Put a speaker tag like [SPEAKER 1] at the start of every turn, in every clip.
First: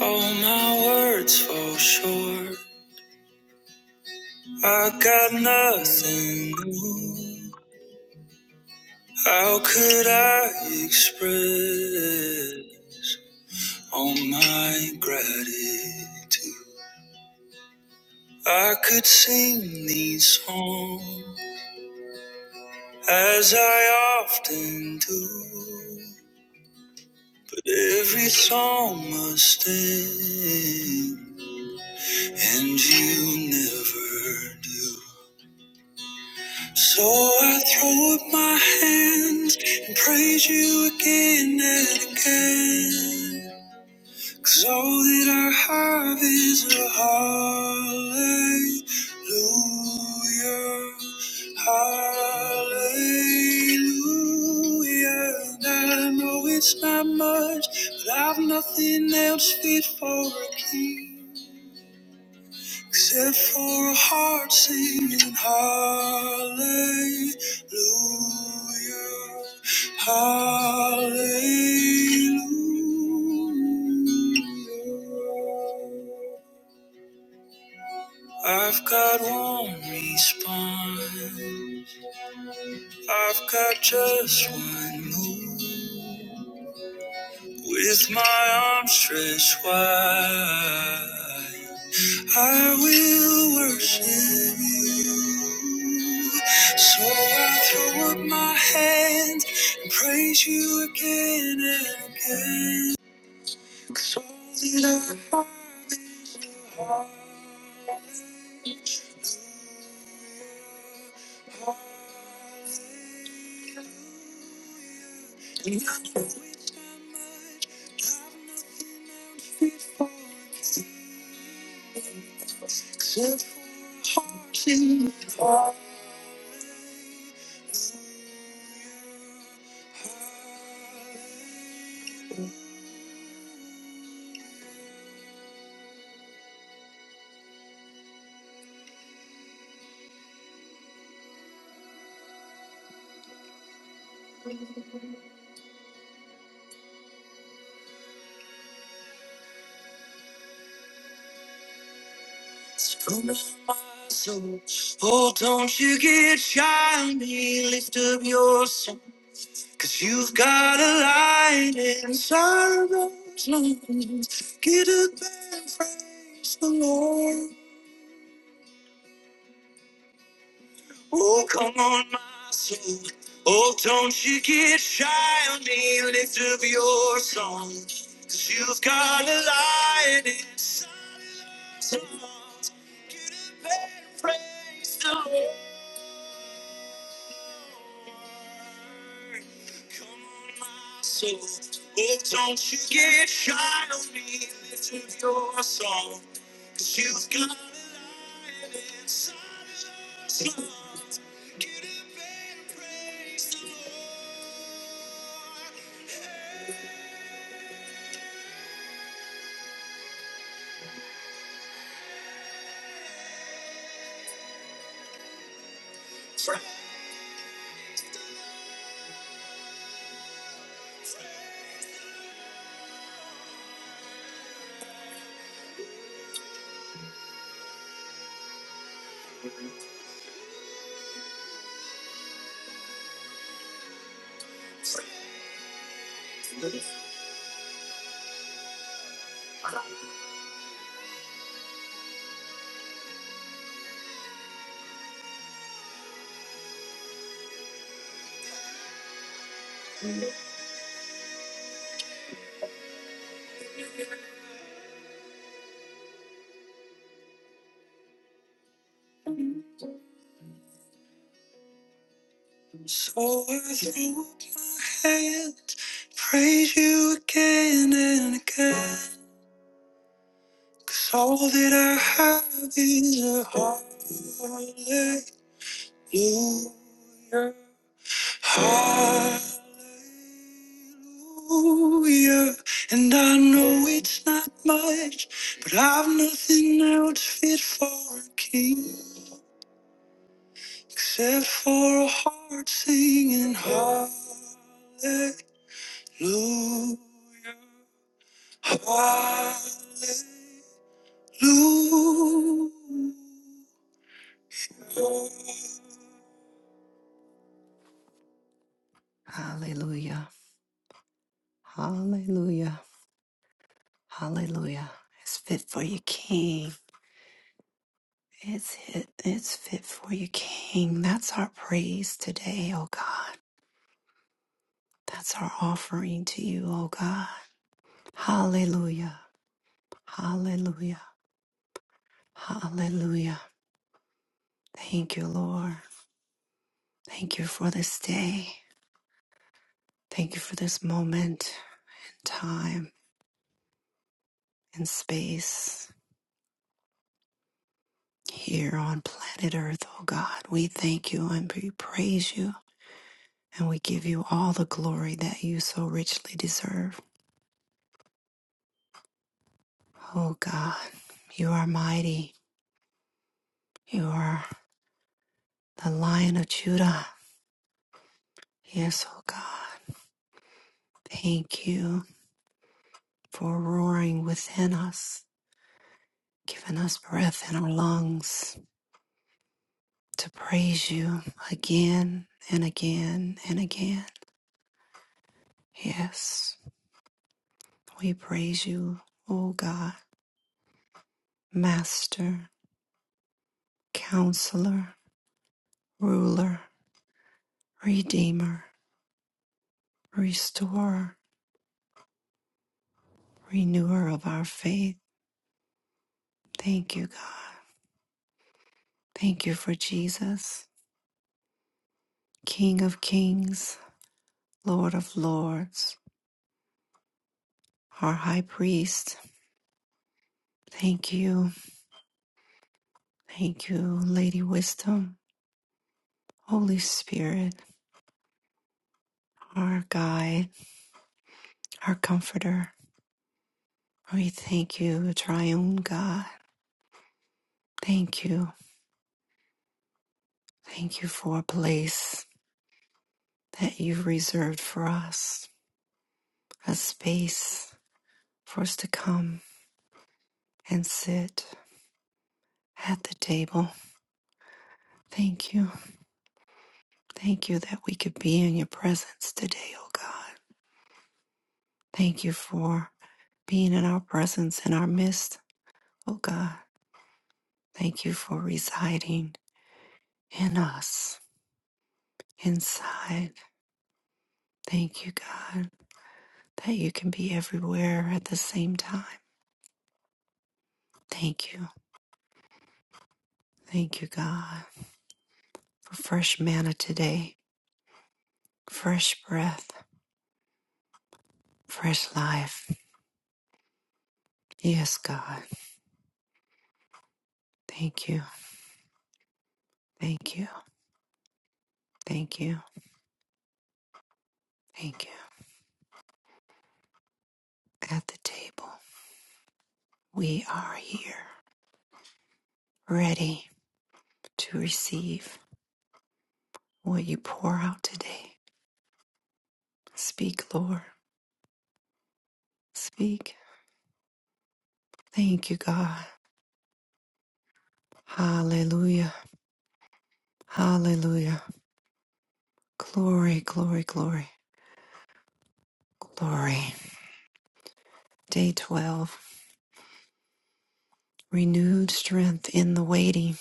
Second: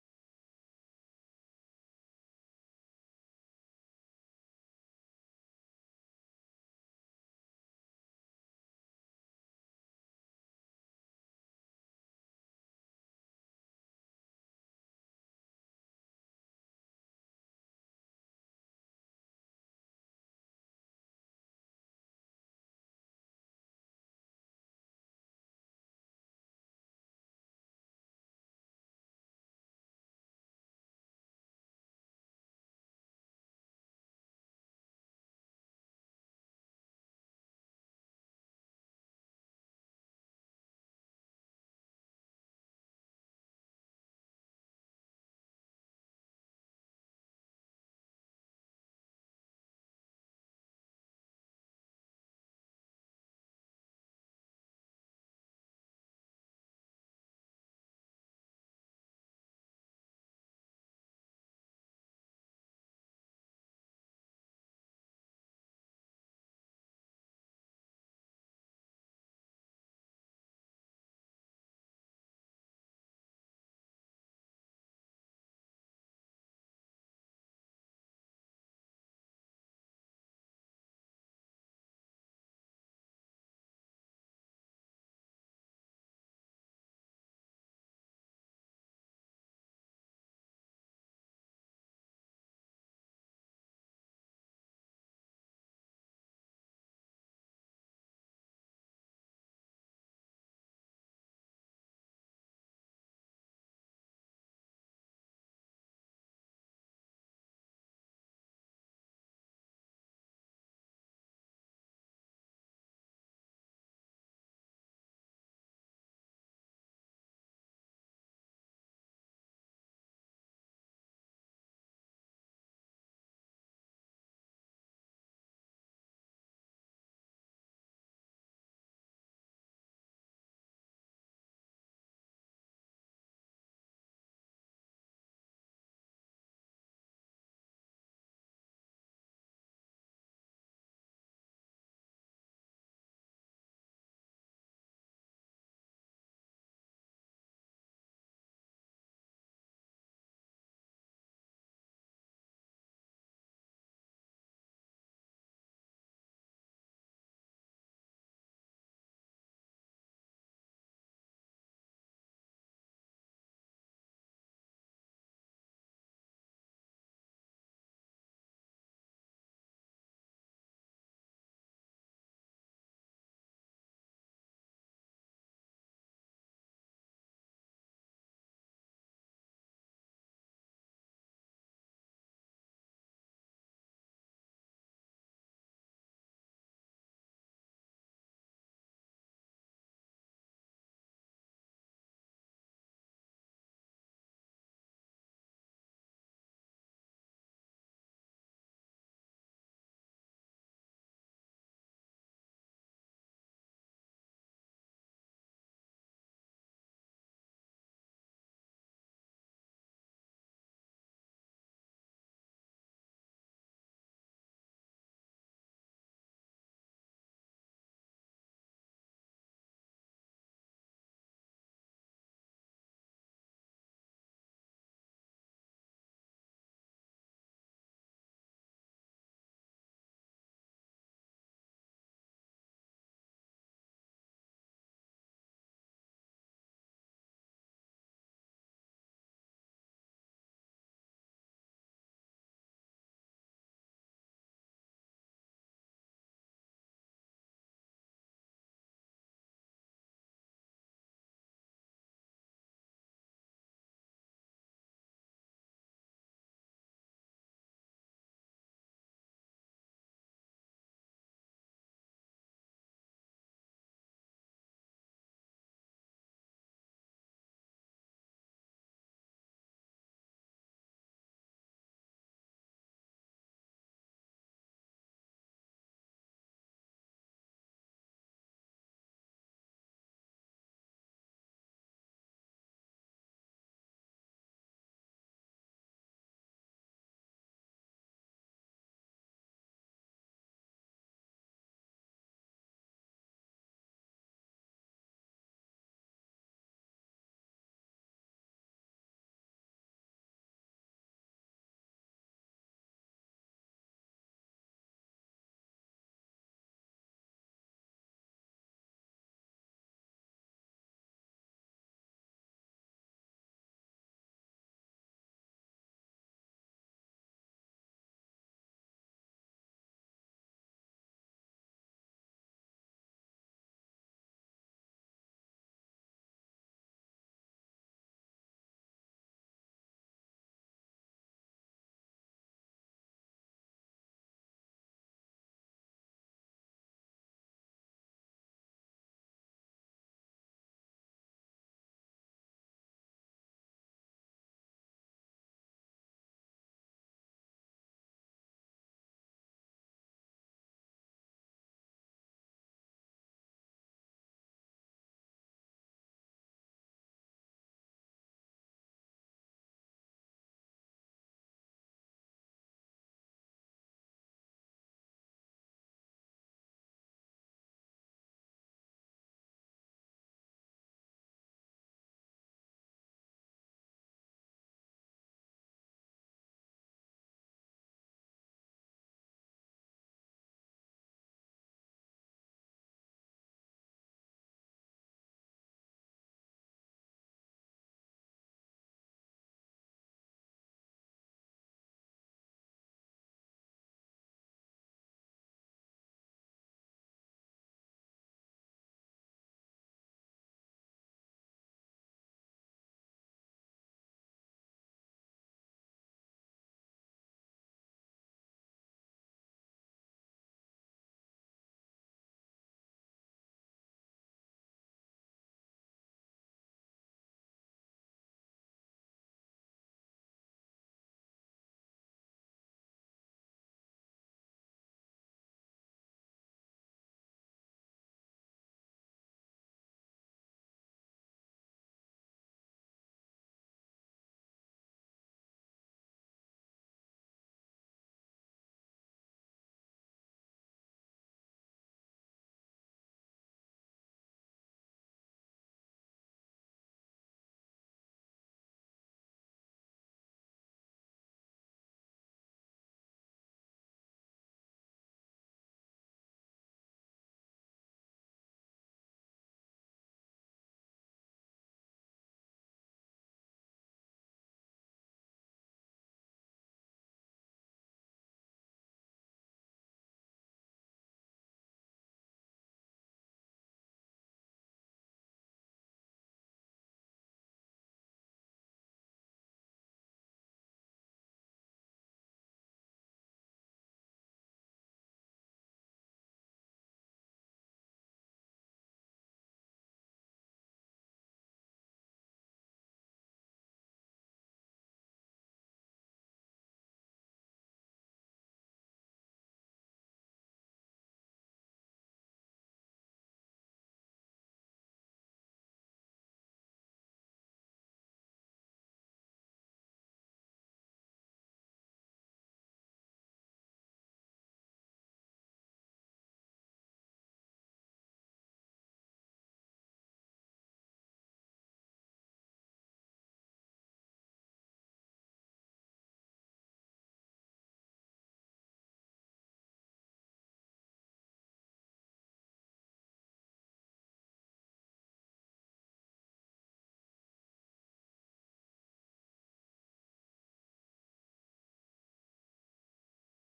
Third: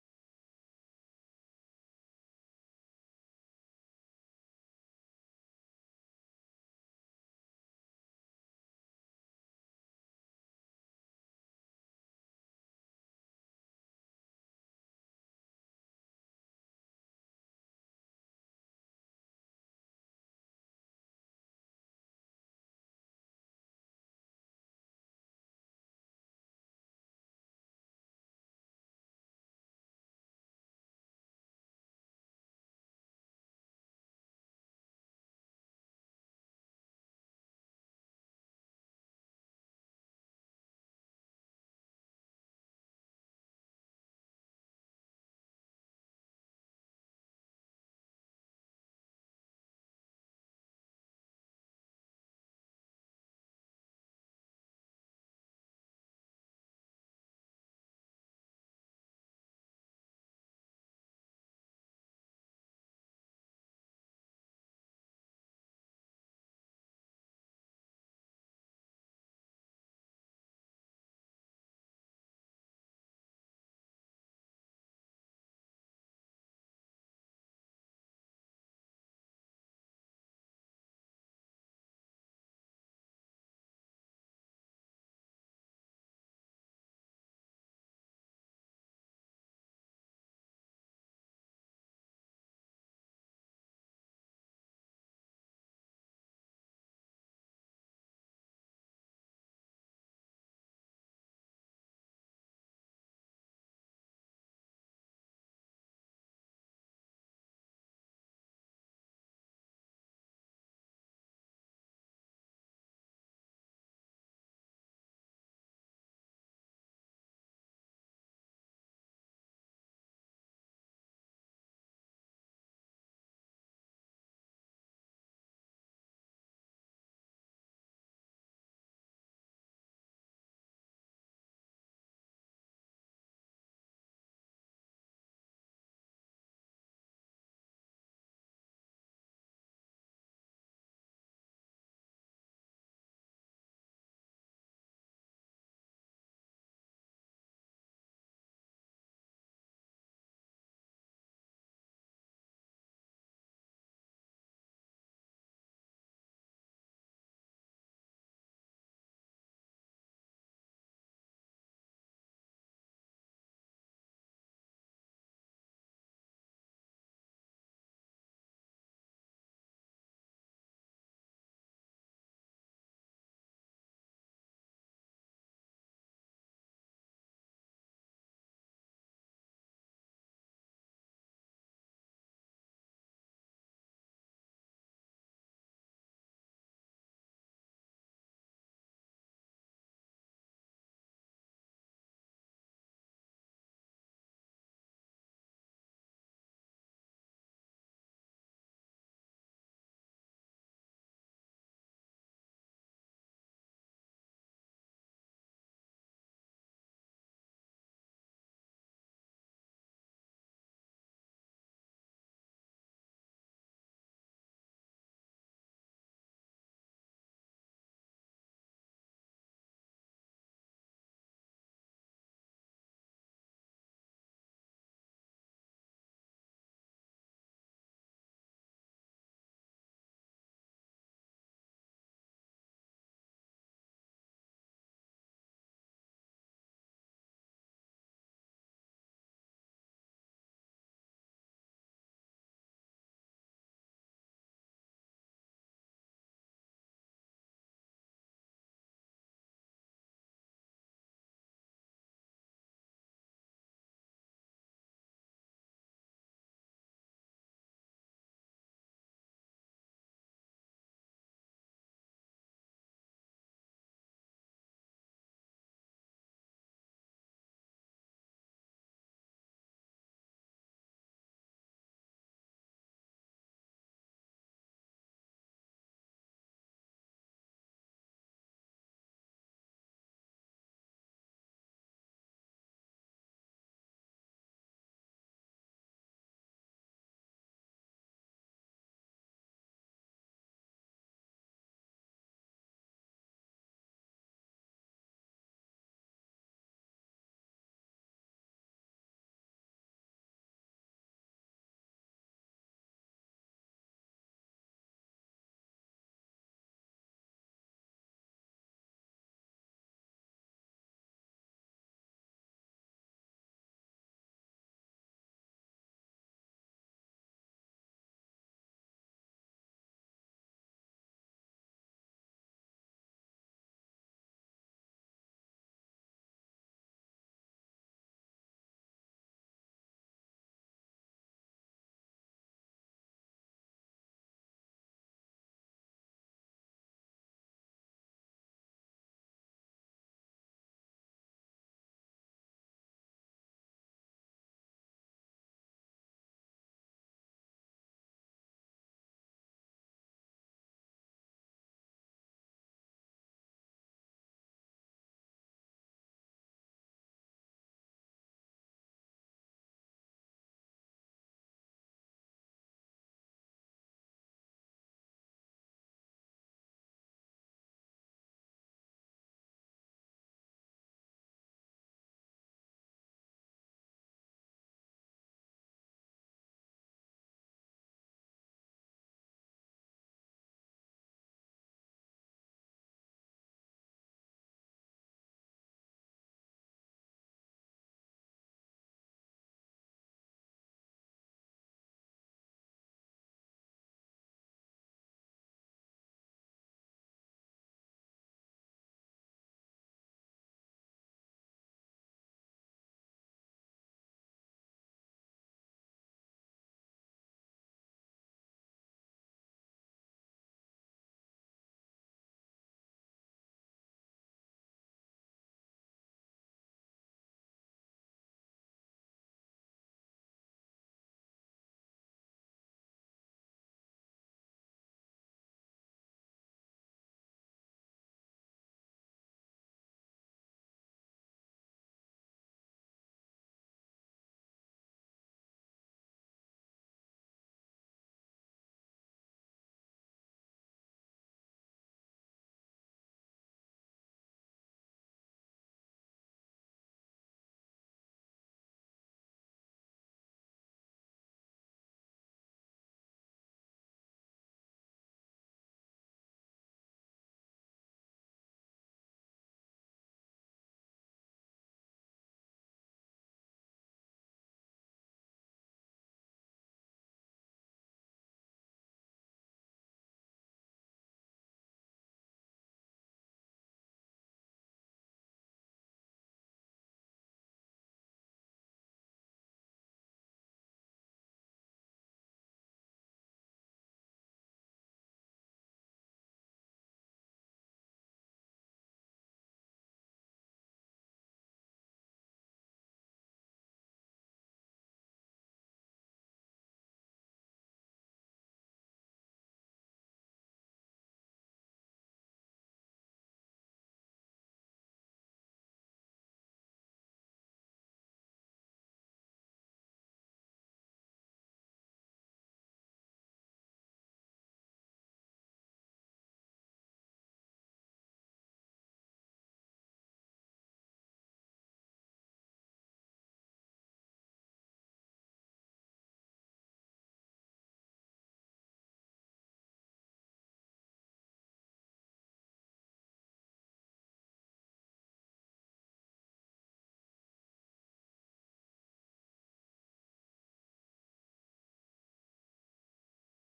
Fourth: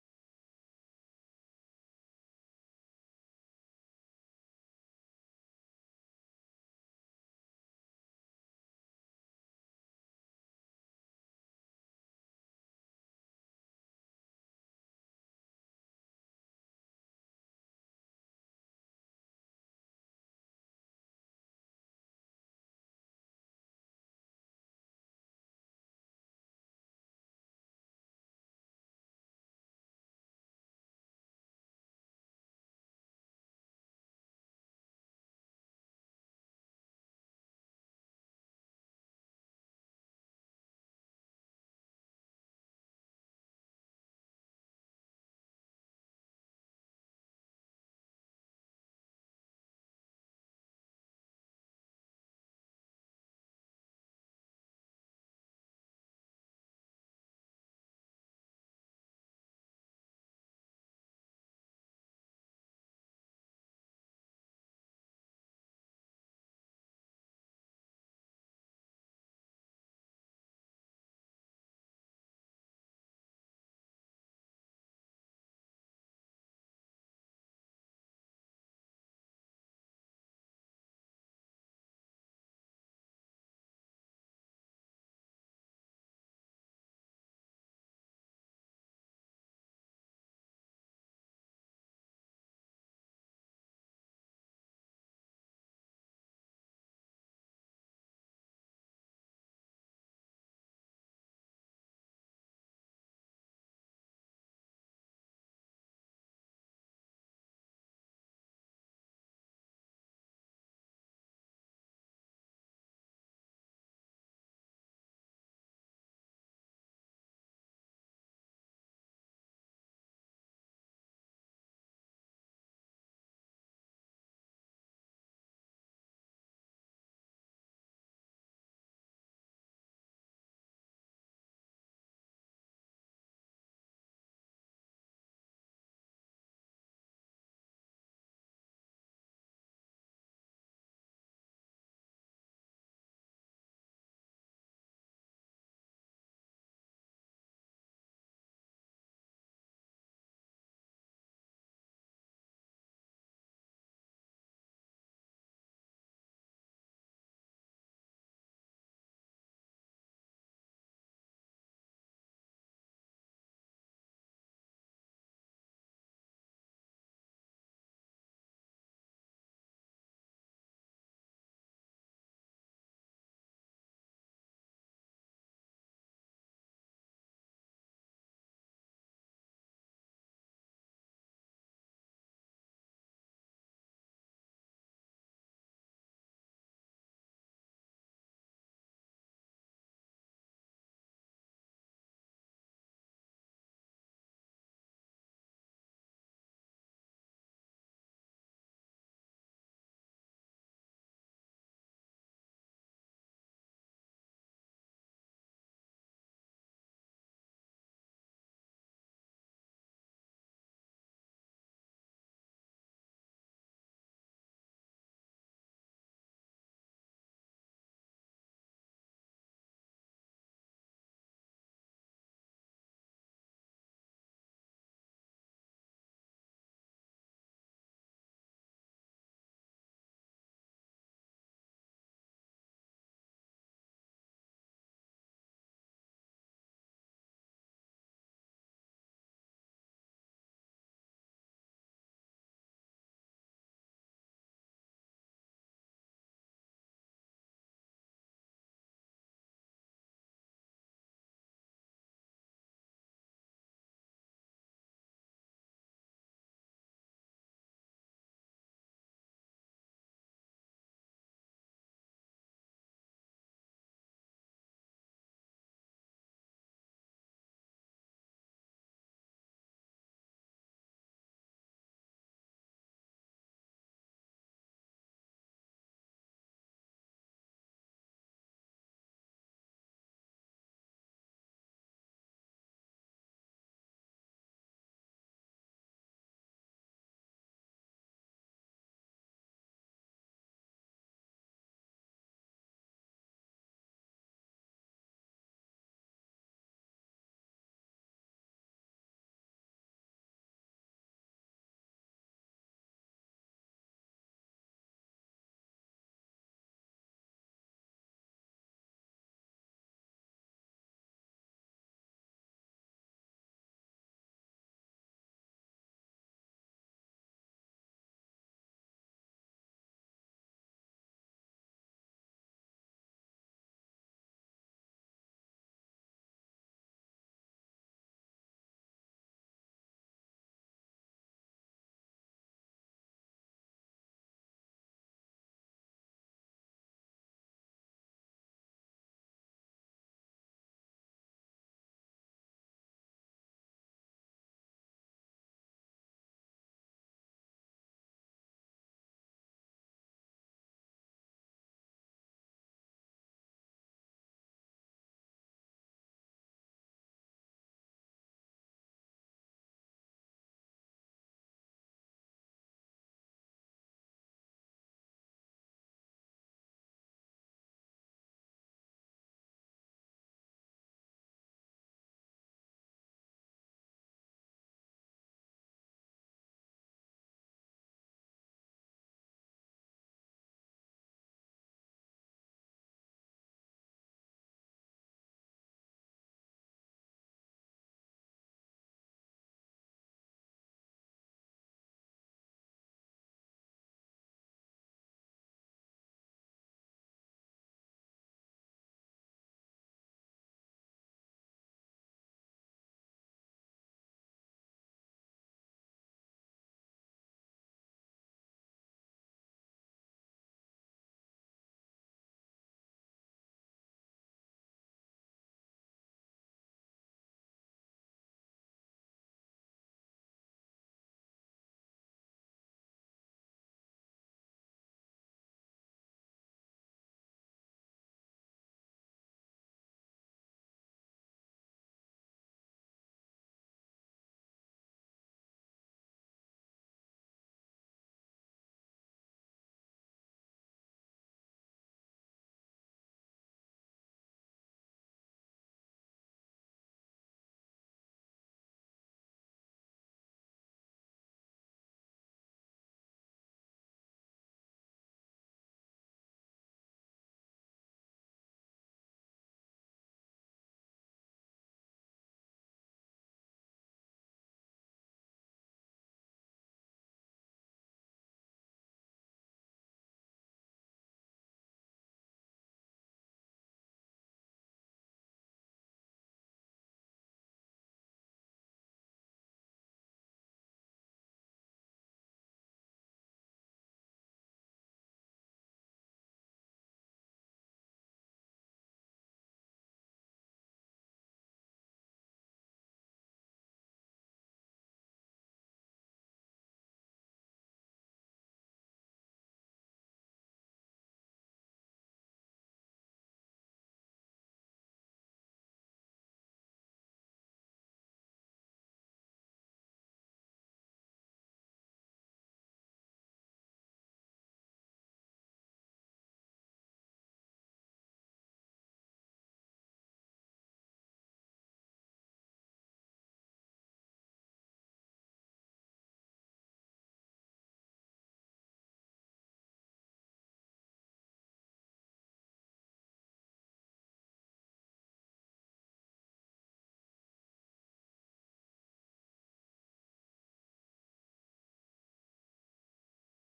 [SPEAKER 1] All my words fall short. I got nothing new. How could I express all my gratitude? I could sing these songs as I often do, but every song must end, and you never do. So I throw up my hands and praise you again and again. 'Cause all that I have is a hallelujah. Hallelujah. And I know it's not much, but I've nothing else fit for a king. Except for a heart singing hallelujah, hallelujah. I've got one response, I've got just one move. With my arms stretched wide, I will worship you. So I throw up my hands and praise you again and again. So that I find the hearts from my soul. Oh, don't you get shy on me, lift up your song. Cause you've got a light inside those lungs. Get up and praise the Lord. Oh, come on, my soul. Oh, don't you get shy on me. Lift up your song. you you've got a light inside those lungs. Get up and praise the Lord. Come on, my soul. Oh, don't you get shy on me. soul, she's got a lion inside of us. Come on, get up and praise the Lord. So I throw up my hands, praise You again and again, 'cause all that I have is a hallelujah. Hallelujah. And I know it's not much, but I've nothing else fit for a king except for a heart singing hallelujah. Hallelujah. Hallelujah. Hallelujah. Hallelujah. It's fit for you, King. It's fit, it's fit for you, King. That's our praise today, oh God. That's our offering to you, oh God. Hallelujah. Hallelujah. Hallelujah. Thank you, Lord. Thank you for this day. Thank you for this moment, time, and space here on planet Earth, oh God. We thank you and we praise you and we give you all the glory that you so richly deserve. Oh God, you are mighty. You are the Lion of Judah. Yes, oh God, thank you for roaring within us, giving us breath in our lungs to praise you again and again and again. Yes, we praise you, oh God, Master, Counselor, Ruler, Redeemer, Restorer, Renewer of our faith. Thank you, God. Thank you for Jesus, King of kings, Lord of lords, our high priest. Thank you. Thank you, Lady Wisdom, Holy Spirit, our guide, our comforter. We thank you, triune God. Thank you. Thank you for a place that you've reserved for us, a space for us to come and sit at the table. Thank you. Thank you that we could be in your presence today, oh God. Thank you for being in our presence in our midst, oh God. Thank you for residing in us, inside. Thank you, God, that you can be everywhere at the same time. Thank you. Thank you, God, for fresh manna today, fresh breath, fresh life. Yes, God. Thank you. Thank you. Thank you. Thank you. At the table, we are here. ready to receive what you pour out today. Speak, Lord. Speak. Thank you, God. Hallelujah. Hallelujah. Glory, glory, glory, glory. Day 12. Renewed strength in the waiting.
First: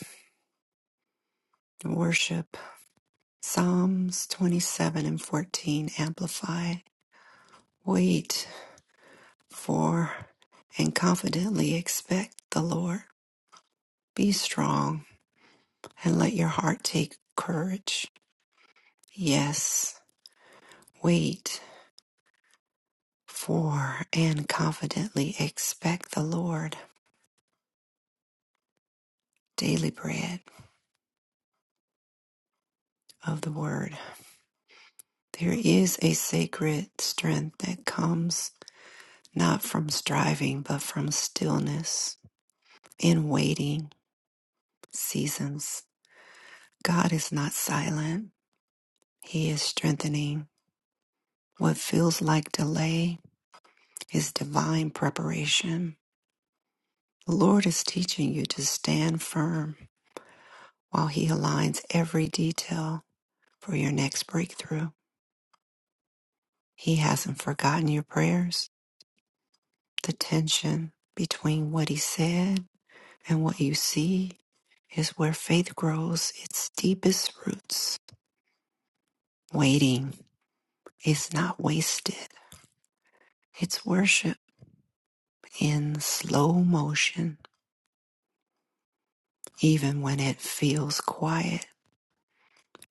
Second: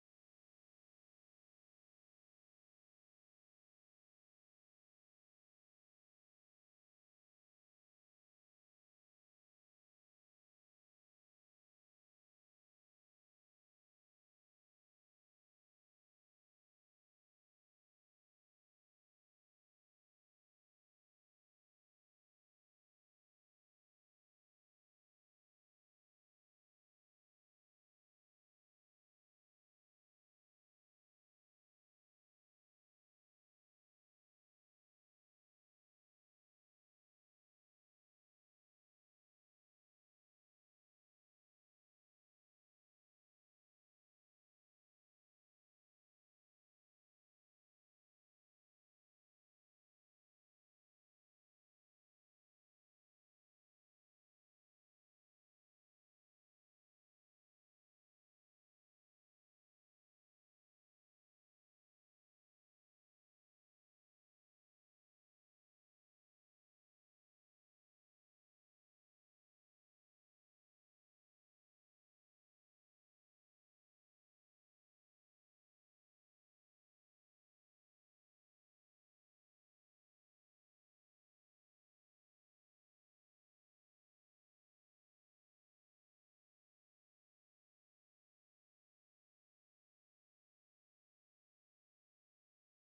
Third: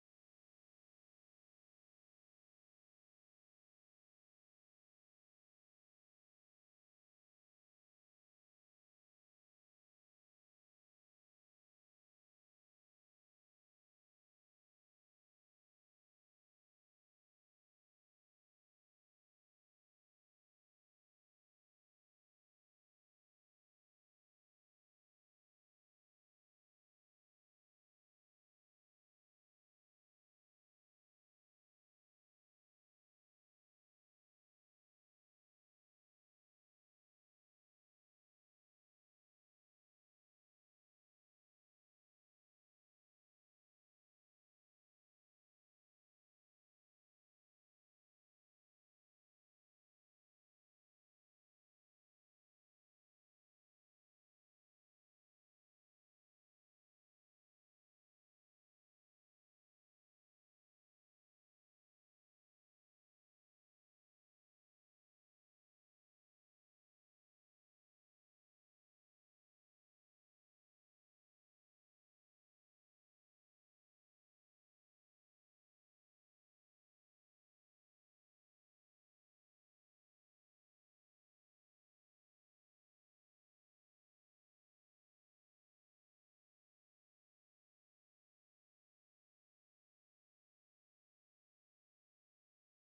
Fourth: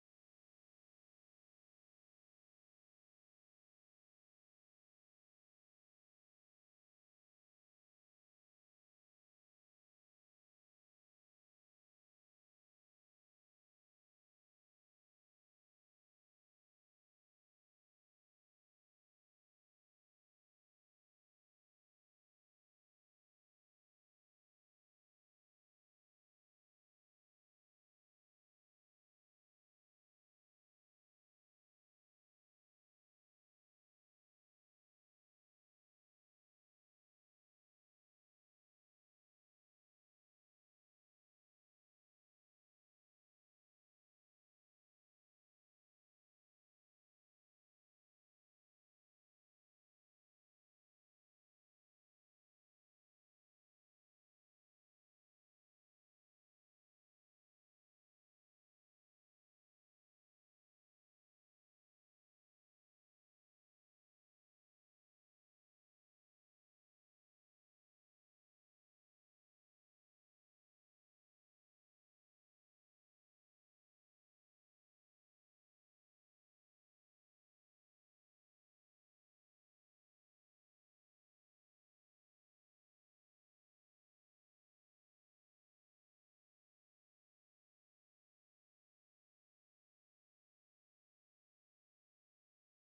[SPEAKER 1] Worship. Psalms 27 and 14 amplified. Wait for and confidently expect the Lord. Be strong and let your heart take courage Yes, wait for and confidently expect the Lord, daily bread of the word. There is a sacred strength that comes not from striving, but from stillness in waiting seasons. God is not silent, He is strengthening. What feels like delay is divine preparation. The Lord is teaching you to stand firm while He aligns every detail for your next breakthrough. He hasn't forgotten your prayers. The tension between what He said and what you see is where faith grows its deepest roots. Waiting is not wasted, it's worship in slow motion. Even when it feels quiet,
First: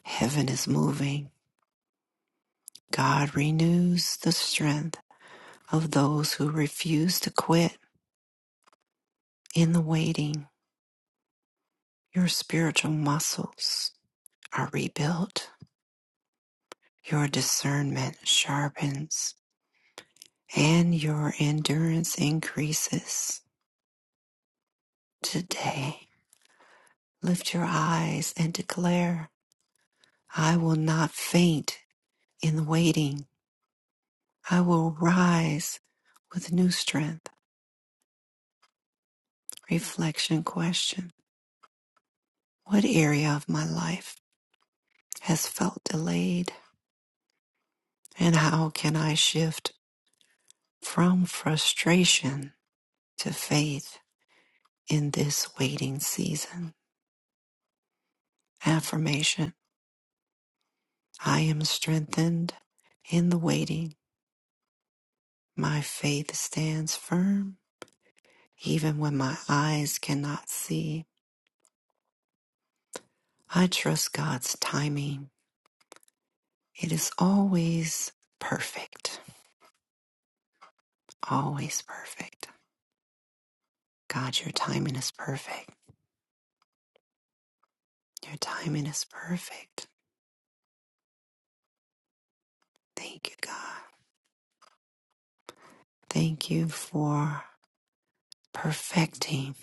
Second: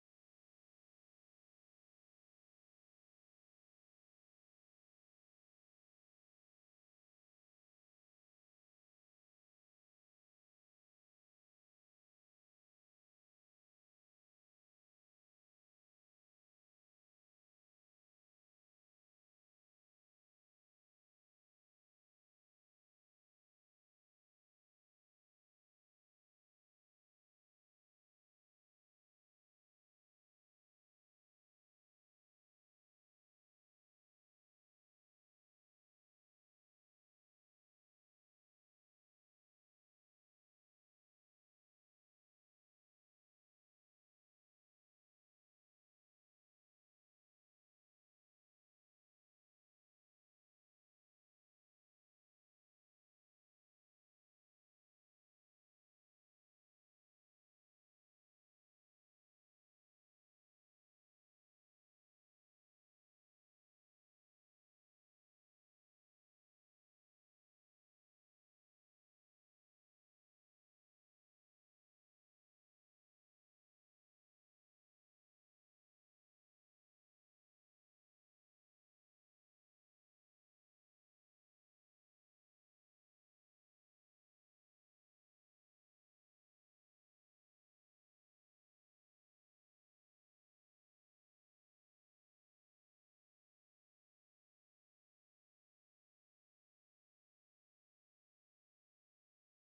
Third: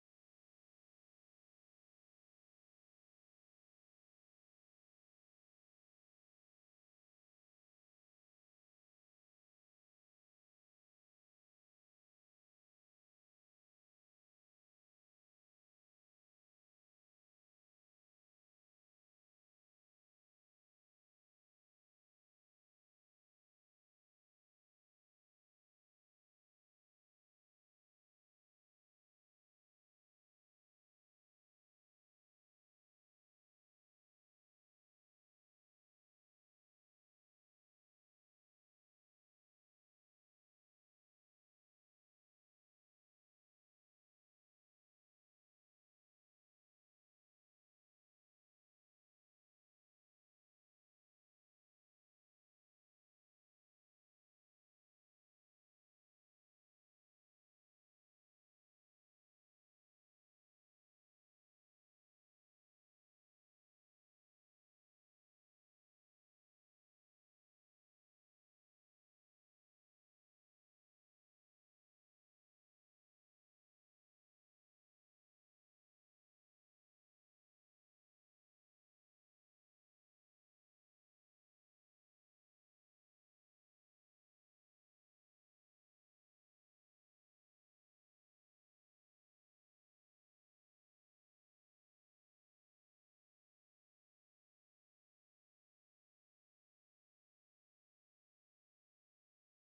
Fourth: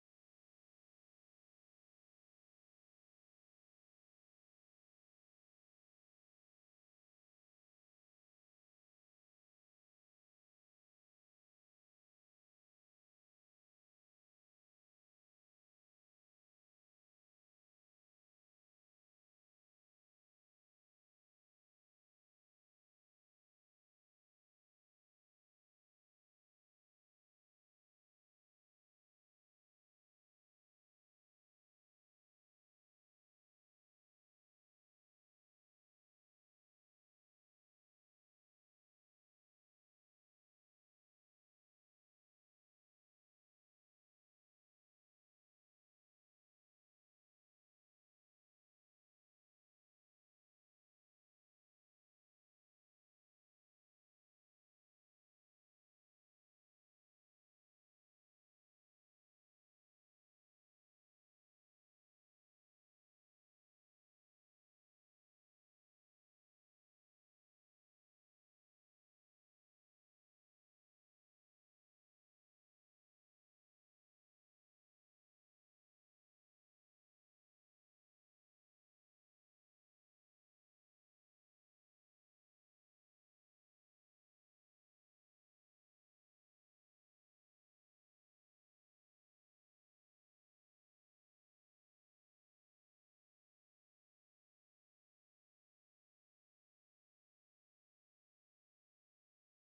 [SPEAKER 1] heaven is moving. God renews the strength of those who refuse to quit in the waiting. Your spiritual muscles are rebuilt, your discernment sharpens, and your endurance increases. Today, lift your eyes and declare, I will not faint in waiting. I will rise with new strength. Reflection question What area of my life has felt delayed, and how can I shift from frustration to faith in this waiting season? Affirmation I am strengthened in the waiting. My faith stands firm even when my eyes cannot see. I trust God's timing. It is always perfect. Always perfect. God, your timing is perfect. Your timing is perfect. Thank you, God. Thank you for perfecting.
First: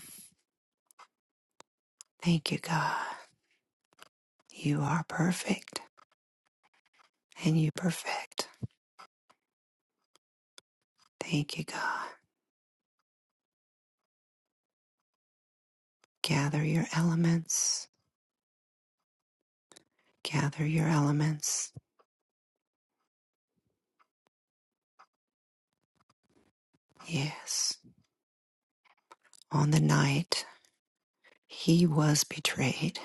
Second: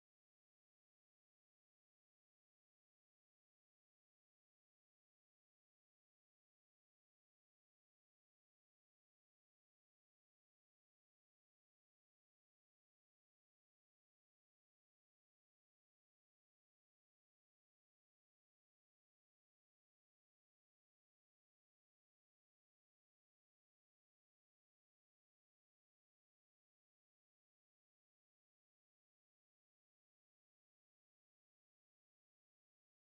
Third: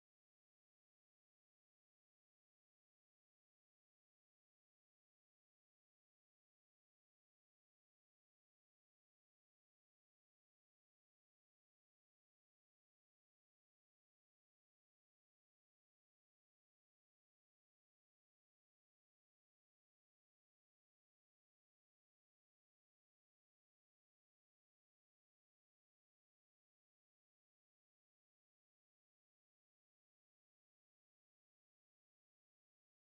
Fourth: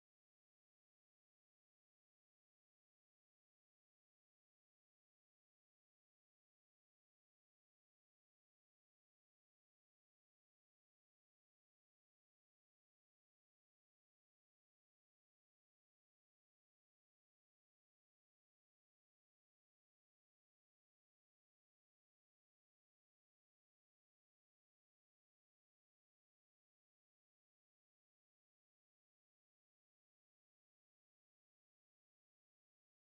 [SPEAKER 1] Thank you, God. You are perfect and you perfect. Thank you, God. Gather your elements. Gather your elements. Yes. On the night he was betrayed,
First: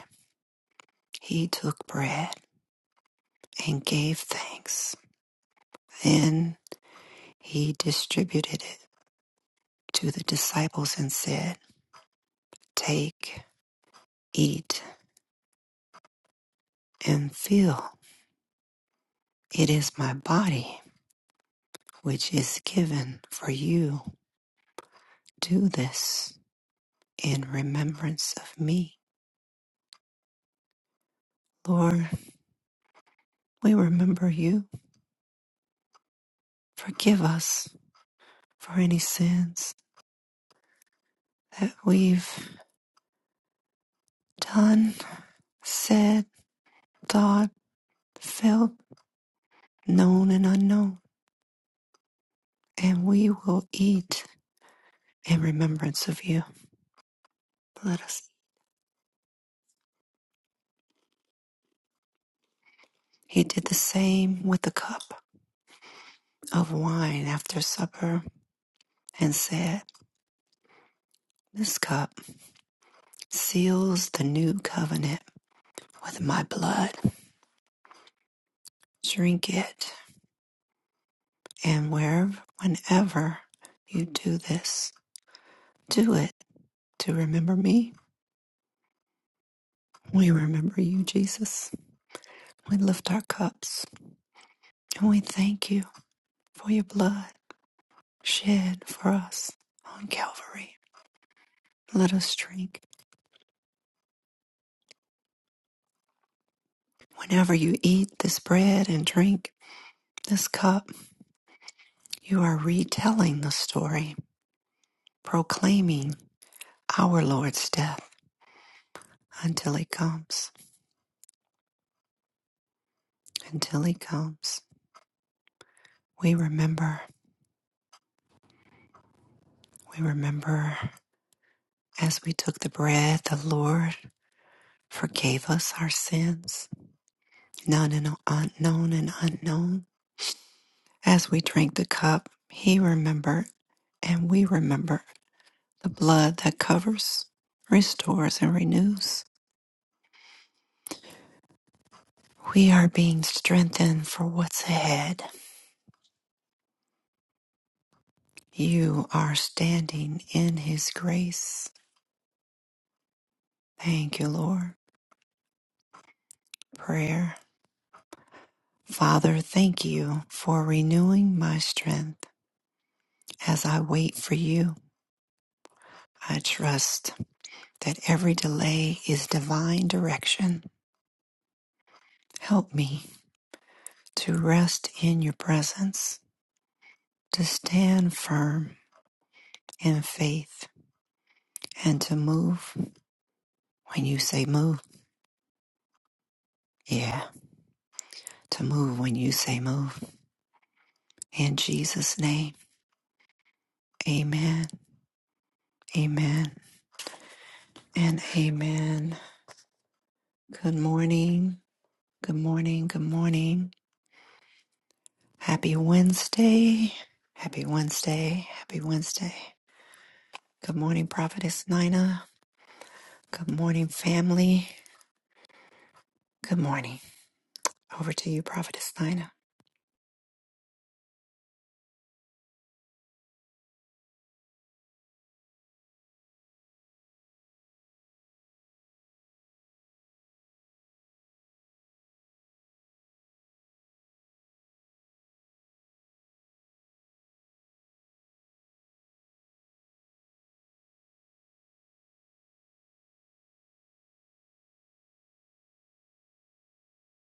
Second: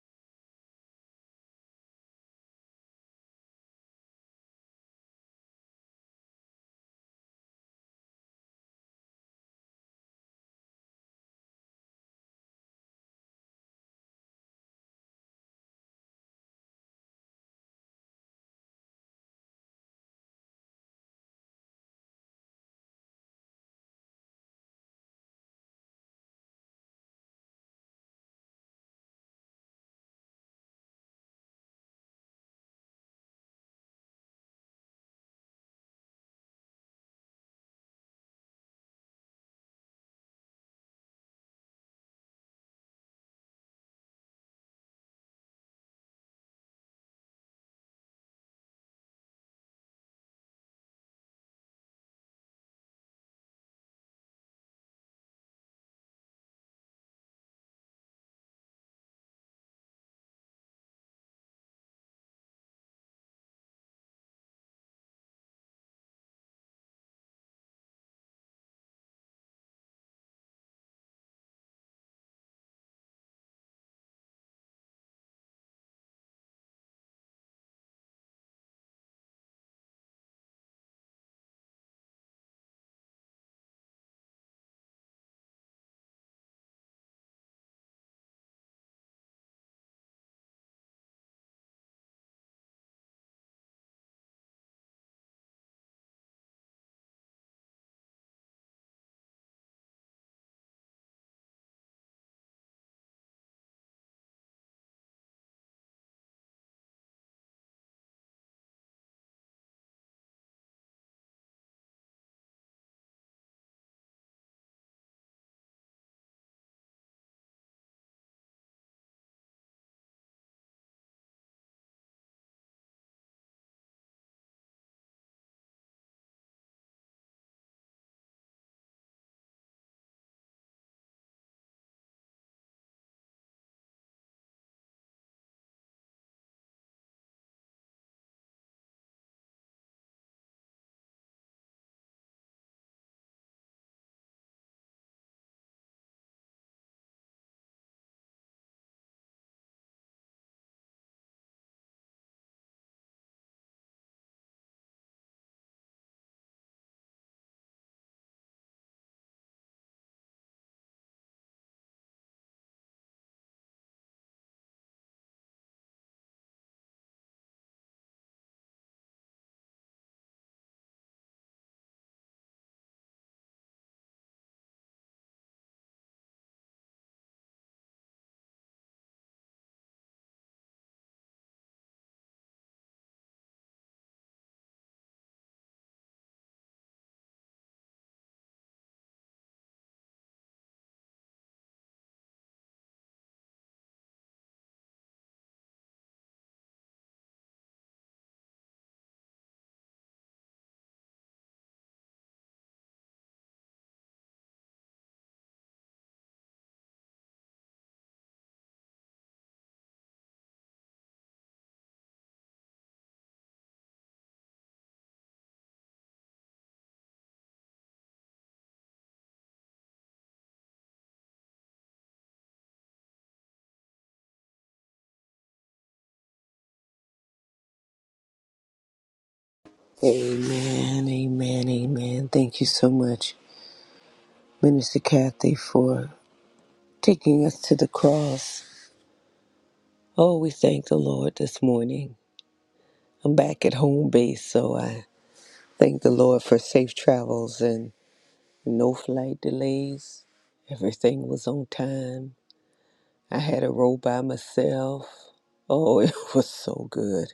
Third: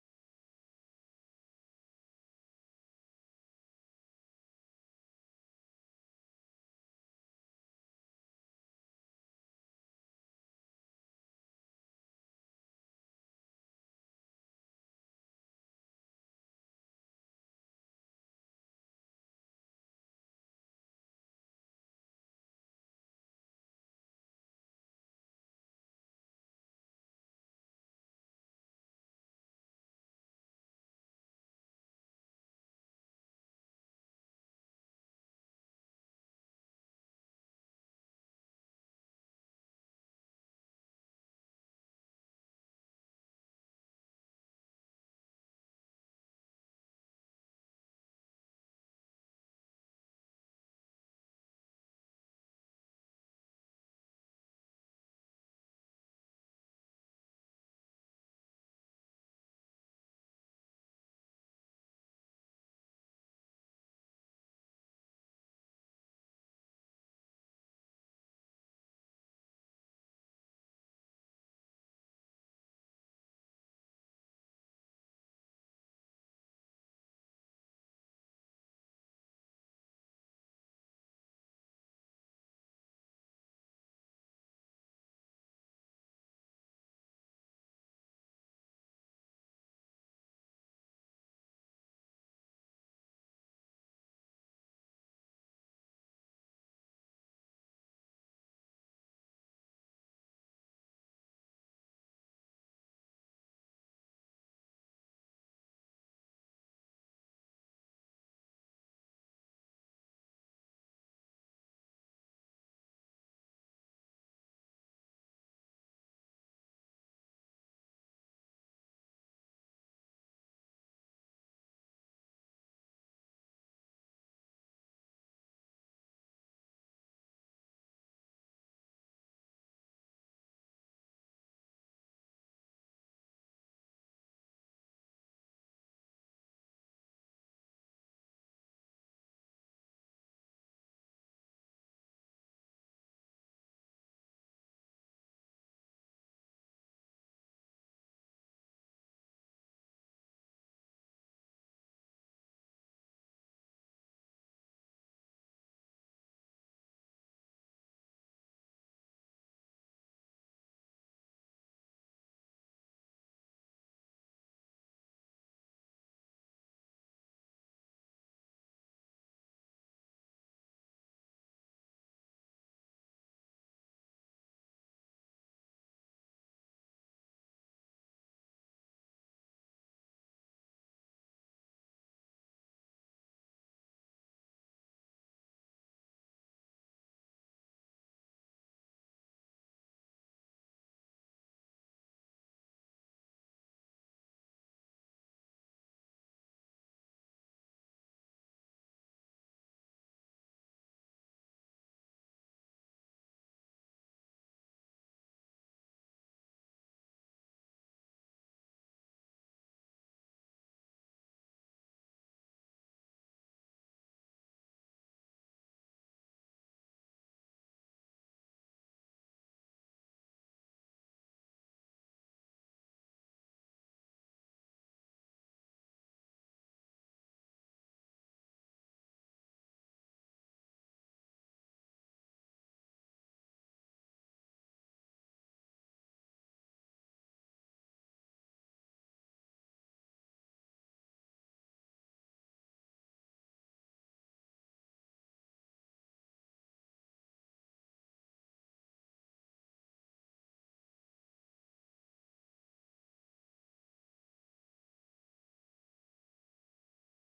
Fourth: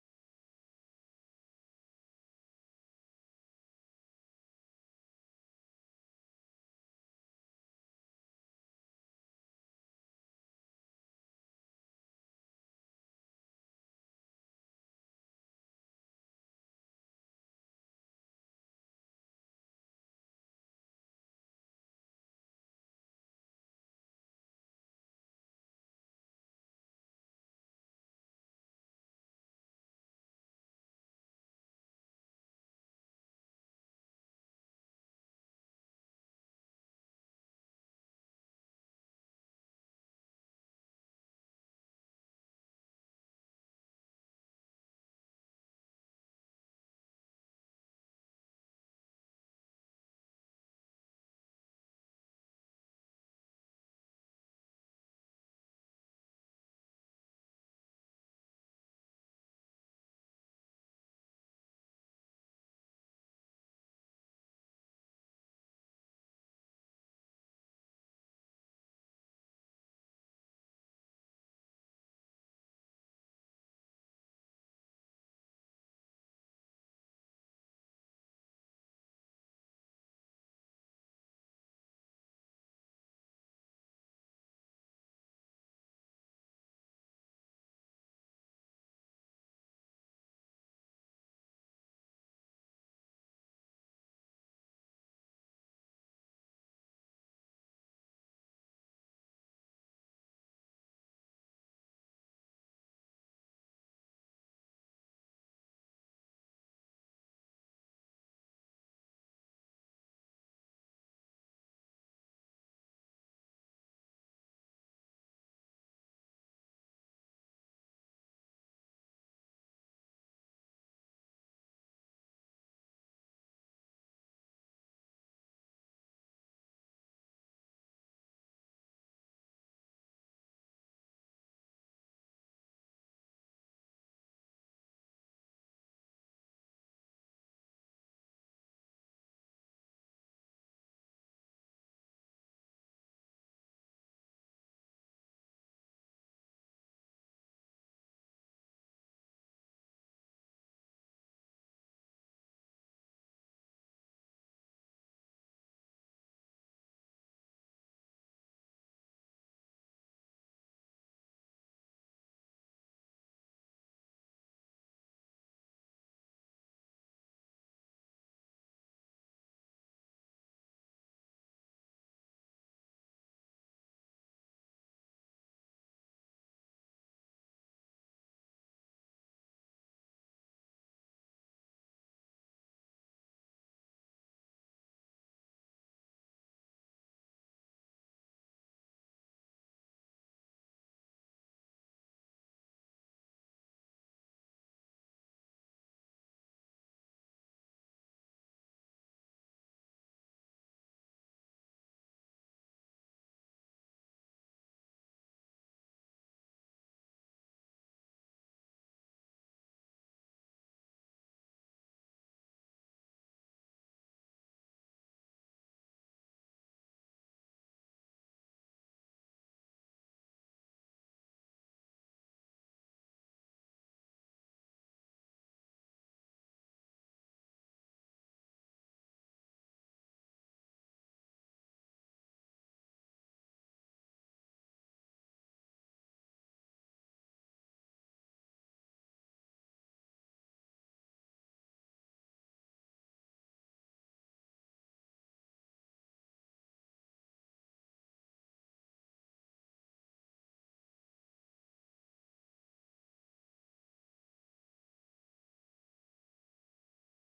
[SPEAKER 1] he took bread and gave thanks. Then he distributed it to the disciples and said, Take, eat, and fill. It is my body, which is given for you. Do this in remembrance of me. Lord, we remember you. Forgive us for any sins that we've done, said, thought, felt, known and unknown. And we will eat in remembrance of you. Let us. He did the same with the cup of wine after supper and said, This cup seals the new covenant with my blood. Drink it. And wherever, whenever you do this, do it to remember me. We remember you, Jesus. We lift our cups and we thank you for your blood shed for us on Calvary. Let us drink. Whenever you eat this bread and drink this cup, you are retelling the story, proclaiming our Lord's death until he comes, until he comes. We remember, we remember as we took the bread, the Lord forgave us our sins, known and unknown, and unknown. As we drink the cup, he remembered, and we remember the blood that covers, restores, and renews. We are being strengthened for what's ahead. You are standing in his grace. Thank you, Lord. Prayer. Father, thank you for renewing my strength as I wait for you. I trust that every delay is divine direction. Help me to rest in your presence to stand firm in faith and to move when you say move. Yeah, to move when you say move. In Jesus' name, amen, amen, and amen. Good morning, good morning, good morning. Happy Wednesday, happy Wednesday, happy Wednesday. Good morning, Prophetess Nina. Good morning, family. Good morning. Over to you, Prophetess Nina.
[SPEAKER 2] Amen, amen, amen. Thank you so much, Minister Kathy, for taking us to the cross. Oh, we thank the Lord this morning. I'm back at home base, so I thank the Lord for safe travels and no flight delays. Everything was on time. I had a row by myself. Oh, it was so good.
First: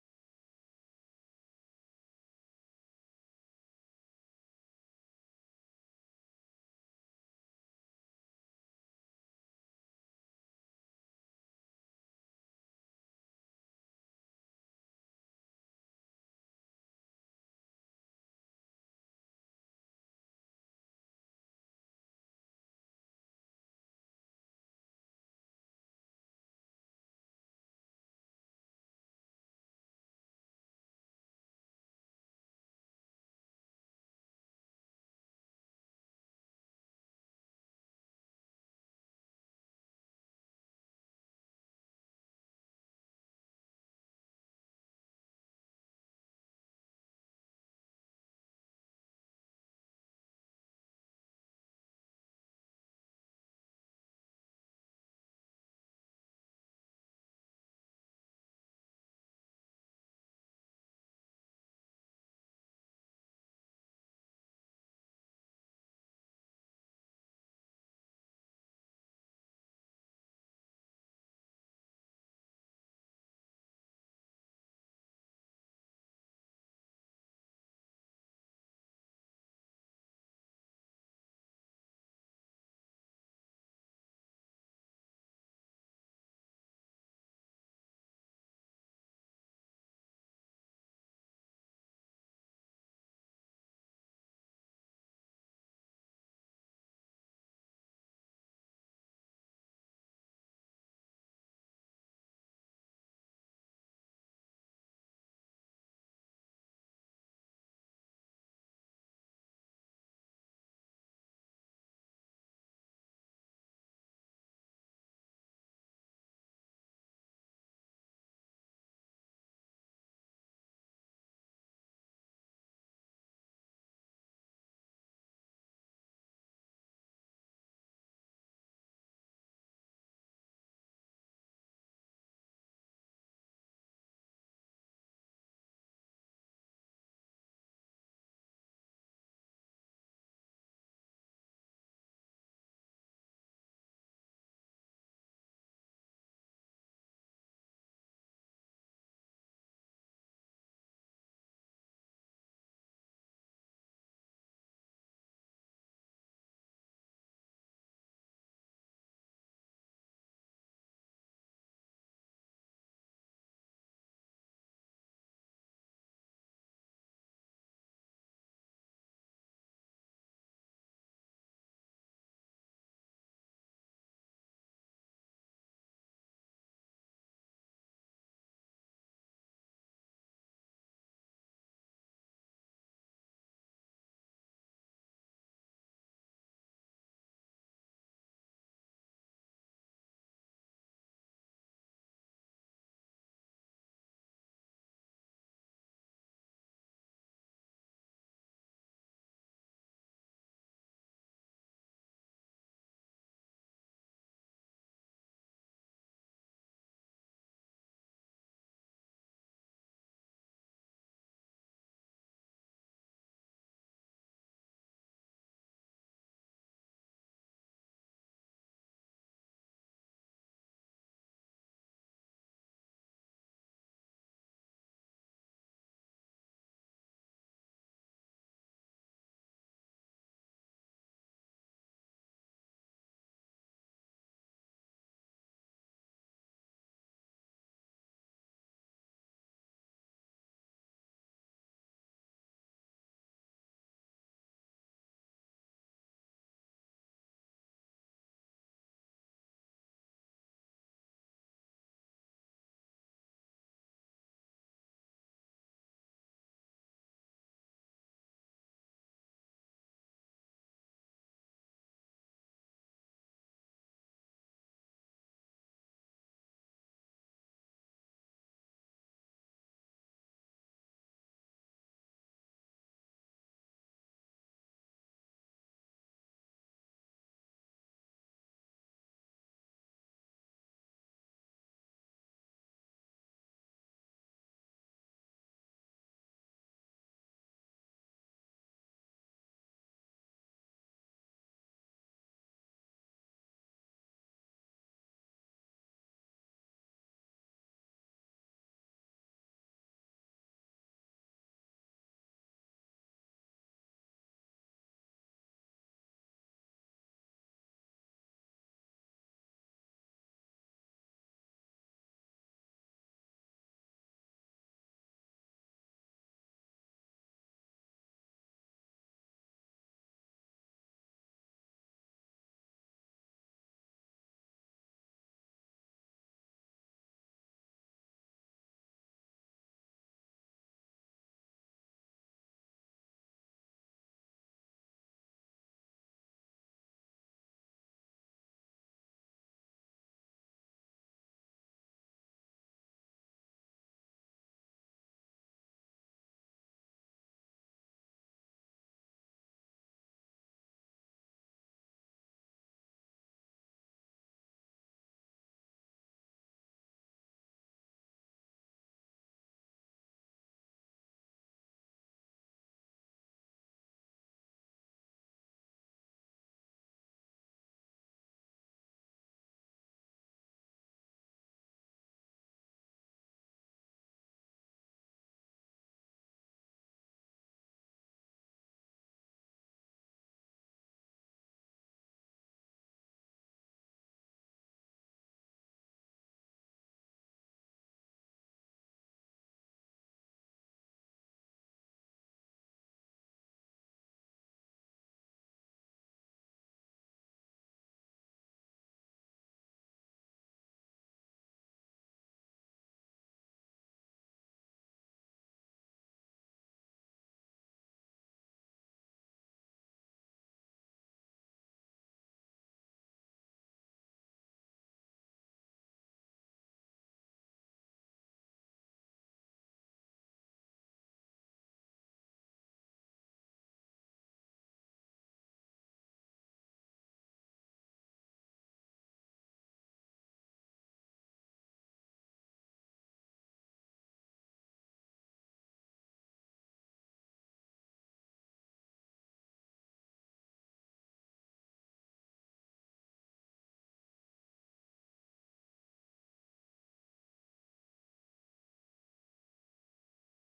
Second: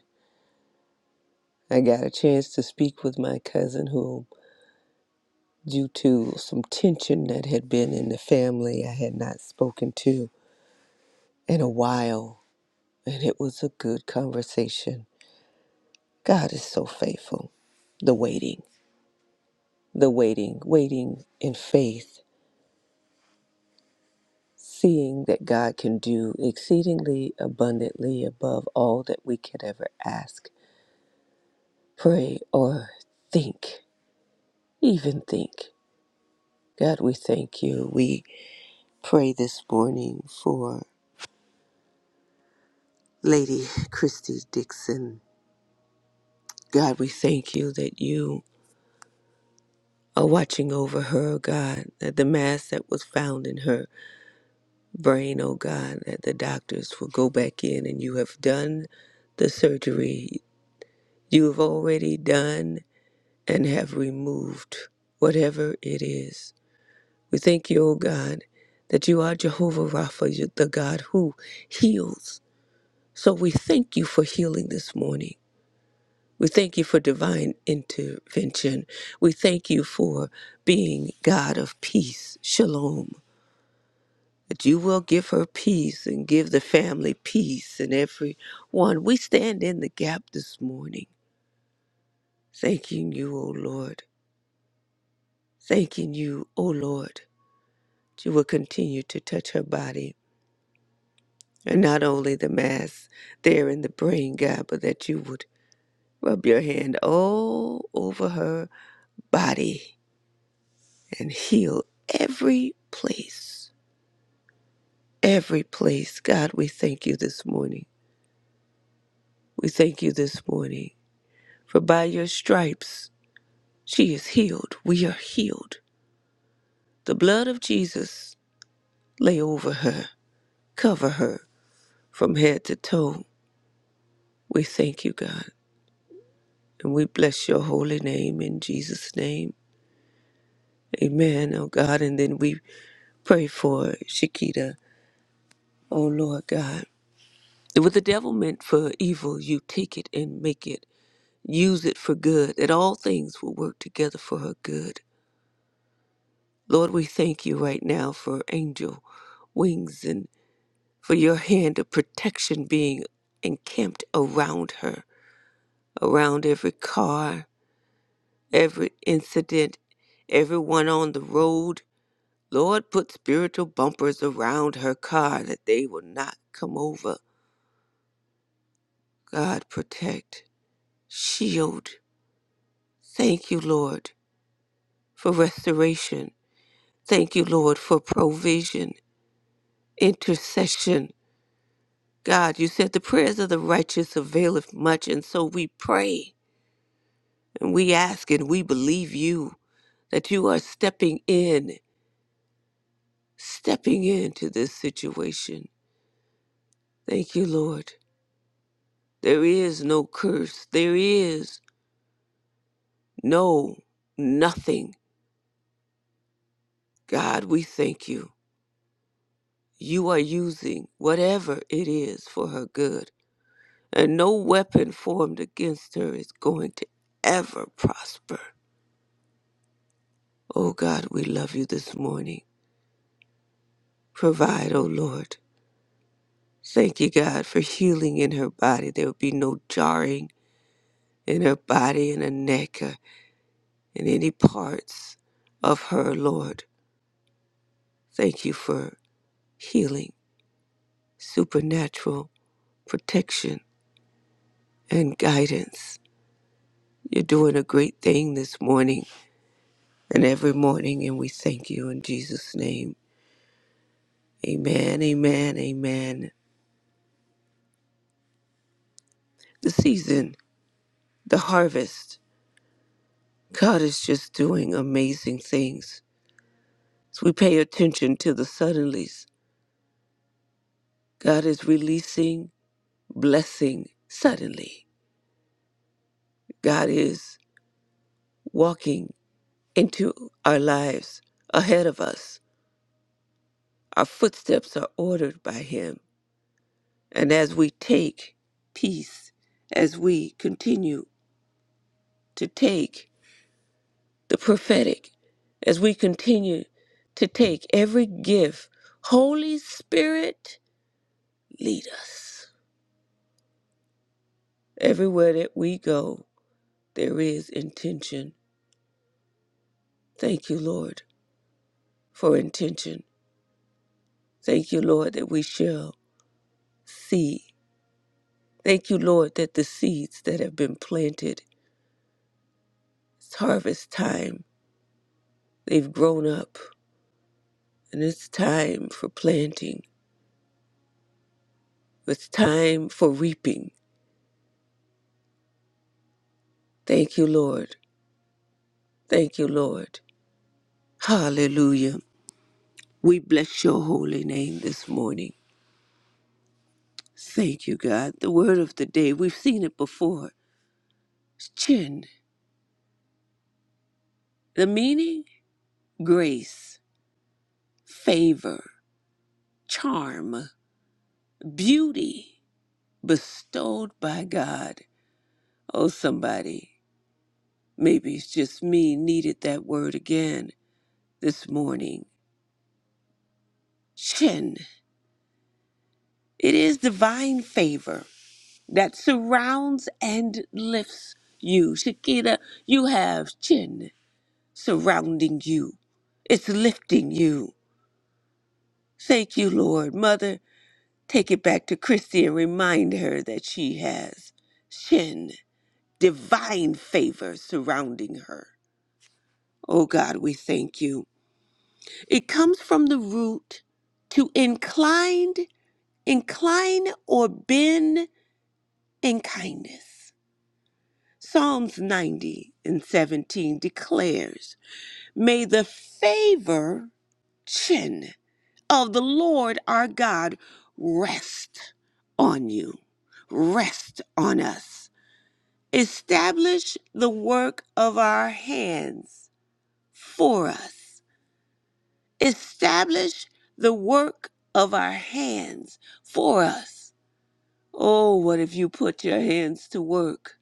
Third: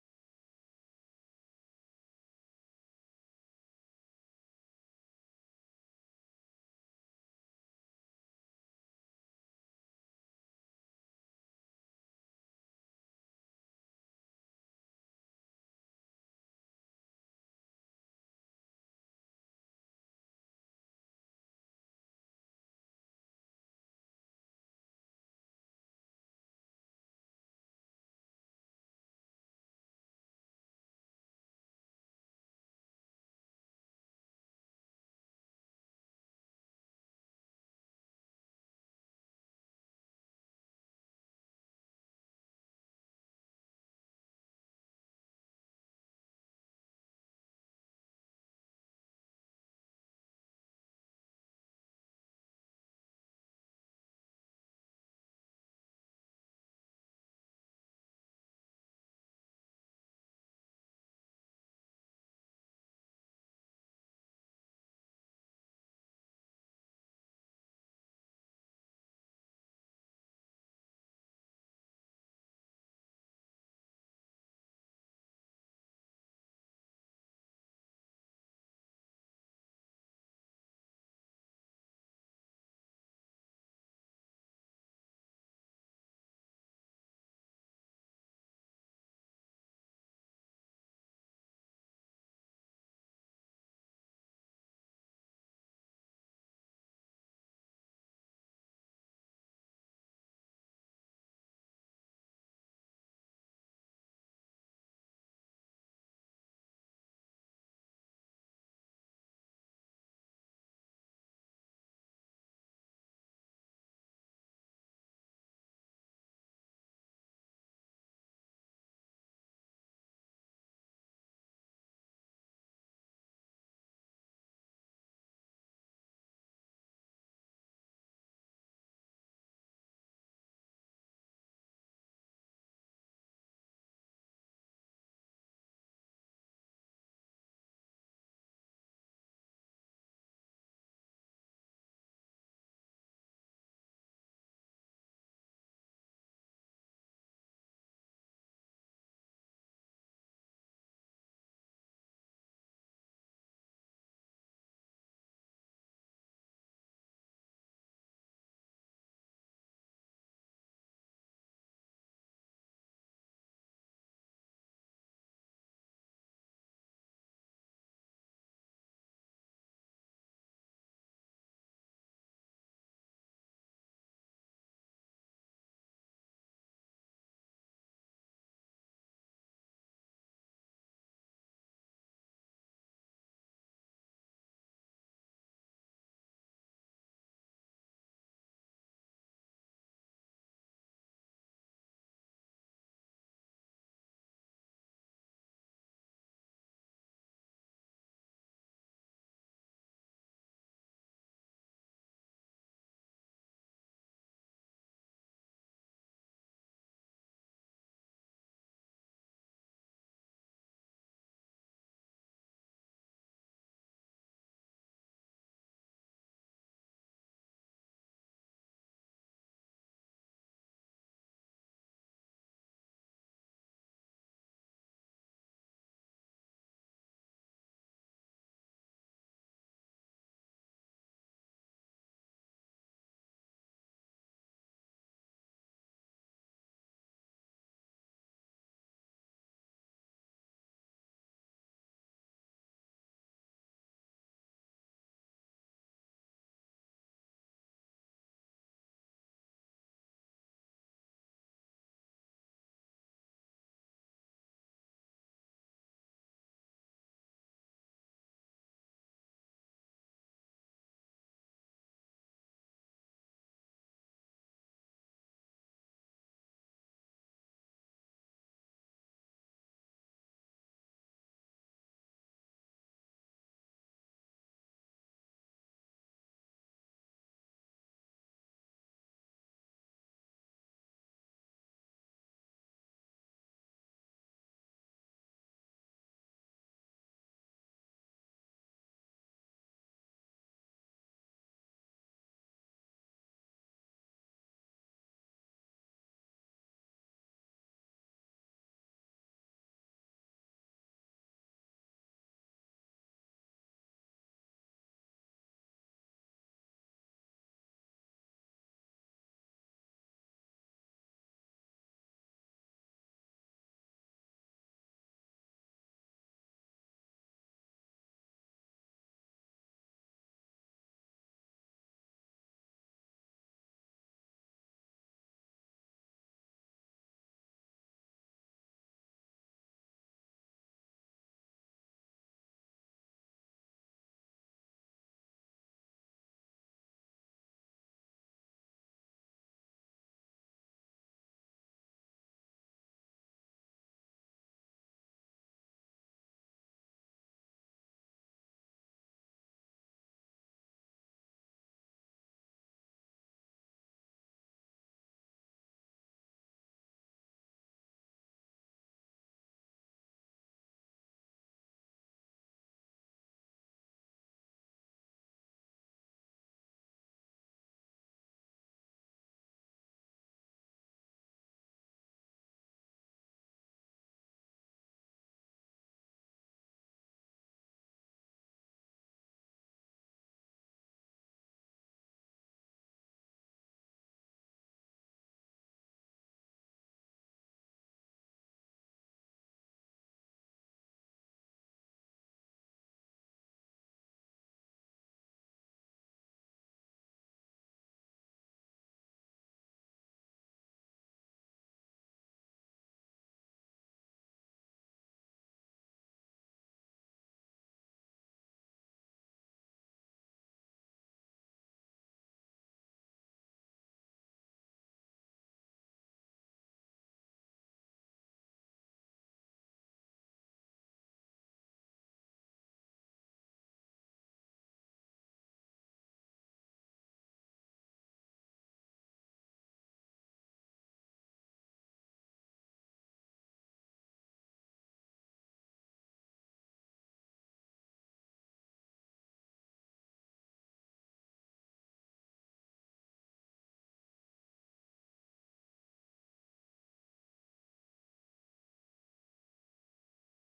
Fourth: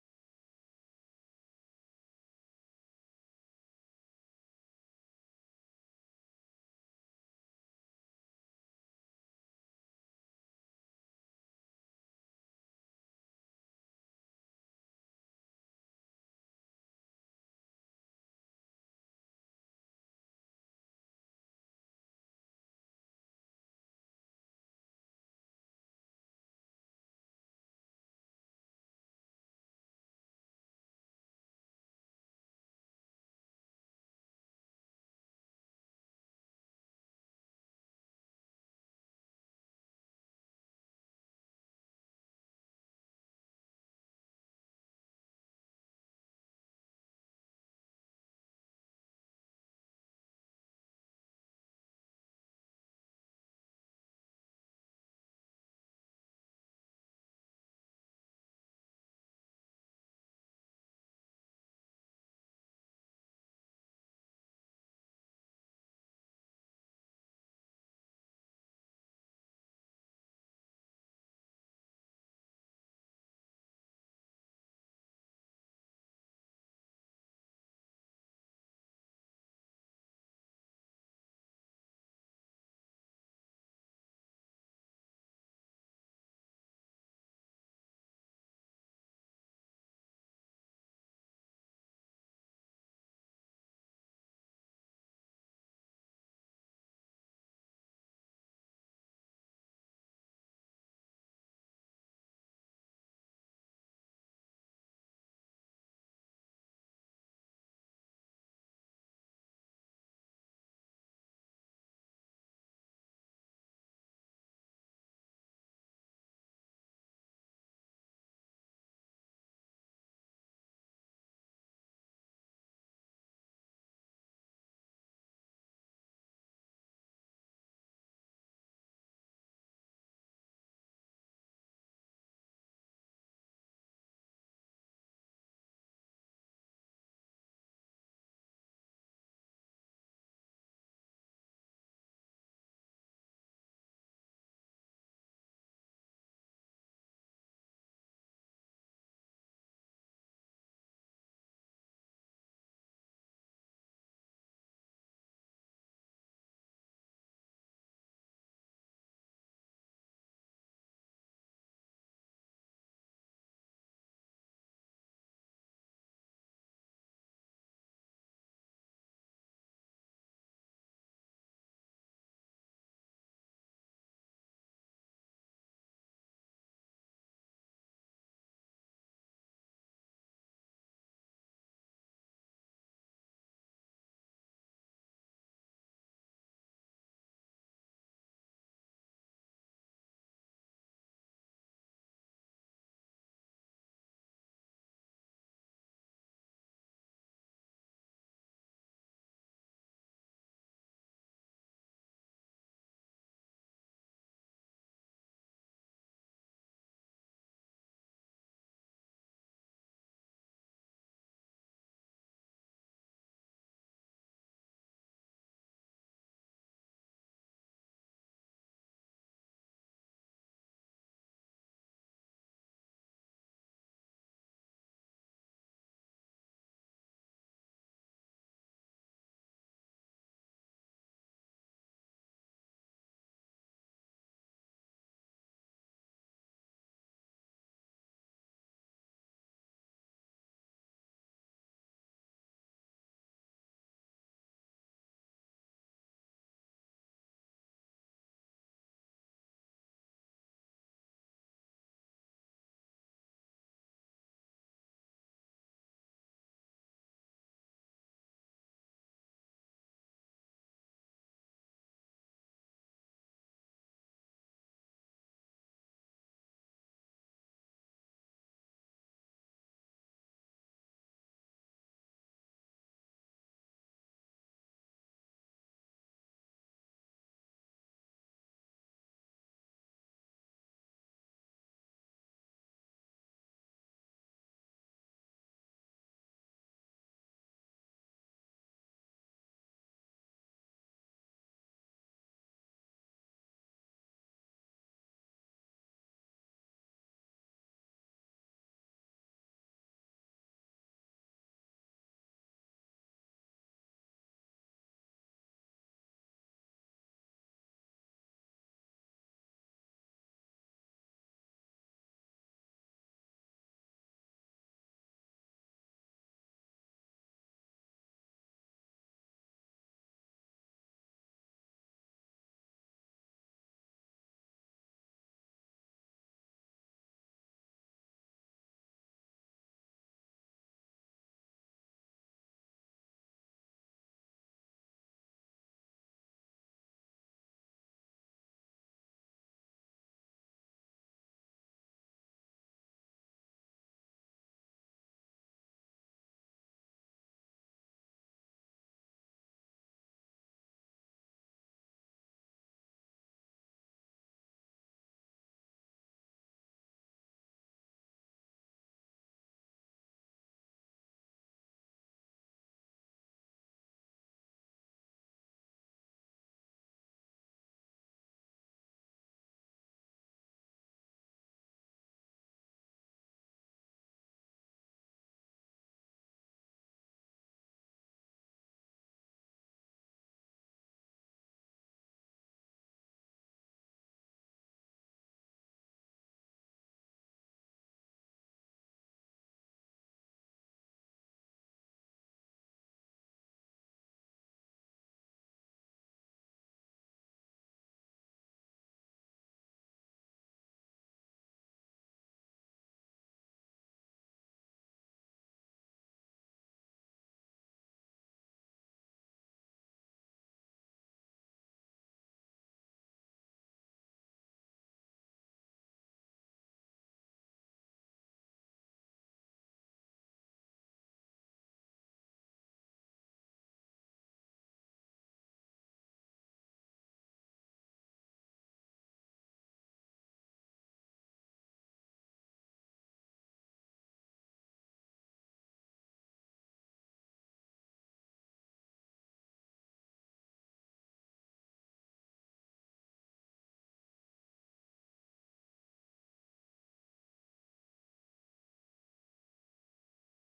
[SPEAKER 2] I got a chance to speak with my cousin who due to some tension that had been in the family I had not spoken to in a while, and it was a good conversation. God is so faithful. The waiting, the waiting, waiting in faith, seeing that God can do exceedingly abundantly above all that we could ever ask, pray, or think, even think. God, we thank you. We pray this morning for Lady Christy Dixon God, we thank you that you are watching over her, God, that the mass that was found in her brain, oh God, that the doctors will go back in and you have done the surgery. You have already done and have removed whatever it is. We thank you, oh God, that you are Jehovah Rapha, you- the God who heals. So we thank you for healing this morning. We thank you for divine intervention. We thank you for being God of peace, shalom, that you will give her peace and give the family peace and everyone. We stand in the gap this morning, thanking you, O Lord, thanking you, O Lord, that you will continue to touch her body and not only the mass there in the brain, God, but that you would rub your hand all over her body and heal every place, every place. God, we thank you this morning. We thank you this morning. For by your stripes, she is healed. We are healed. The blood of Jesus lay over her, cover her from head to toe. We thank you, God, and we bless your holy name in Jesus' name. Amen, oh God. And then we pray for Shakita, oh Lord God. What the devil meant for evil, you take it and make it use it for good, that all things will work together for her good. Lord, we thank you right now for angel wings and for your hand of protection being encamped around her, around every car, every incident, everyone on the road. Lord, put spiritual bumpers around her car that they will not come over. God, protect, shield. Thank you, Lord, for restoration. Thank you, Lord, for provision. intercession. God, you said the prayers of the righteous availeth much, and so we pray and we ask and we believe you that you are stepping in, stepping into this situation. Thank you, Lord. There is no curse, there is no nothing. God, we thank you. You are using whatever it is for her good, and no weapon formed against her is going to ever prosper. Oh God, we love you this morning. Provide, oh Lord. Thank you, God, for healing in her body. There will be no jarring in her body and her neck or in any parts of her, Lord. Thank you for healing, supernatural protection, and guidance. You're doing a great thing this morning and every morning, and we thank you in Jesus' name. Amen, amen, amen. The season, the harvest. God is just doing amazing things. As we pay attention to the suddenlies, God is releasing blessing suddenly. God is walking into our lives ahead of us. Our footsteps are ordered by Him. And as we take peace, as we continue to take the prophetic, as we continue to take every gift, Holy Spirit, lead us. Everywhere that we go, there is intention. Thank you, Lord, for intention. Thank you, Lord, that we shall see. Thank you, Lord, that the seeds that have been planted, it's harvest time. They've grown up, and it's time for planting. It's time for reaping. Thank you, Lord. Thank you, Lord. Hallelujah. We bless your holy name this morning. Thank you, God. The word of the day, we've seen it before. It's Chin. The meaning grace, favor, charm, beauty bestowed by God. Oh, somebody, maybe it's just me, needed that word again this morning. Chin. It is divine favor that surrounds and lifts you. Shakira, you have chin surrounding you, it's lifting you. Thank you, Lord. Mother, Take it back to Christy and remind her that she has Shin, divine favor surrounding her. Oh God, we thank you. It comes from the root to inclined, incline or bend in kindness. Psalms 90 and 17 declares, May the favor, Shin, of the Lord our God rest on you, rest on us. Establish the work of our hands for us. Establish the work of our hands for us. Oh, what if you put your hands to work?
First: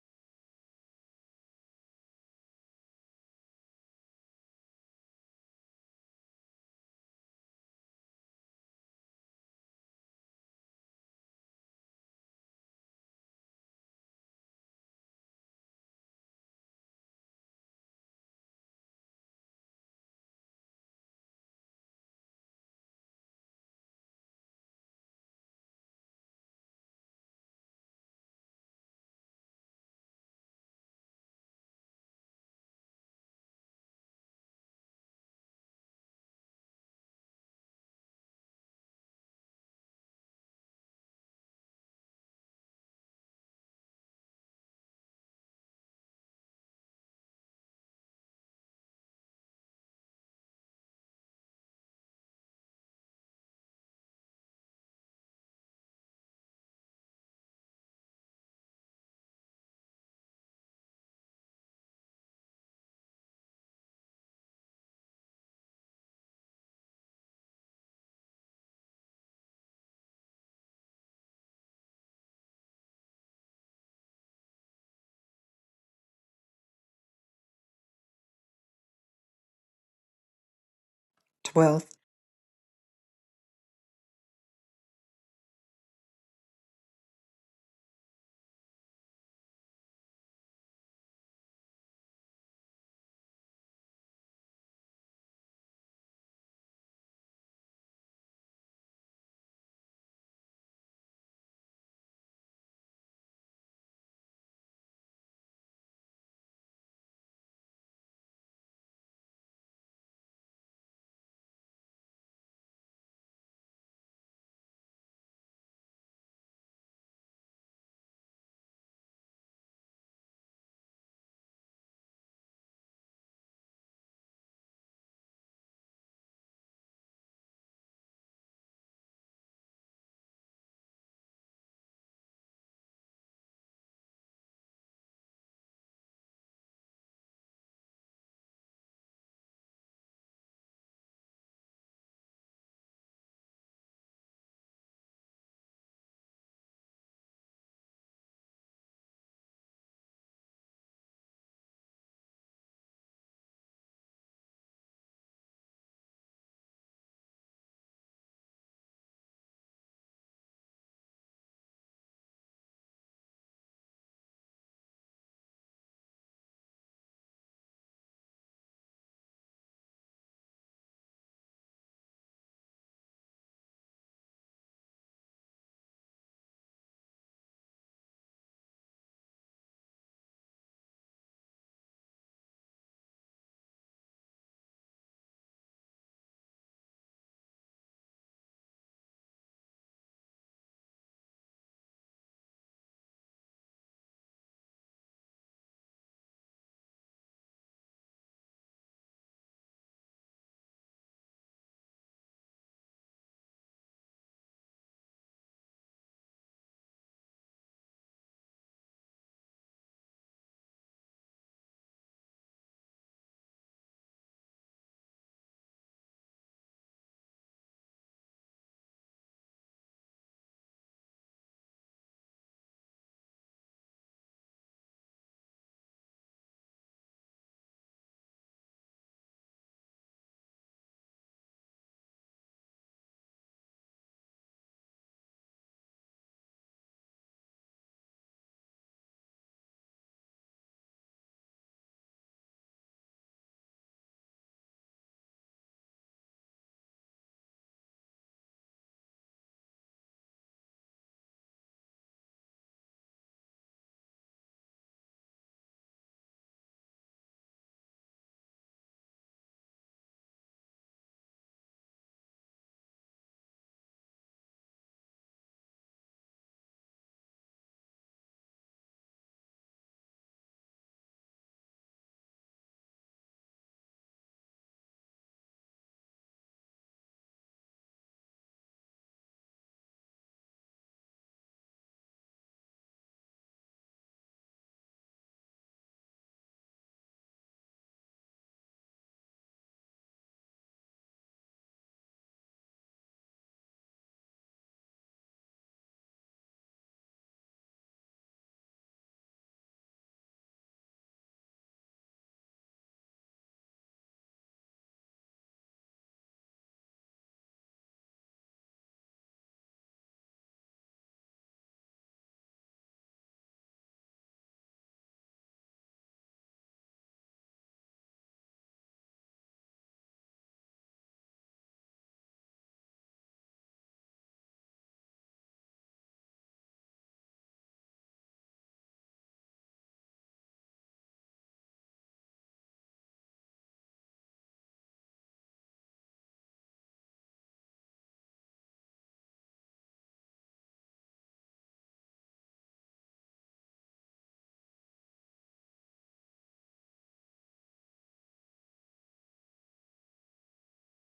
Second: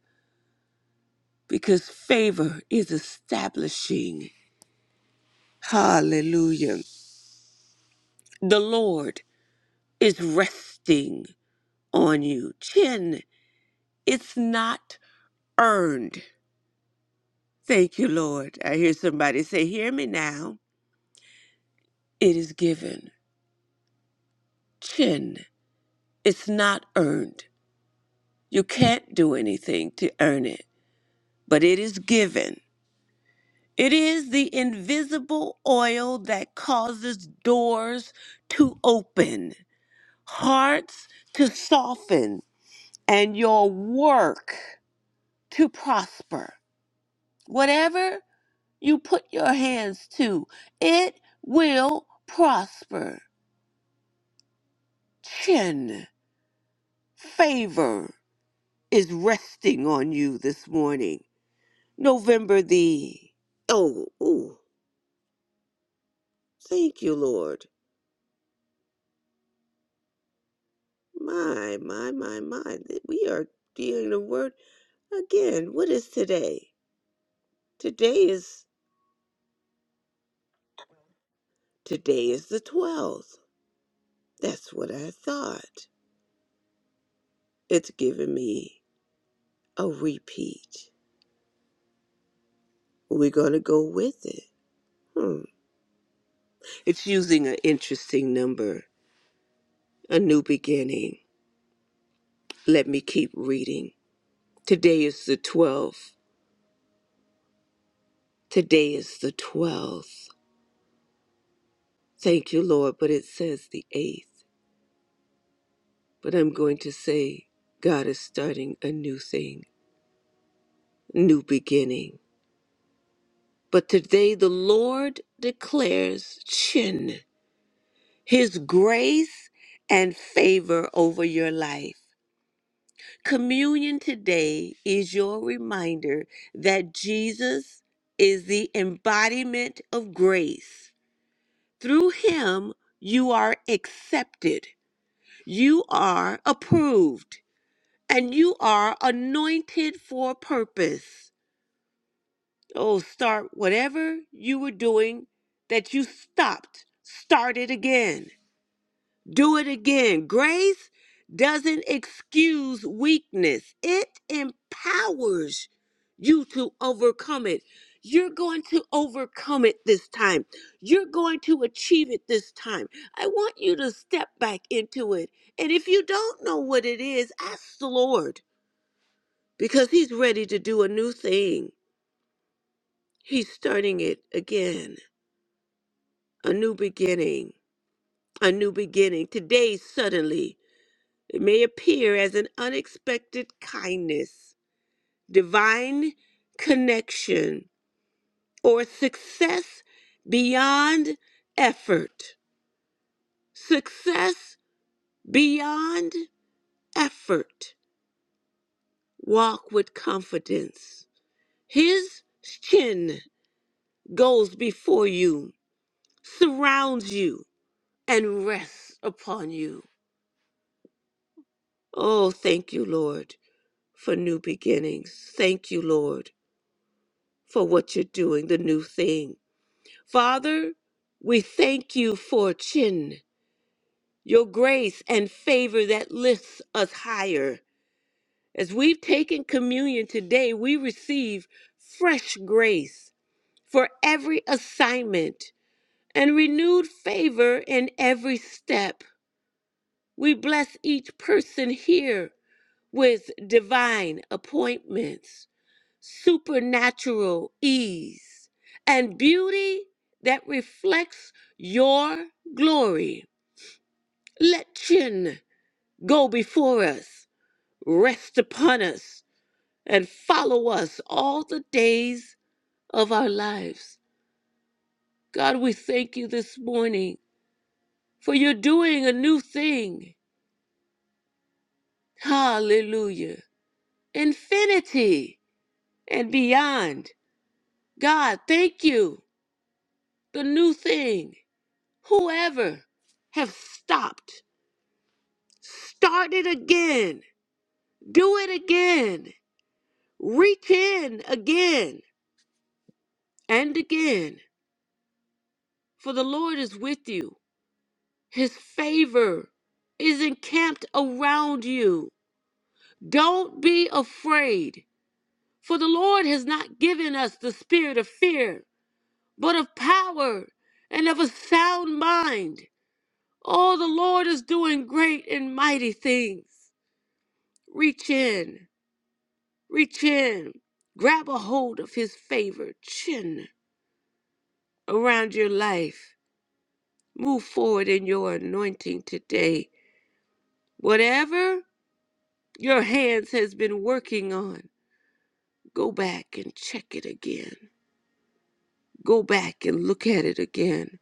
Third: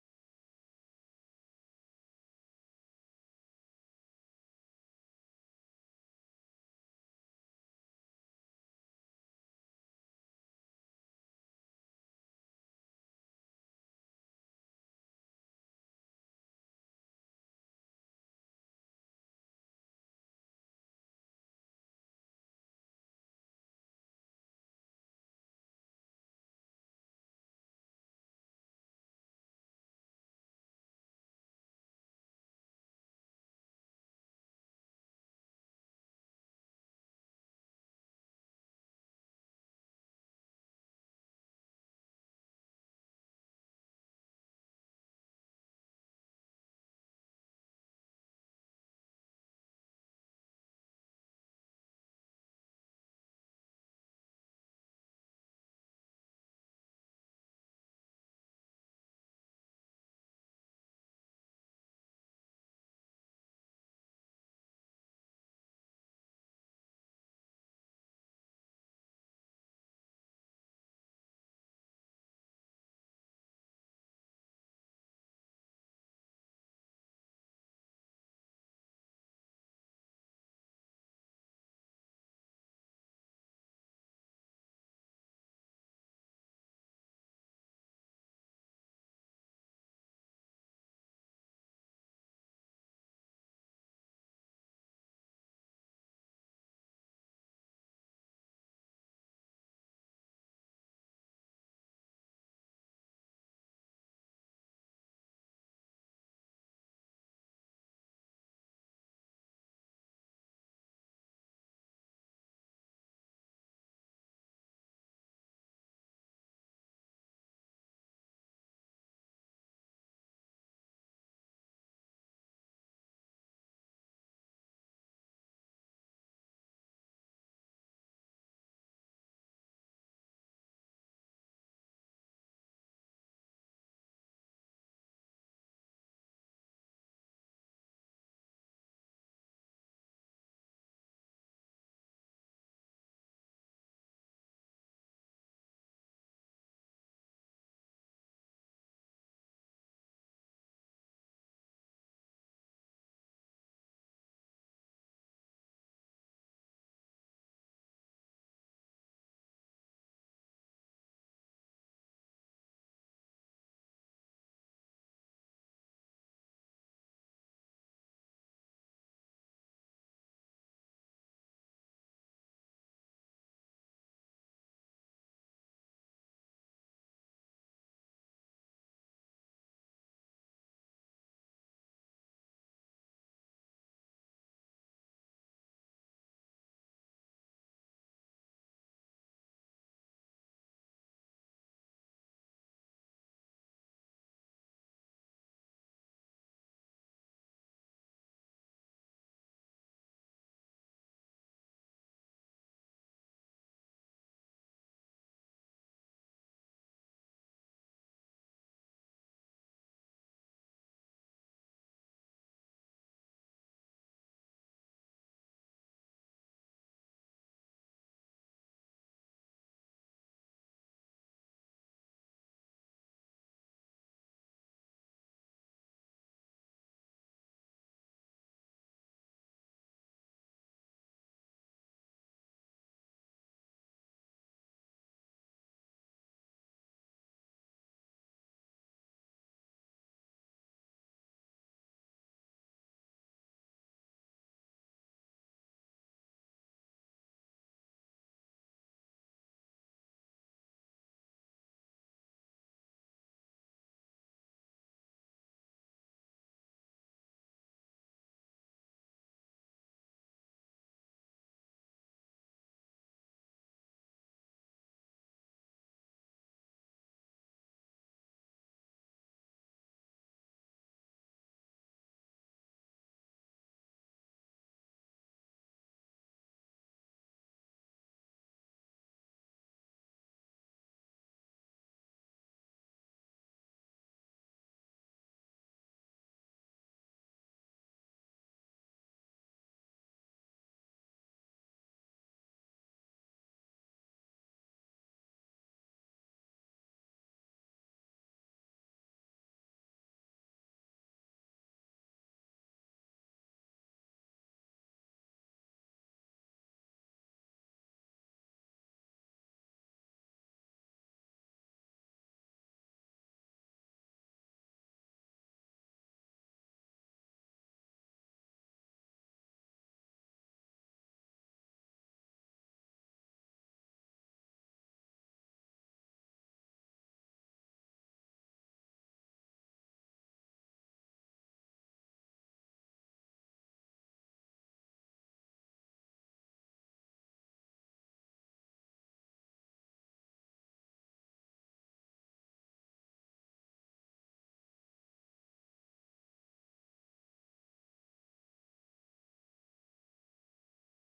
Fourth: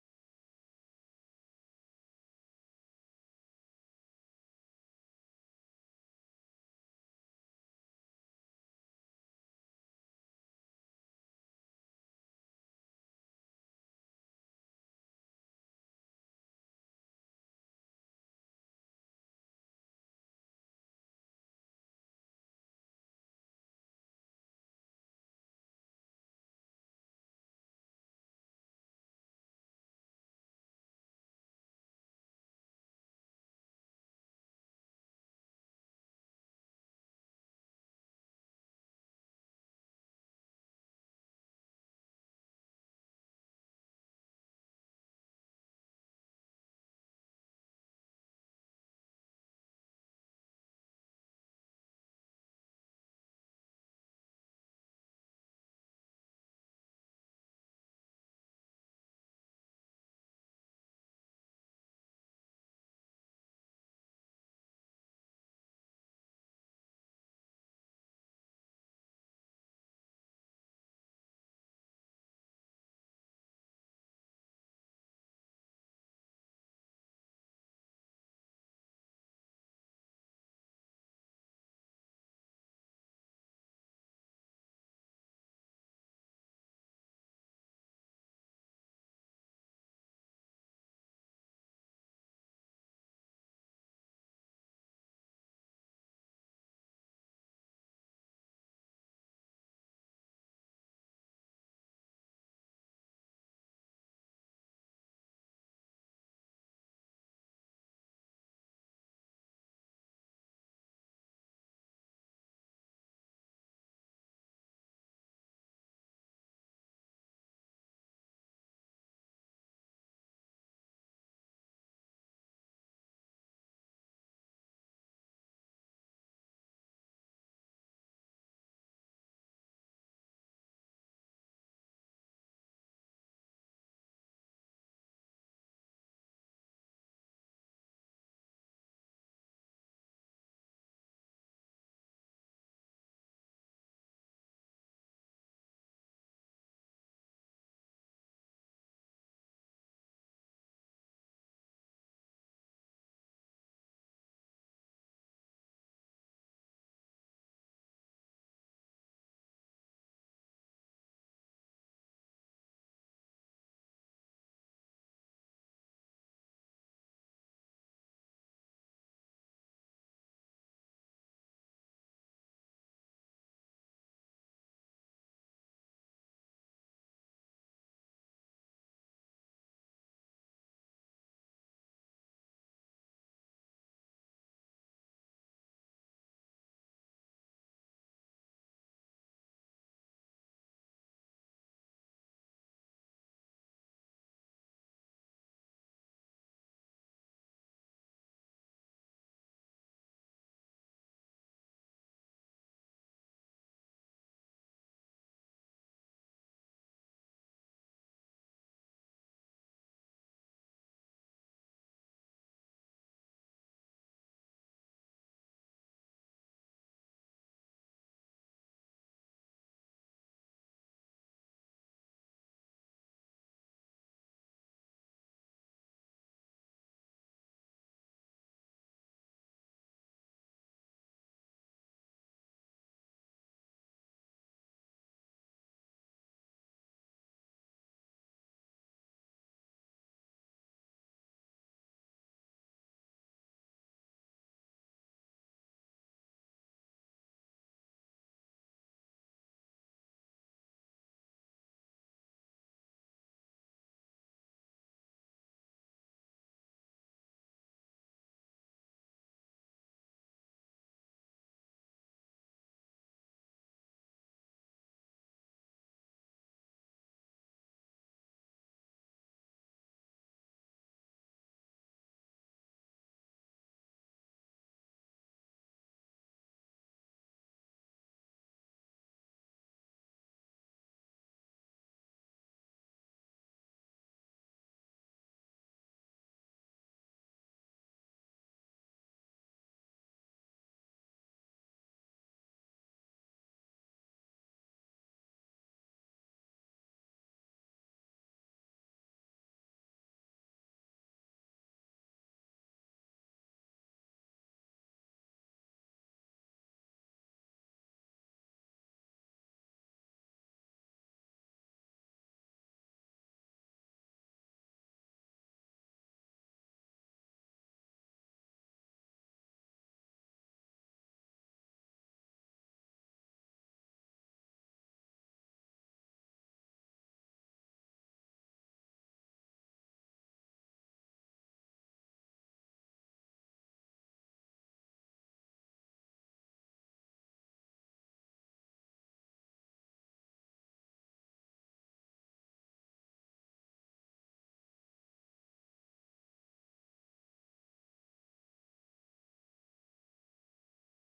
[SPEAKER 2] Because favor is establishing. Hallelujah. The Lord is resting on you. Chin, it's not earned. Thank you, Lord. I hear somebody say, Hear me now. It is given. Chin. It's not earned. You can't do anything to earn it, but it is given. It is the invisible oil that causes doors to open, hearts to soften, and your work to prosper. Whatever you put your hands to, it will prosper. Chin, favor is resting on you this morning November the oh ooh, thank you, Lord. My my my my, th- we are dealing the word again. What is today? Today is
[SPEAKER 1] 12th.
[SPEAKER 2] today is the twelfth. That's what I thought. It's giving me a repeat. We're gonna go with it. Hmm. It's using an interesting number, a new beginning. Let me keep reading. Today is the twelfth. Today is the twelfth. Thank you, Lord, but it says the 8th. But I'm going to say, God is starting a new thing, new beginning. But today the Lord declares chin, his grace and favor over your life. Communion today is your reminder that Jesus is the embodiment of grace. Through him, you are accepted, you are approved. and you are anointed for a purpose. Oh, start whatever you were doing that you stopped. Start it again. Do it again. Grace doesn't excuse weakness, it empowers you to overcome it. You're going to overcome it this time. You're going to achieve it this time. I want you to step back into it. And if you don't know what it is, ask the Lord because he's ready to do a new thing. He's starting it again, a new beginning, a new beginning. Today, suddenly, it may appear as an unexpected kindness, divine connection, or success beyond effort. Success beyond effort. Walk with confidence. His chin goes before you, surrounds you and rests upon you. Oh, thank you, Lord, for new beginnings. Thank you, Lord, for what you're doing, the new thing. Father, we thank you for Chin, your grace and favor that lifts us higher. As we've taken communion today, we receive fresh grace for every assignment and renewed favor in every step. We bless each person here with divine appointments, supernatural ease, and beauty that reflects your glory. Let chin go before us, rest upon us, and follow us all the days of our lives. God, we thank you this morning for you're doing a new thing. Hallelujah. Infinity and beyond. God, thank you the new thing, whoever have stopped, start it again, do it again, reach in again and again. For the Lord is with you, His favor is encamped around you. Don't be afraid, for the Lord has not given us the spirit of fear, but of power and of a sound mind. Oh, the Lord is doing great and mighty things. Reach in, reach in, grab a hold of his favor, chin around your life. Move forward in your anointing today. Whatever your hands has been working on, go back and check it again. Go back and look at it again,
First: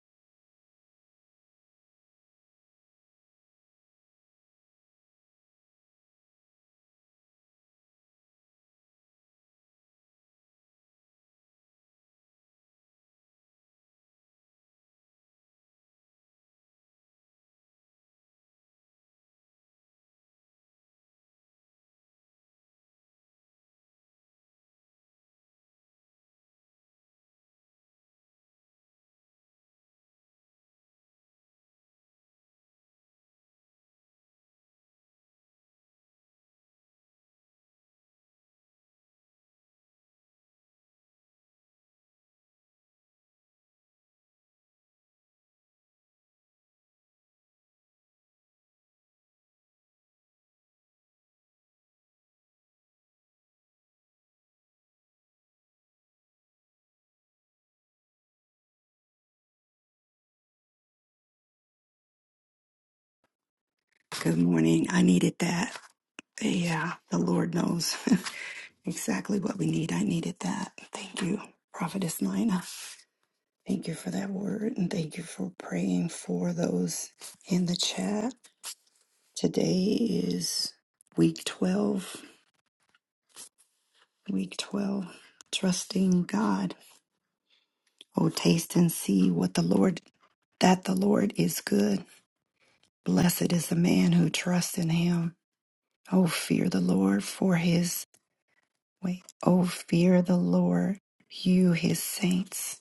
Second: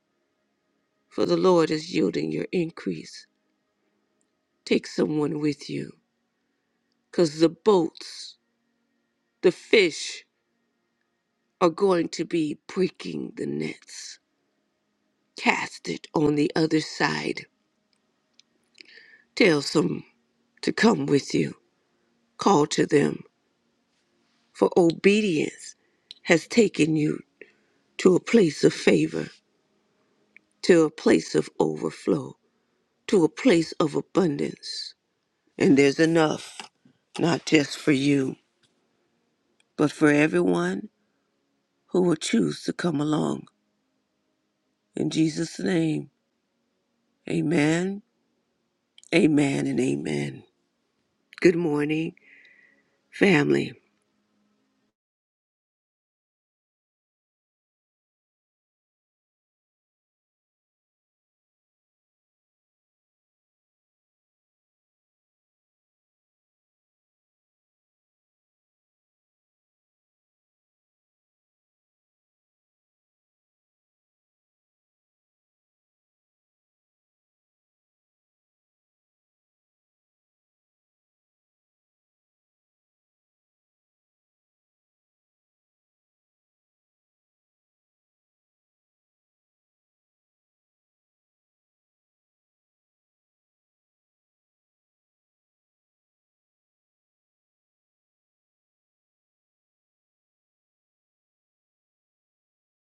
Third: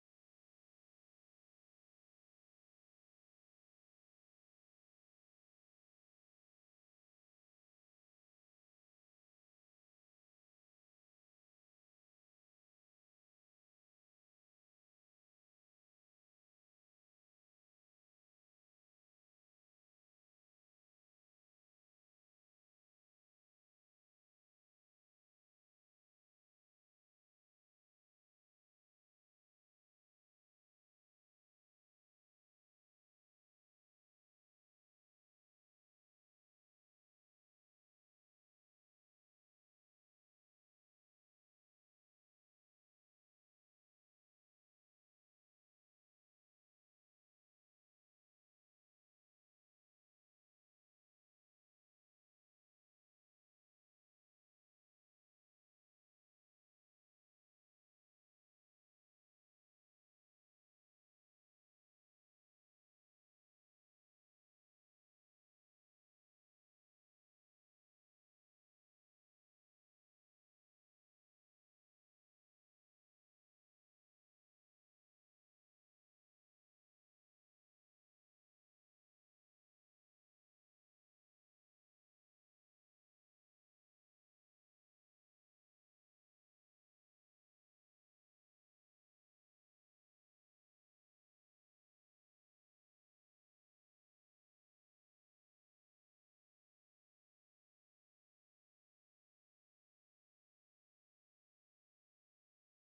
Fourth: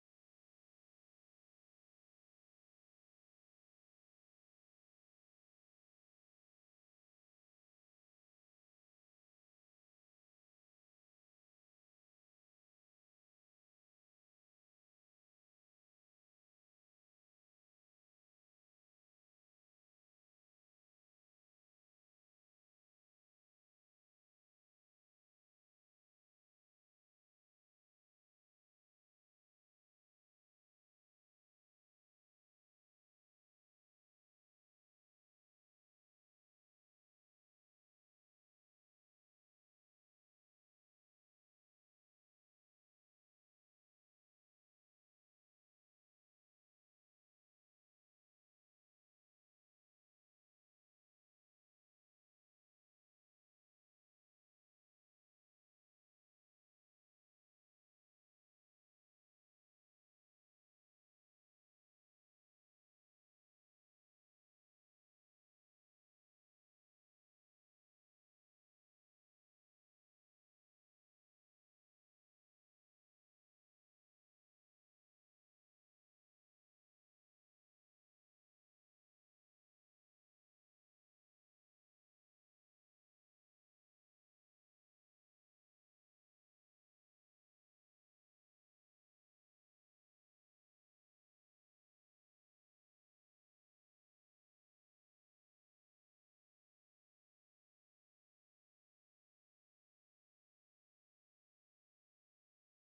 [SPEAKER 2] for the Lord is yielding your increase. Take someone with you, because the boats, the fish, are going to be breaking the nets. Cast it on the other side Tell some to come with you. Call to them, for obedience has taken you to a place of favor, to a place of overflow, to a place of abundance. And there's enough, not just for you, but for everyone who will choose to come along. In Jesus' name, amen, amen, and amen. Good morning, family.
[SPEAKER 1] Good morning. I needed that. Yeah, the Lord knows exactly what we need. I needed that. Thank you, Prophetess Nina. Thank you for that word and thank you for praying for those in the chat. Today is week 12. Week 12. Trusting God. Oh, taste and see what the Lord, that the Lord is good. Blessed is the man who trusts in him. Oh, fear the Lord for his, wait, oh, fear the Lord, you his saints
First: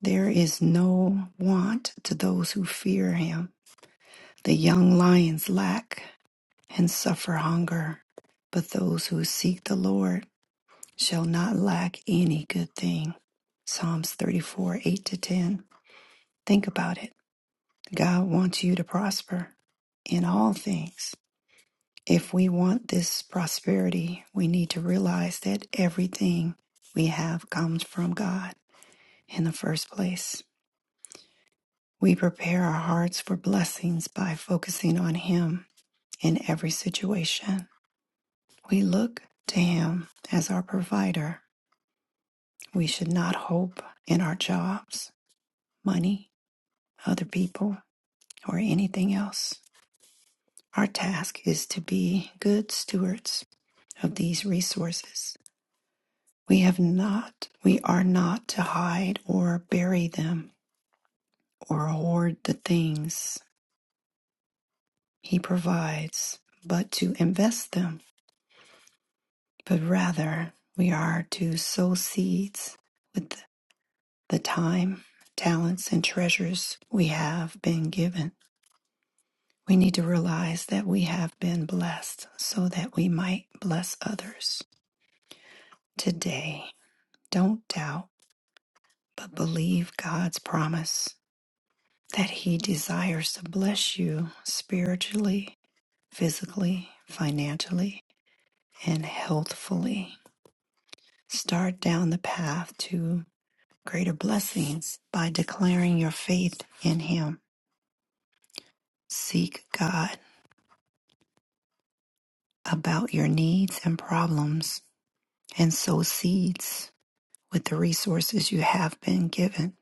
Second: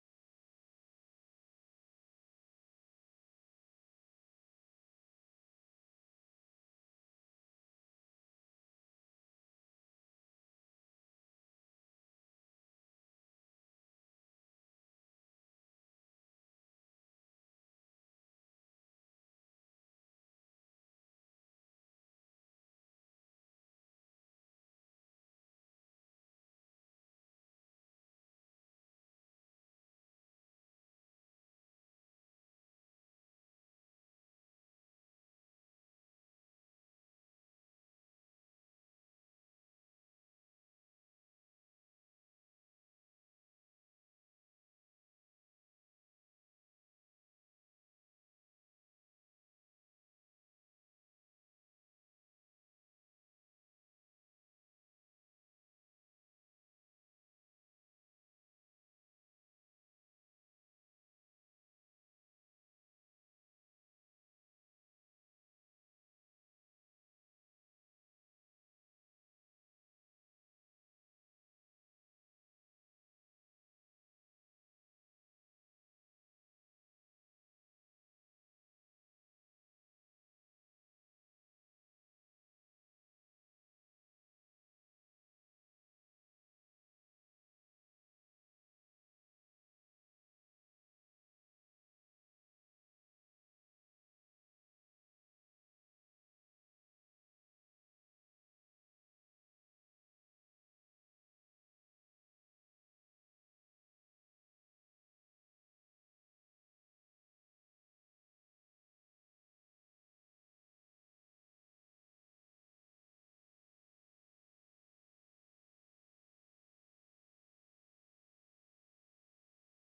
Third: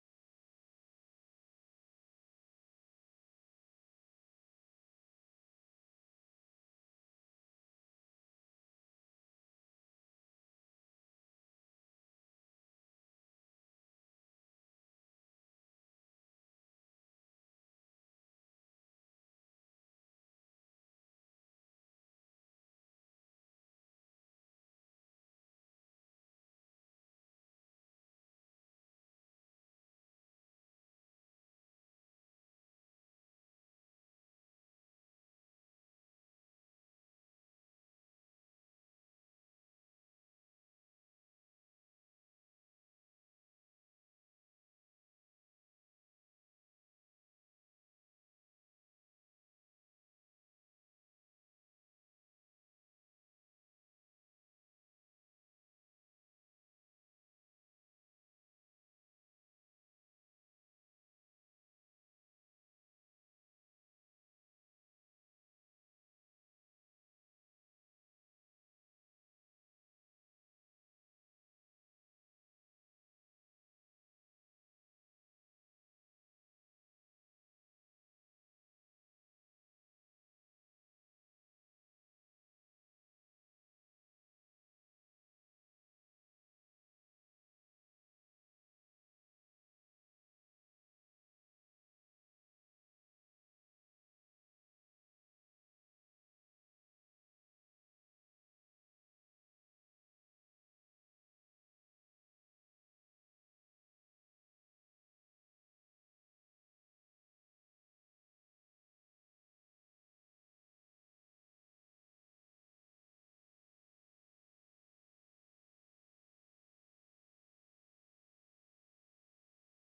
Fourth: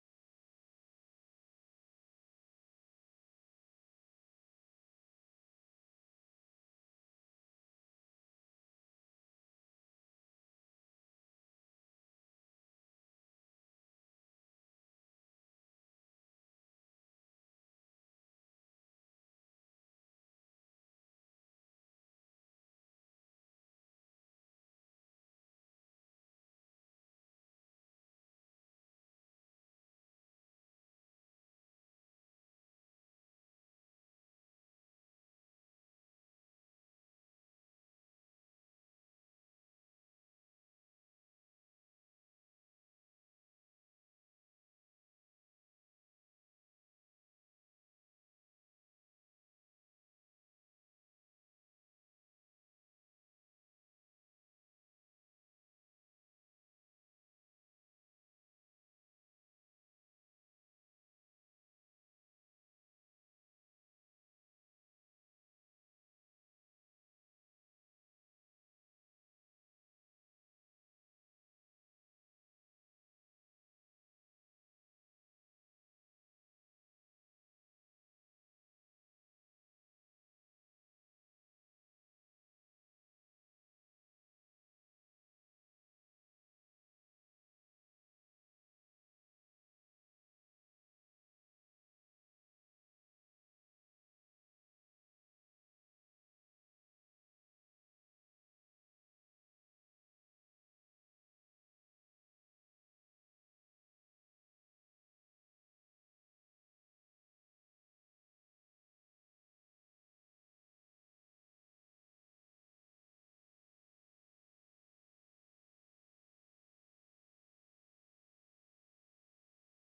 [SPEAKER 1] There is no want to those who fear him. The young lions lack and suffer hunger, but those who seek the Lord shall not lack any good thing. Psalms 34 8 to 10. Think about it. God wants you to prosper in all things. If we want this prosperity, we need to realize that everything we have comes from God in the first place. We prepare our hearts for blessings by focusing on Him in every situation. We look to Him as our provider. We should not hope in our jobs, money, other people, or anything else. Our task is to be good stewards of these resources. We have not, we are not to hide or bury them or hoard the things He provides, but to invest them but rather we are to sow seeds with the time, talents, and treasures we have been given. We need to realize that we have been blessed so that we might bless others. Today, don't doubt, but believe God's promise that He desires to bless you spiritually, physically, financially, and healthfully. Start down the path to. greater blessings by declaring your faith in Him. Seek God about your needs and problems and sow seeds with the resources you have been given.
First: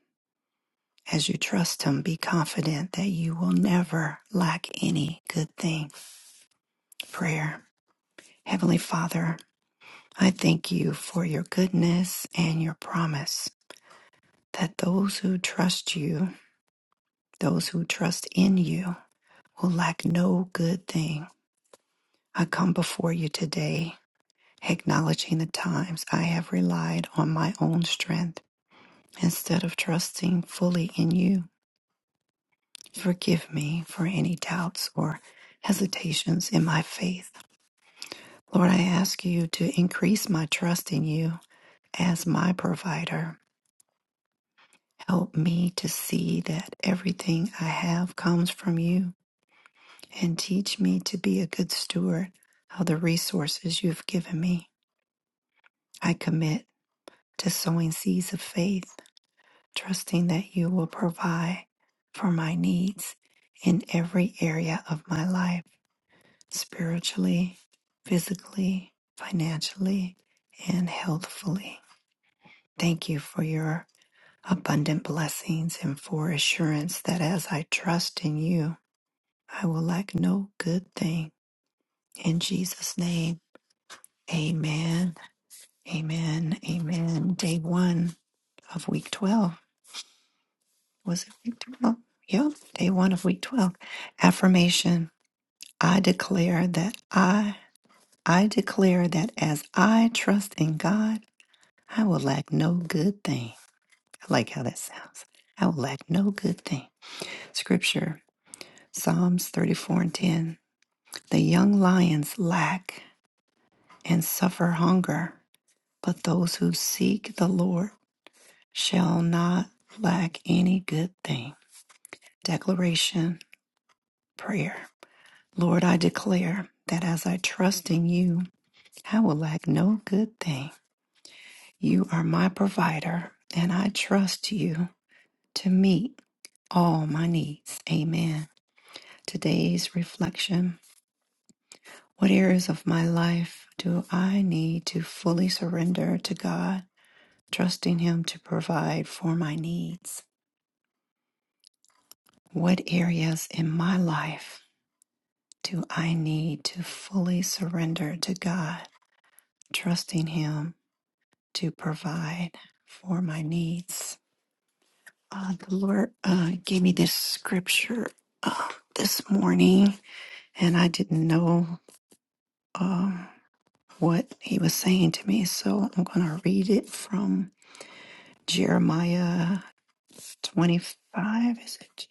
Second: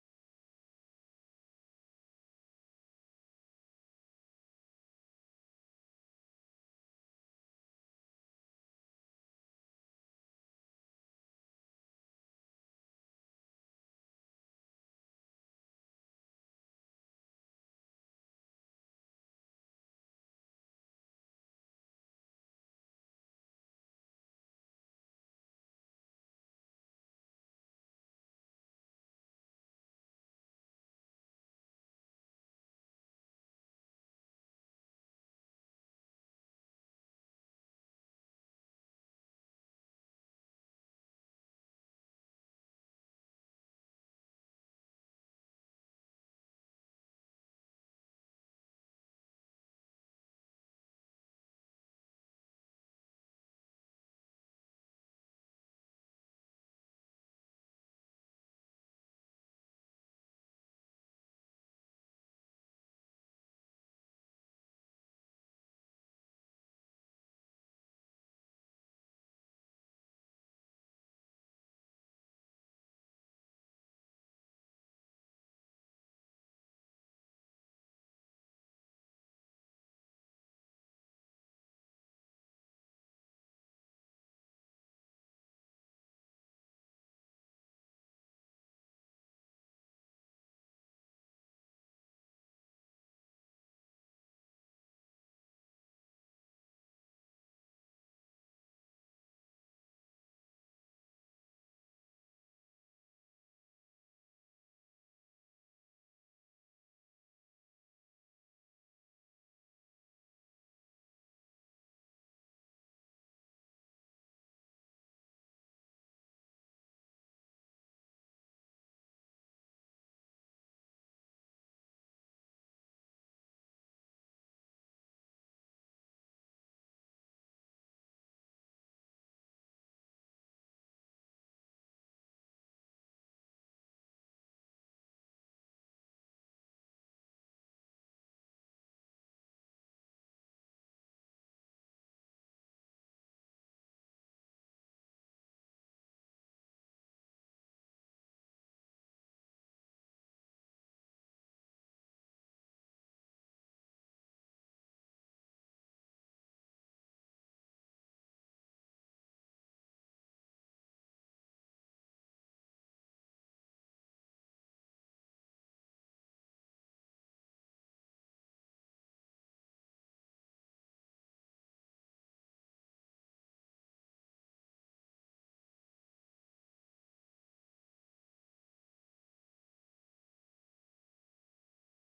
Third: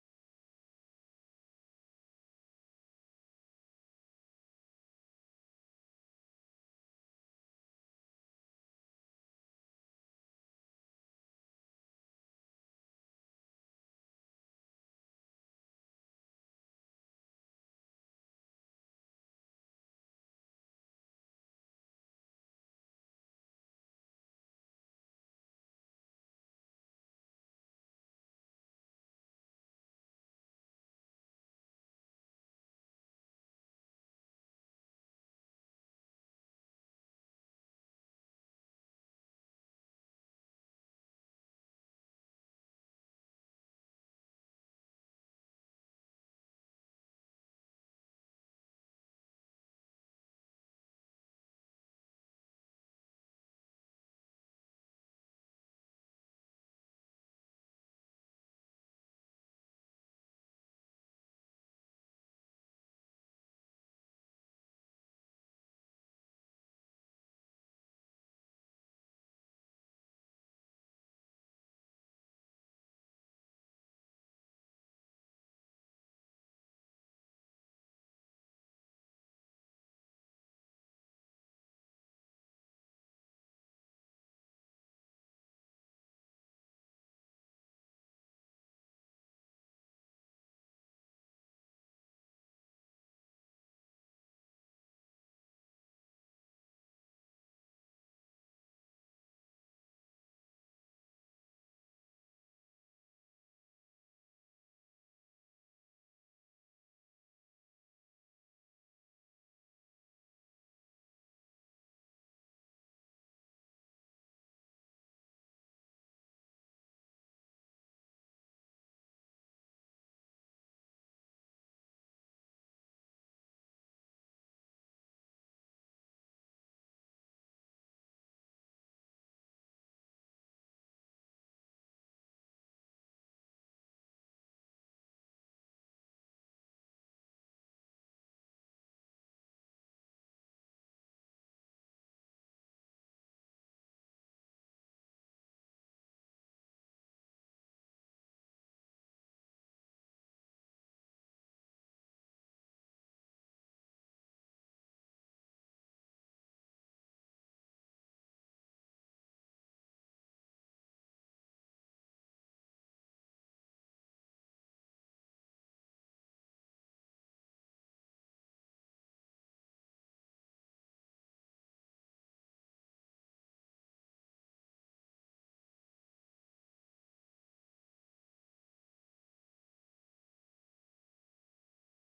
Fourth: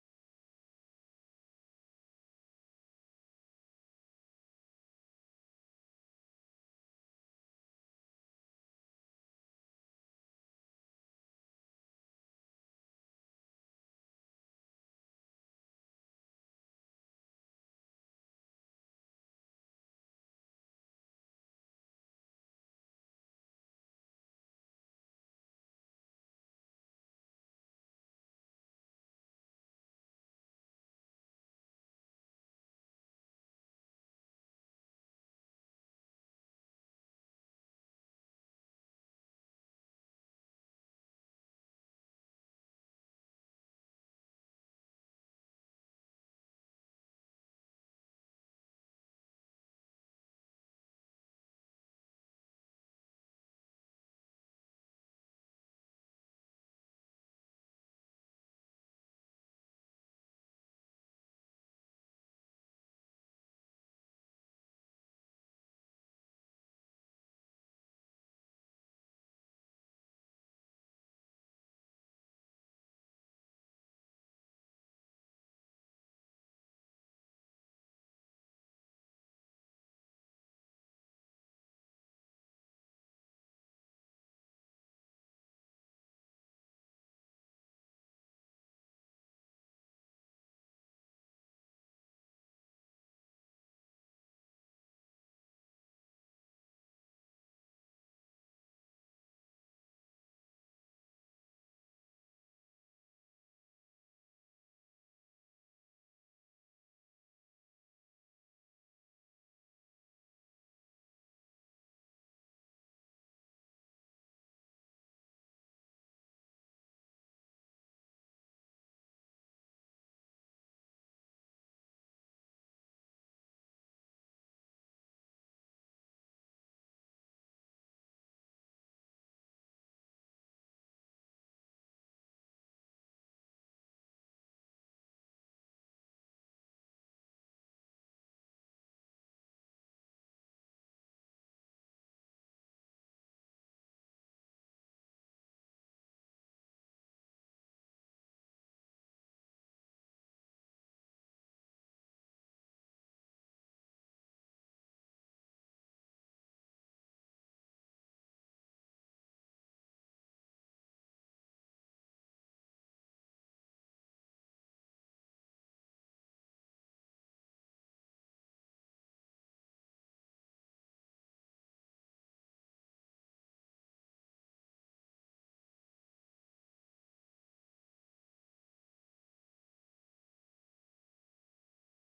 [SPEAKER 1] As you trust Him, be confident that you will never lack any good thing. Prayer. Heavenly Father, I thank you for your goodness and your promise that those who trust you, those who trust in you, will lack no good thing. I come before you today, acknowledging the times I have relied on my own strength instead of trusting fully in you. Forgive me for any doubts or hesitations in my faith. Lord, I ask you to increase my trust in you as my provider. Help me to see that everything I have comes from you and teach me to be a good steward of the resources you've given me. I commit to sowing seeds of faith trusting that you will provide for my needs in every area of my life spiritually, physically, financially, and healthfully. Thank you for your abundant blessings and for assurance that as I trust in you, I will lack no good thing. In Jesus' name, amen. Amen. Amen. Day one of week 12. Was it week 12? Yep, day one of week 12. Affirmation I declare that I, I declare that as I trust in God, I will lack no good thing. I like how that sounds. I will lack no good thing. Scripture Psalms 34 and 10. The young lions lack and suffer hunger, but those who seek the Lord shall not lack any good thing. Declaration, prayer. Lord, I declare that as I trust in you, I will lack no good thing. You are my provider, and I trust you to meet all my needs. Amen. Today's reflection What areas of my life do I need to fully surrender to God, trusting Him to provide for my needs? What areas in my life do I need to fully surrender to God, trusting Him? to provide for my needs. Uh, the Lord uh, gave me this scripture uh, this morning, and I didn't know um, what He was saying to me. So I'm going to read it from Jeremiah 25. Is it?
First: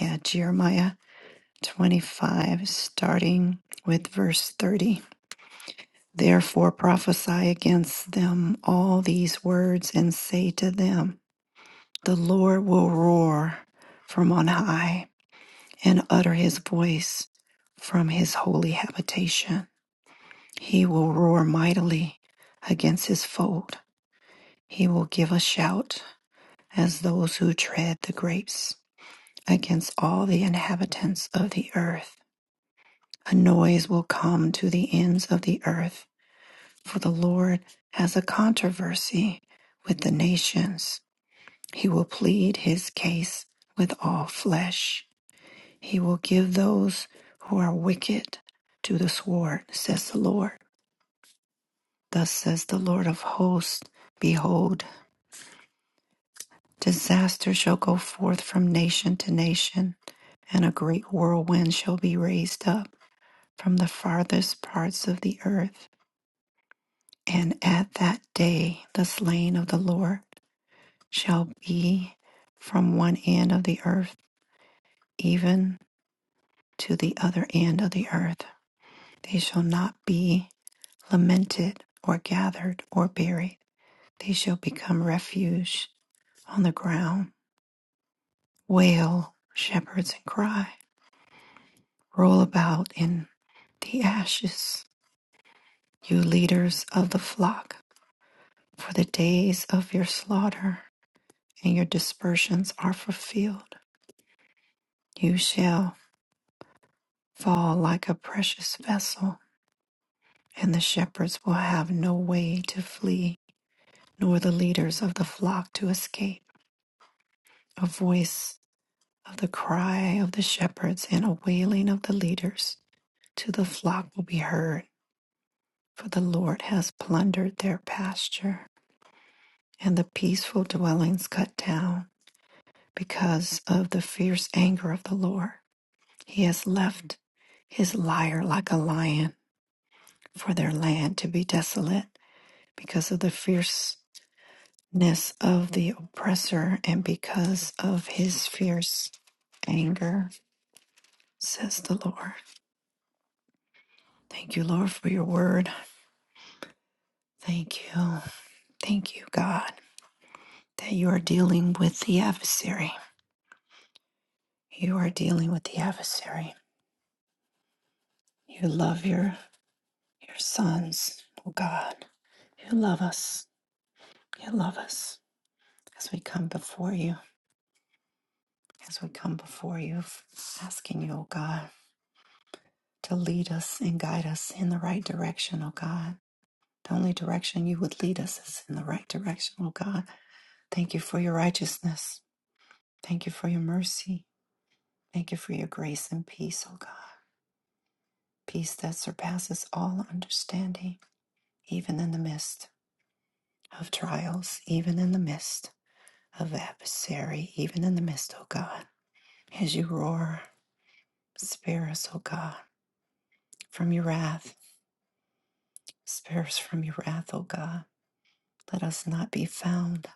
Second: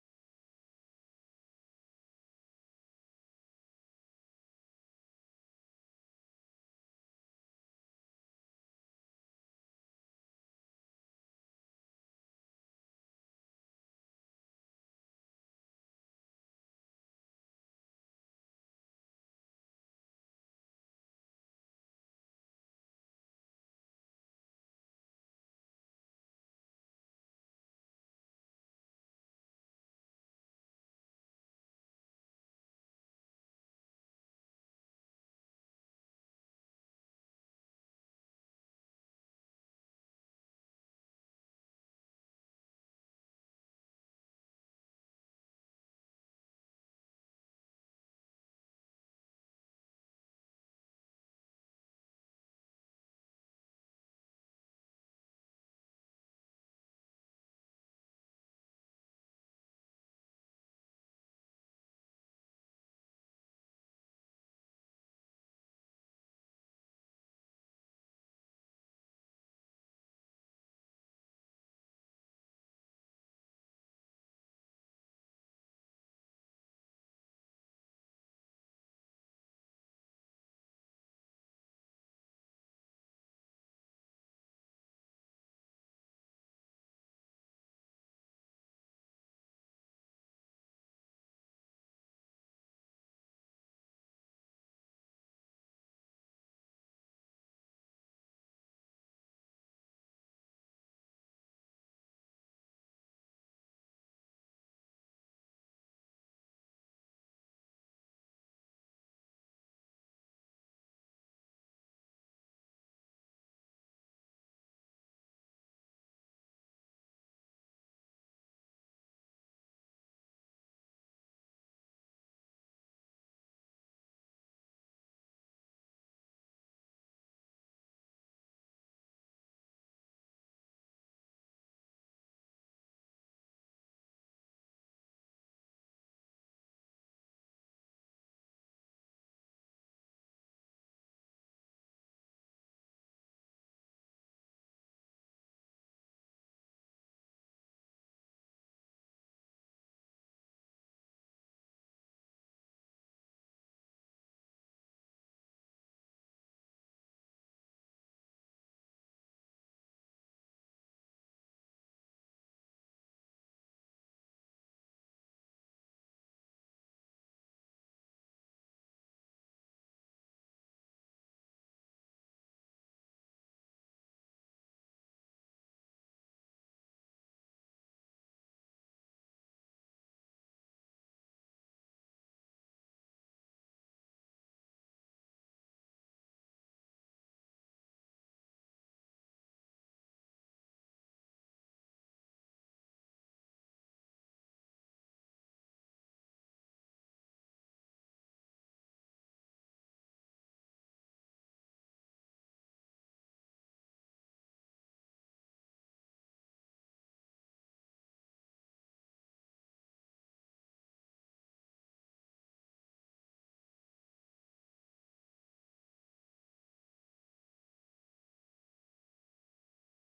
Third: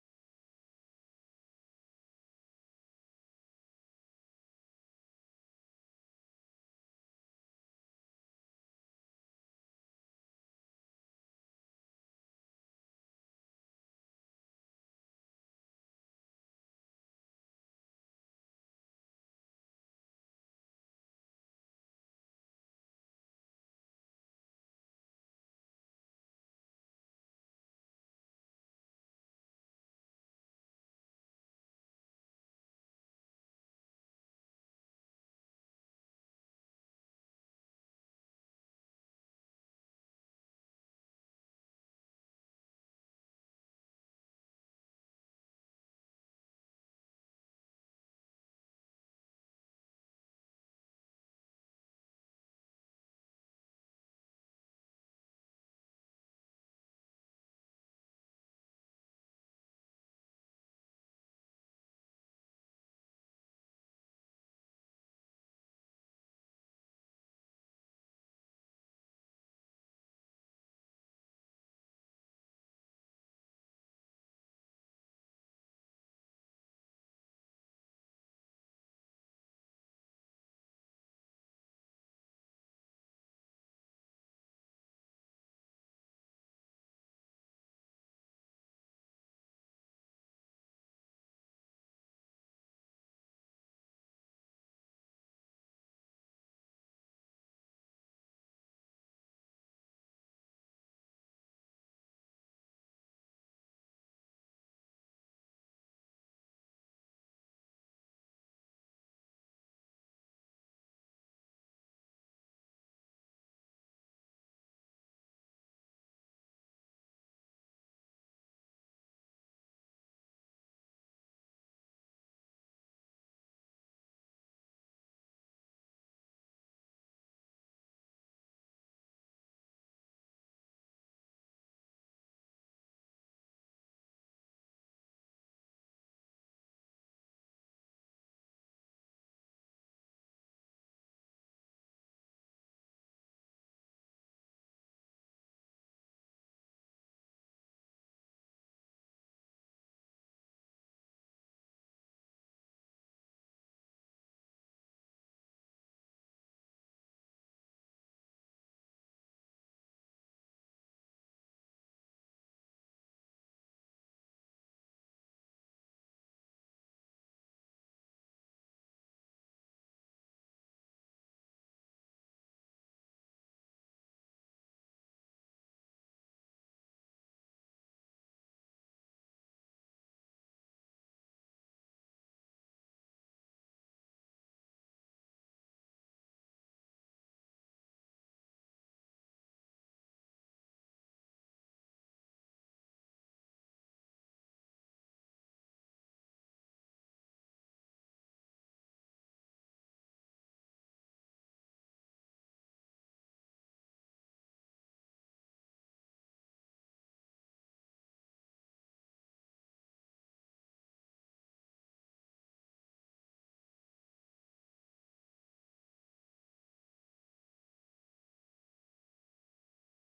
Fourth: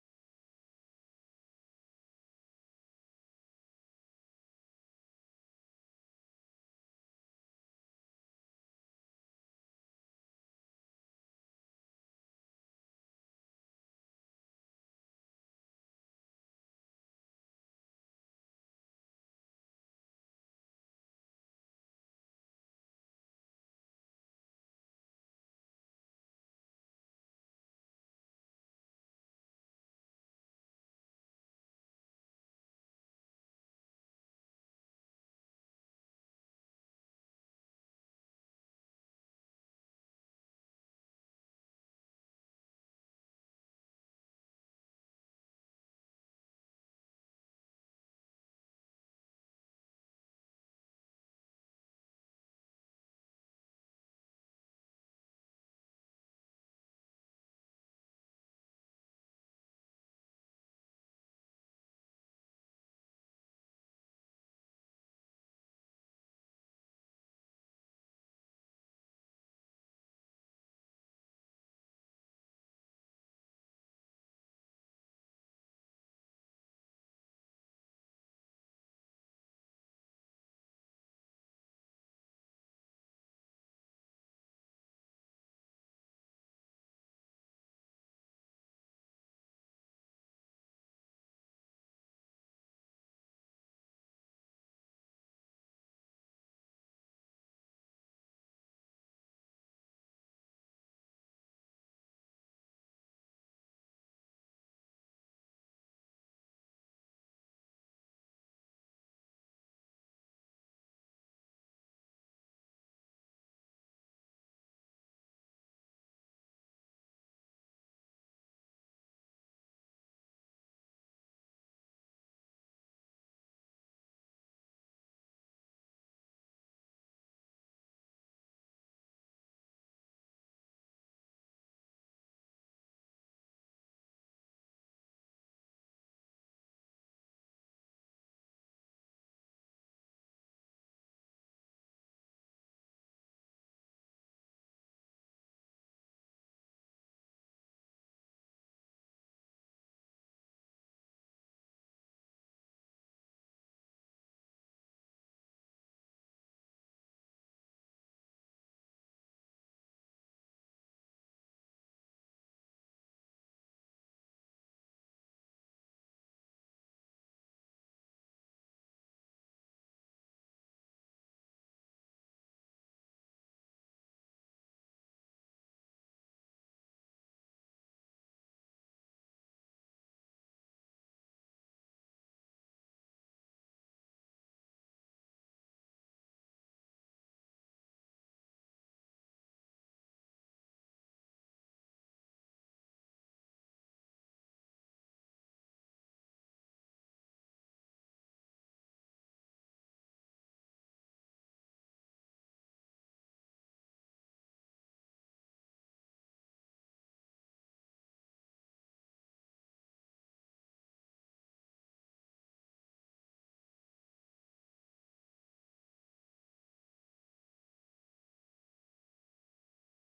[SPEAKER 1] Yeah, Jeremiah 25, starting with verse 30. Therefore prophesy against them all these words and say to them, The Lord will roar from on high and utter his voice from his holy habitation. He will roar mightily against his foe. He will give a shout as those who tread the grapes against all the inhabitants of the earth. A noise will come to the ends of the earth, for the Lord has a controversy with the nations He will plead his case with all flesh. He will give those who are wicked to the sword, says the Lord. Thus says the Lord of hosts Behold, disaster shall go forth from nation to nation, and a great whirlwind shall be raised up from the farthest parts of the earth. And at that day the slain of the Lord shall be from one end of the earth, even to the other end of the earth. They shall not be lamented or gathered or buried. They shall become refuge on the ground. Wail, shepherds, and cry. Roll about in the ashes, you leaders of the flock, for the days of your slaughter and your dispersions are fulfilled. You shall fall like a precious vessel, and the shepherds will have no way to flee. nor the leaders of the flock to escape a voice of the cry of the shepherds and a wailing of the leaders to the flock will be heard for the lord has plundered their pasture and the peaceful dwellings cut down because of the fierce anger of the lord he has left his lyre like a lion for their land to be desolate because of the fierceness of the oppressor and because of his fierce anger says the Lord. Thank you, Lord, for your word. Thank you. Thank you, God, that you are dealing with the adversary. You are dealing with the adversary. You love your your sons, oh God. You love us. You love us. As we come before you, as we come before you, asking you, oh God, to lead us and guide us in the right direction, oh God. The only direction you would lead us is in the right direction, oh God. Thank you for your righteousness. Thank you for your mercy. Thank you for your grace and peace, O God. Peace that surpasses all understanding, even in the midst of trials, even in the midst of adversary, even in the midst, O God. As you roar, spare us, O God, from your wrath. Spare us from your wrath, O God. Let us not be found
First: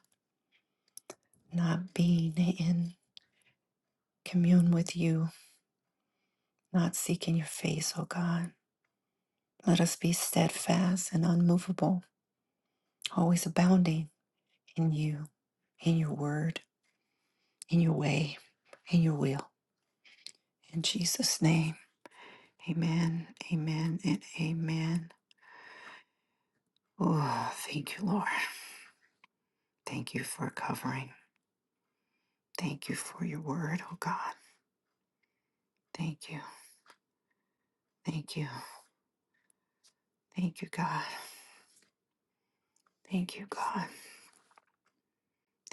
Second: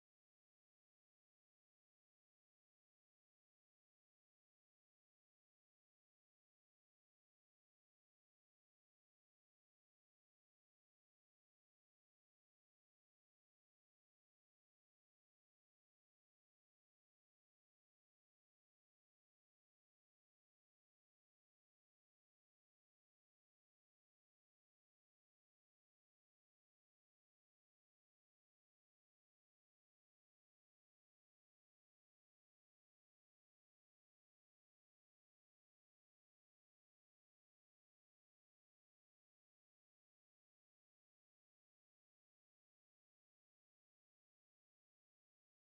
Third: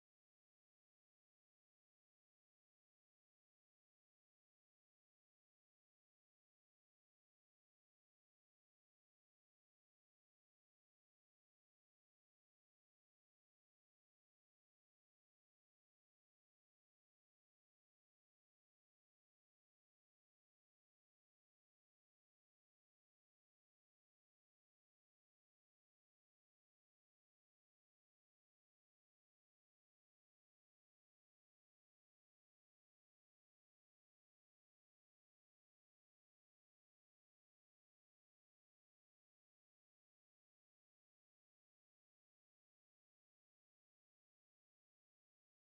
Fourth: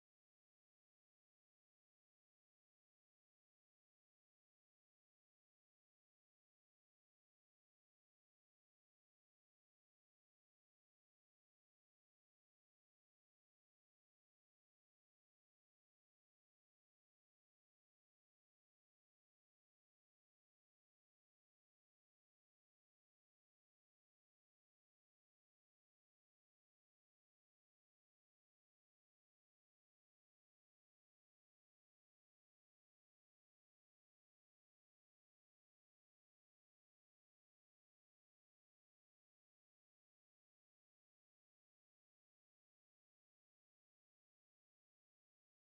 [SPEAKER 1] not being in commune with you, not seeking your face, O God. Let us be steadfast and unmovable, always abounding in you, in your word, in your way, in your will. In Jesus' name, amen, amen, and amen. Oh, thank you, Lord. Thank you for covering. Thank you for your word, oh God. Thank you, thank you, thank you, God. Thank you, God.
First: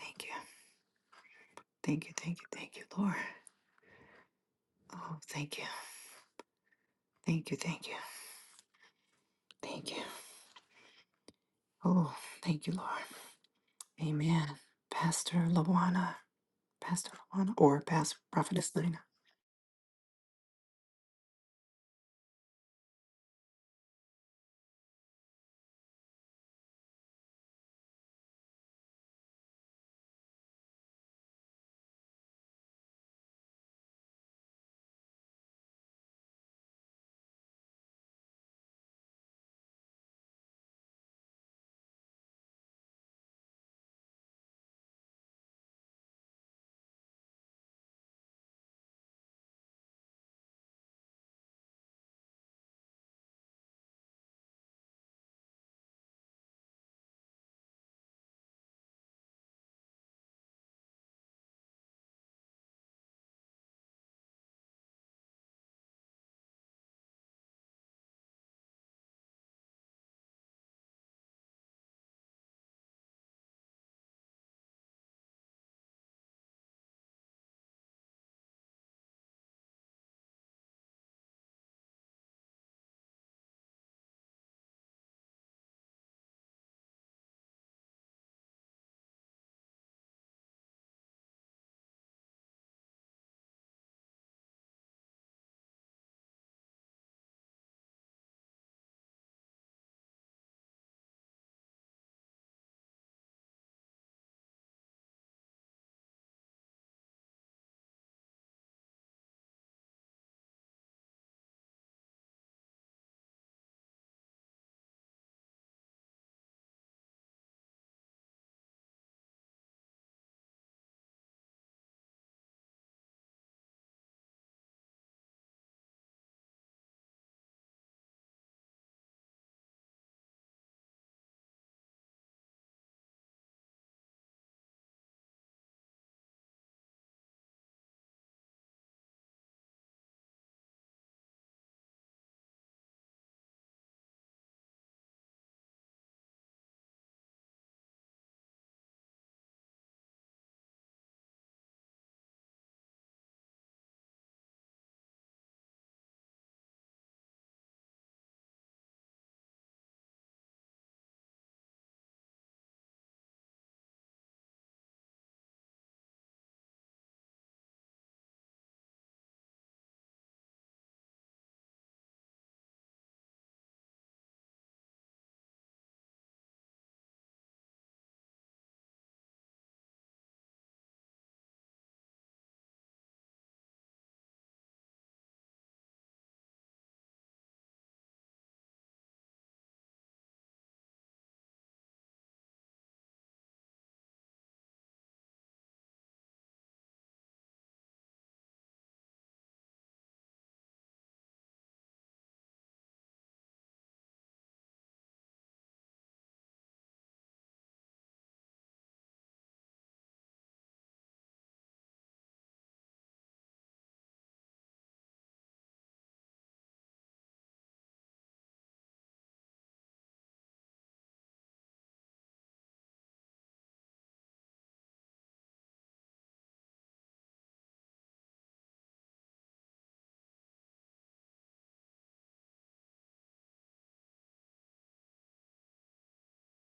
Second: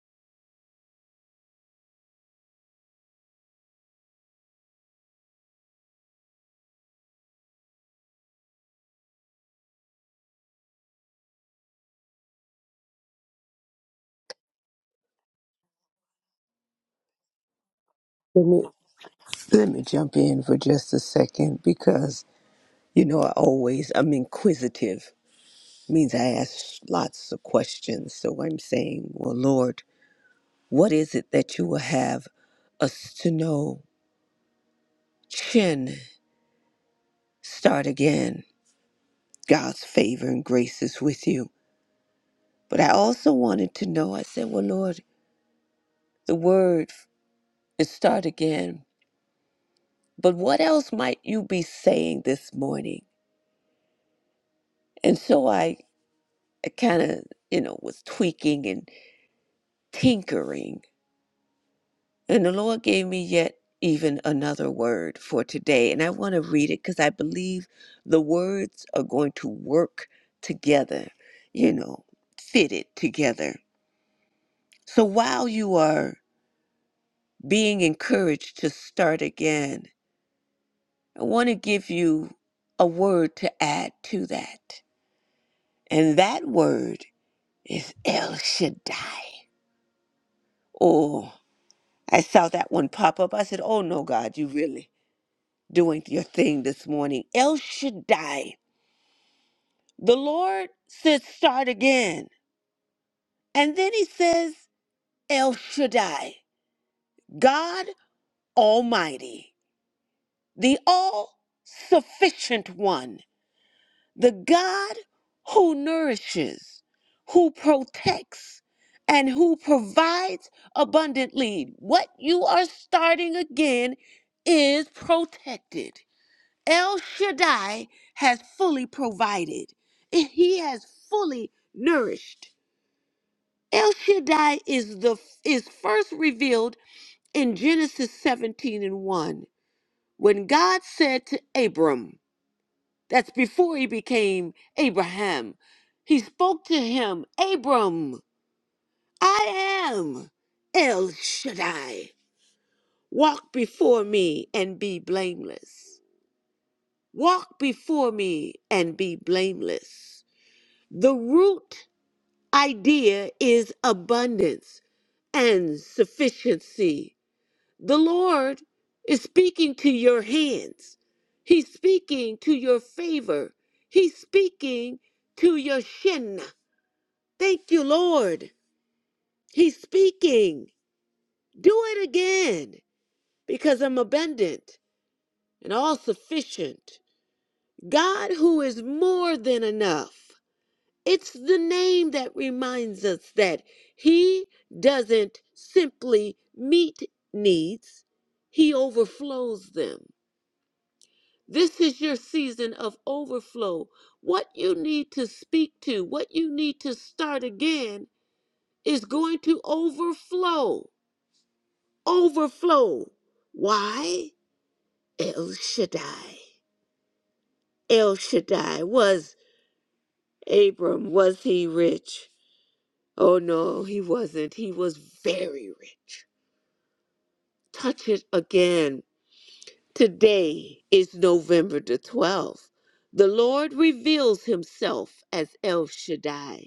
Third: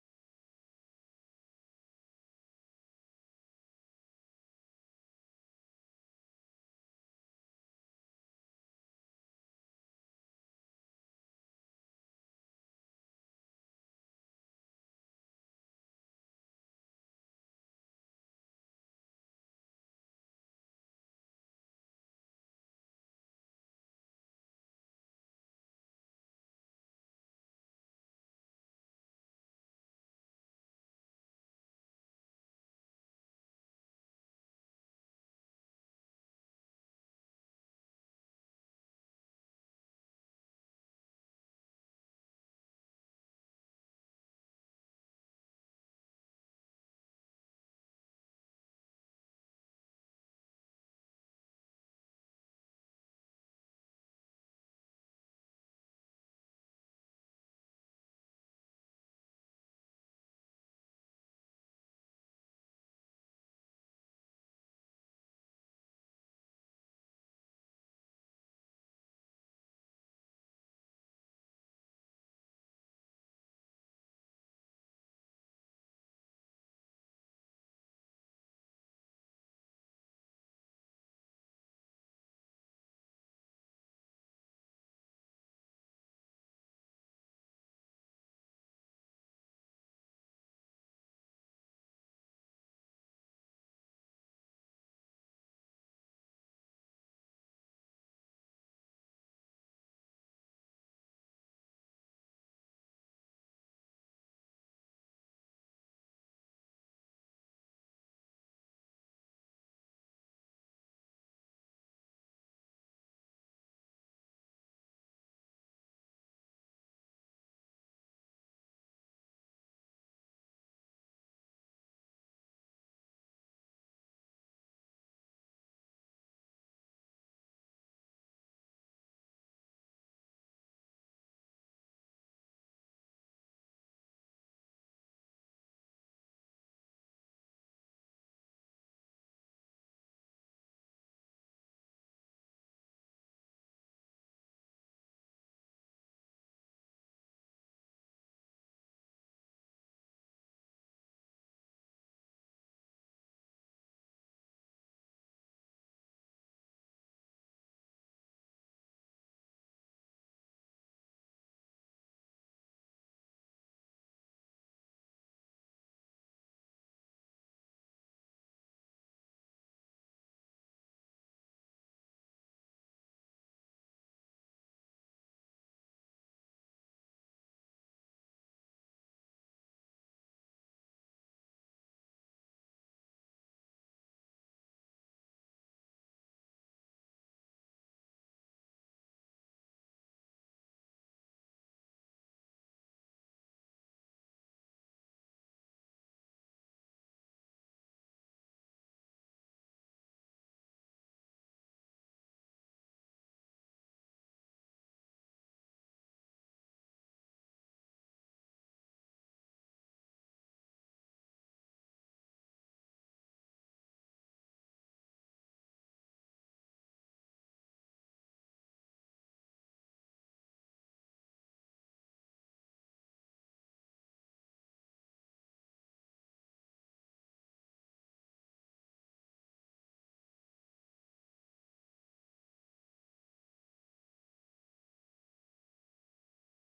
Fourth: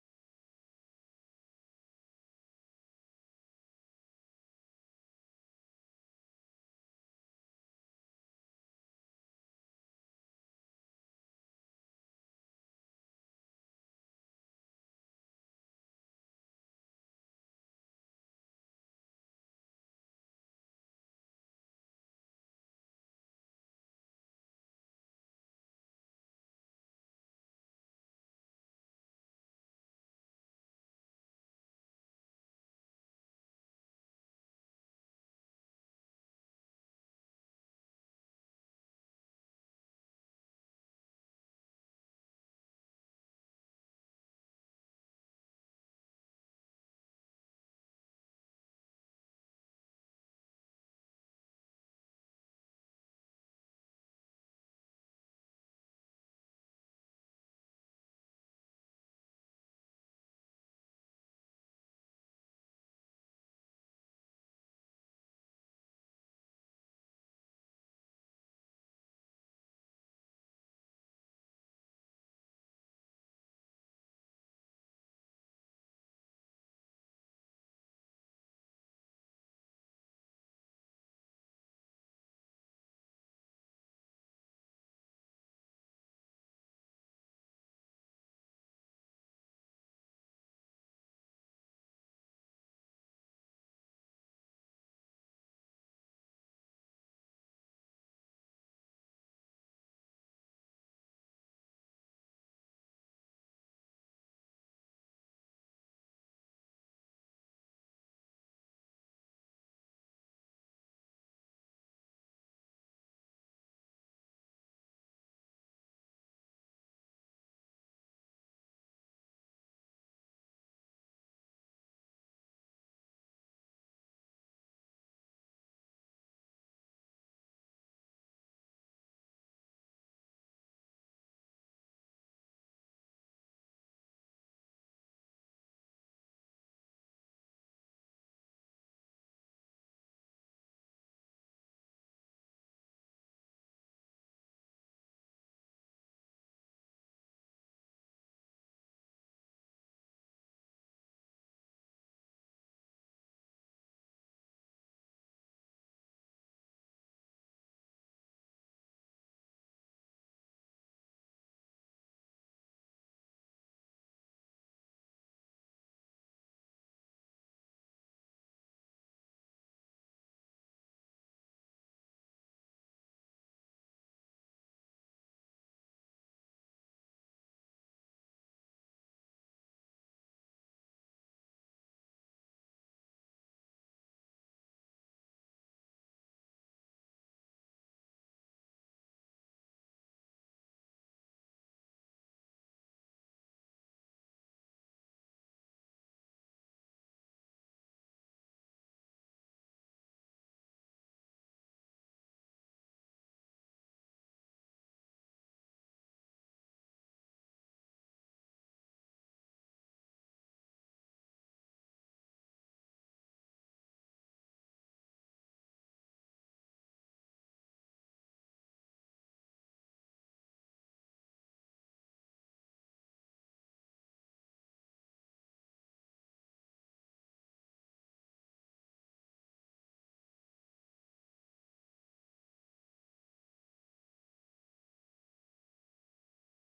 [SPEAKER 1] Thank you, thank you, thank you, thank you, Lord. Oh, thank you, thank you, thank you, thank you. Oh, thank you, Lord. Amen. Pastor Lawana, Pastor Lawana, or Pastor
[SPEAKER 2] Let me,
[SPEAKER 1] Prophetess Lina.
[SPEAKER 2] let me jump in for just a second because You know, I always, I'm inquisitive, means I ask lots of questions. So I'm saying, well, Lord, what is it that you will have us to know? Chin, start again. God's favor and grace is with you. But I also wanted to know, I said, well, Lord, the word is start again. But what else might you be saying this morning? And so I, I kind of, you know, was tweaking and tinkering And the Lord gave me yet even another word for today. And I want to read it because I believe the words are going to work together, you know, fitted together. So while you are being encouraged to start again, I want to give you a word to add to that. And that word is El Shaddai. Oh, I saw that one pop up. I said, Oh no, God, you really. doing your thing this morning. El Shaddai. The Lord said, start again. And then he says, El Shaddai, God Almighty, the all sufficient one, the God who nourishes, who protects, and who provides abundantly. What you are starting again is protected. El Shaddai has fully provided. He has fully nourished. El Shaddai is the is first revealed in Genesis 17 and 1 when God said to Abram, that's before he became Abraham, he spoke to him, Abram, I am El Shaddai. Walk before me and be blameless. Walk before me and be blameless. The root idea is abundance and sufficiency. The Lord is speaking to your hands, He's speaking to your favor, He's speaking to your shin. Thank you, Lord. He's speaking. Do it again because I'm abundant and all sufficient. God, who is more than enough. It's the name that reminds us that He doesn't simply meet needs, He overflows them. This is your season of overflow. What you need to speak to, what you need to start again, is going to overflow. Overflow. Why? El Shaddai. El Shaddai. Was Abram, was he rich? Oh no, he wasn't. He was very rich. touch it again. Today is November the 12th. The Lord reveals himself as El Shaddai,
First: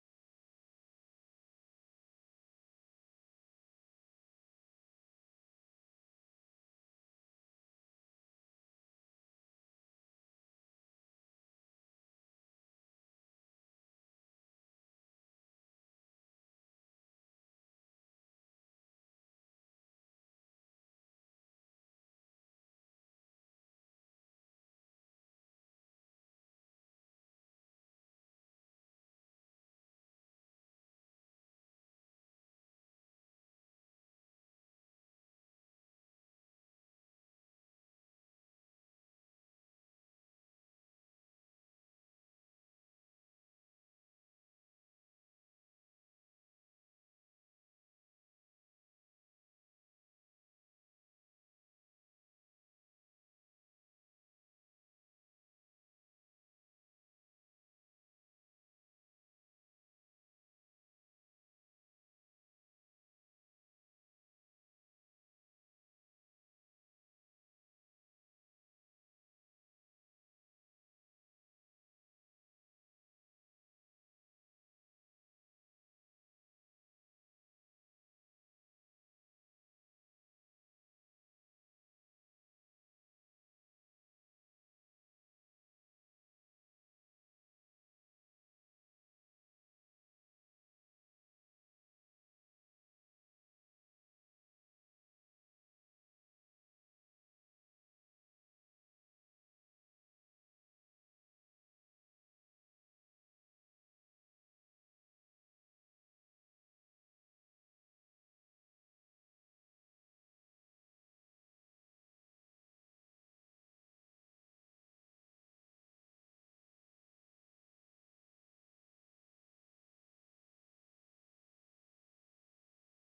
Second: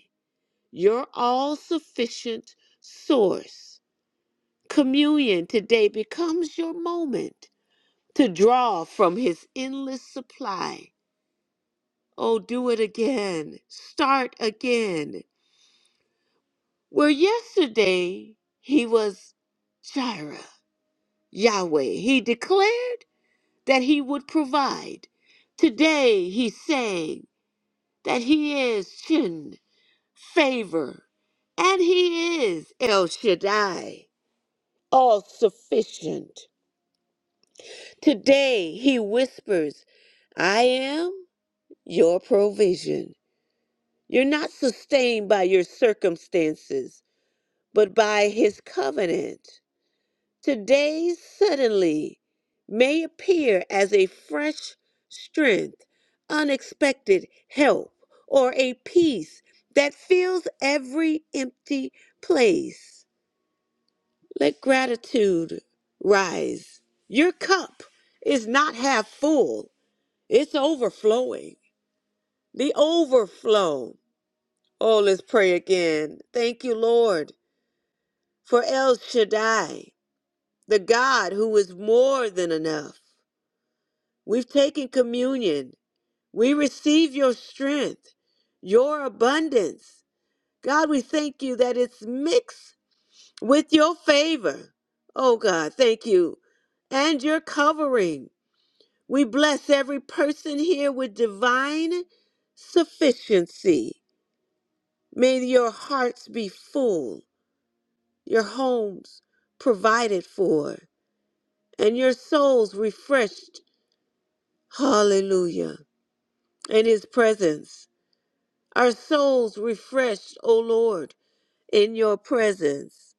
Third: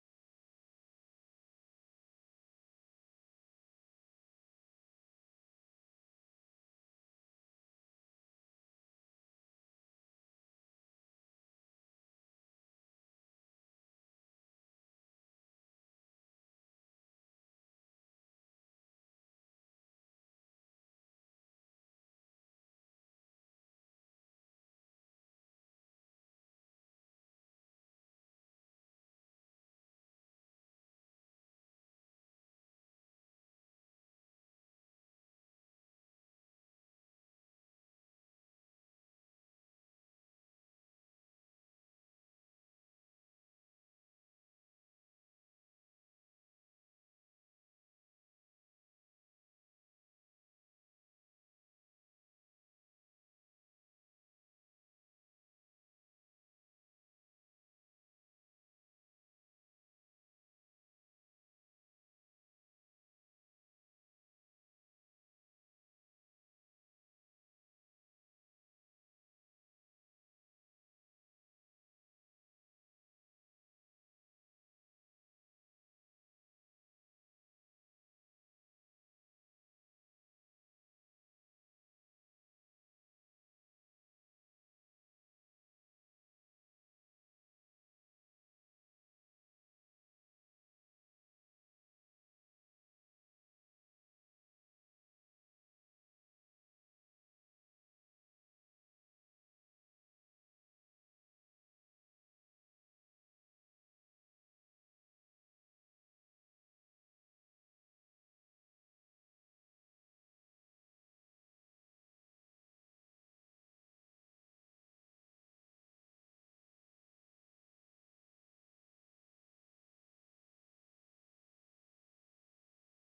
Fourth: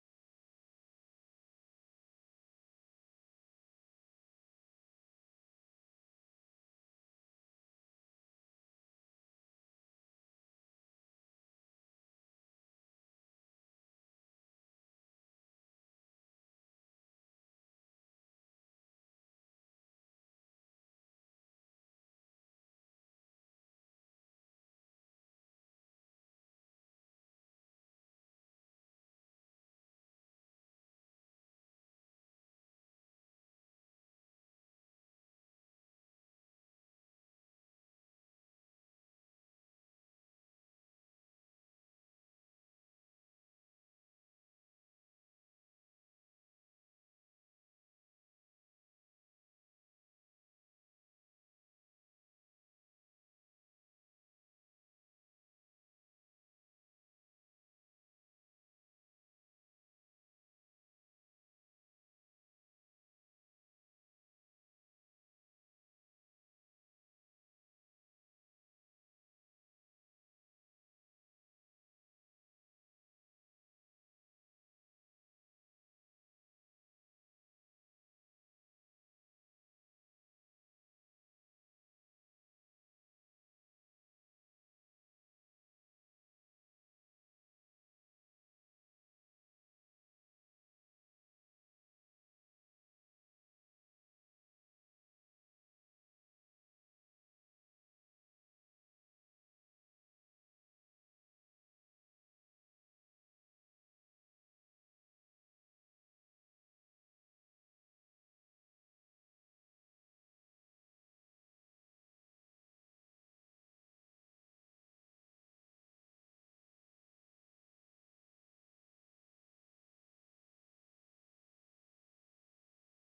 [SPEAKER 2] your all sufficient source. Communion today becomes your moment to draw from his endless supply. Oh, do it again. Start again. Where yesterday he was Jireh, Yahweh, he declared. that he would provide. Today he sang that he is Shin, favor, and he is El Shaddai, all sufficient. Today he whispers, I am your provision. You're not sustained by your circumstances, but by his covenant. Today suddenly may appear as a fresh strength, unexpected help, or a peace that fills every empty place. Let gratitude rise. Your cup is not half full, it's overflowing. The overflow. Oh, let's pray again. Thank you, Lord, for El Shaddai, the God who is more than enough. We've taken communion. We receive your strength, your abundance. God, we thank you that it's mixed with your favor. Oh, God, thank you. And your covering. We bless every person here with divine sufficiency. May your hearts be full, your homes provided for, and your souls refreshed. Hallelujah. In his presence. Our souls refreshed, O Lord, in your presence.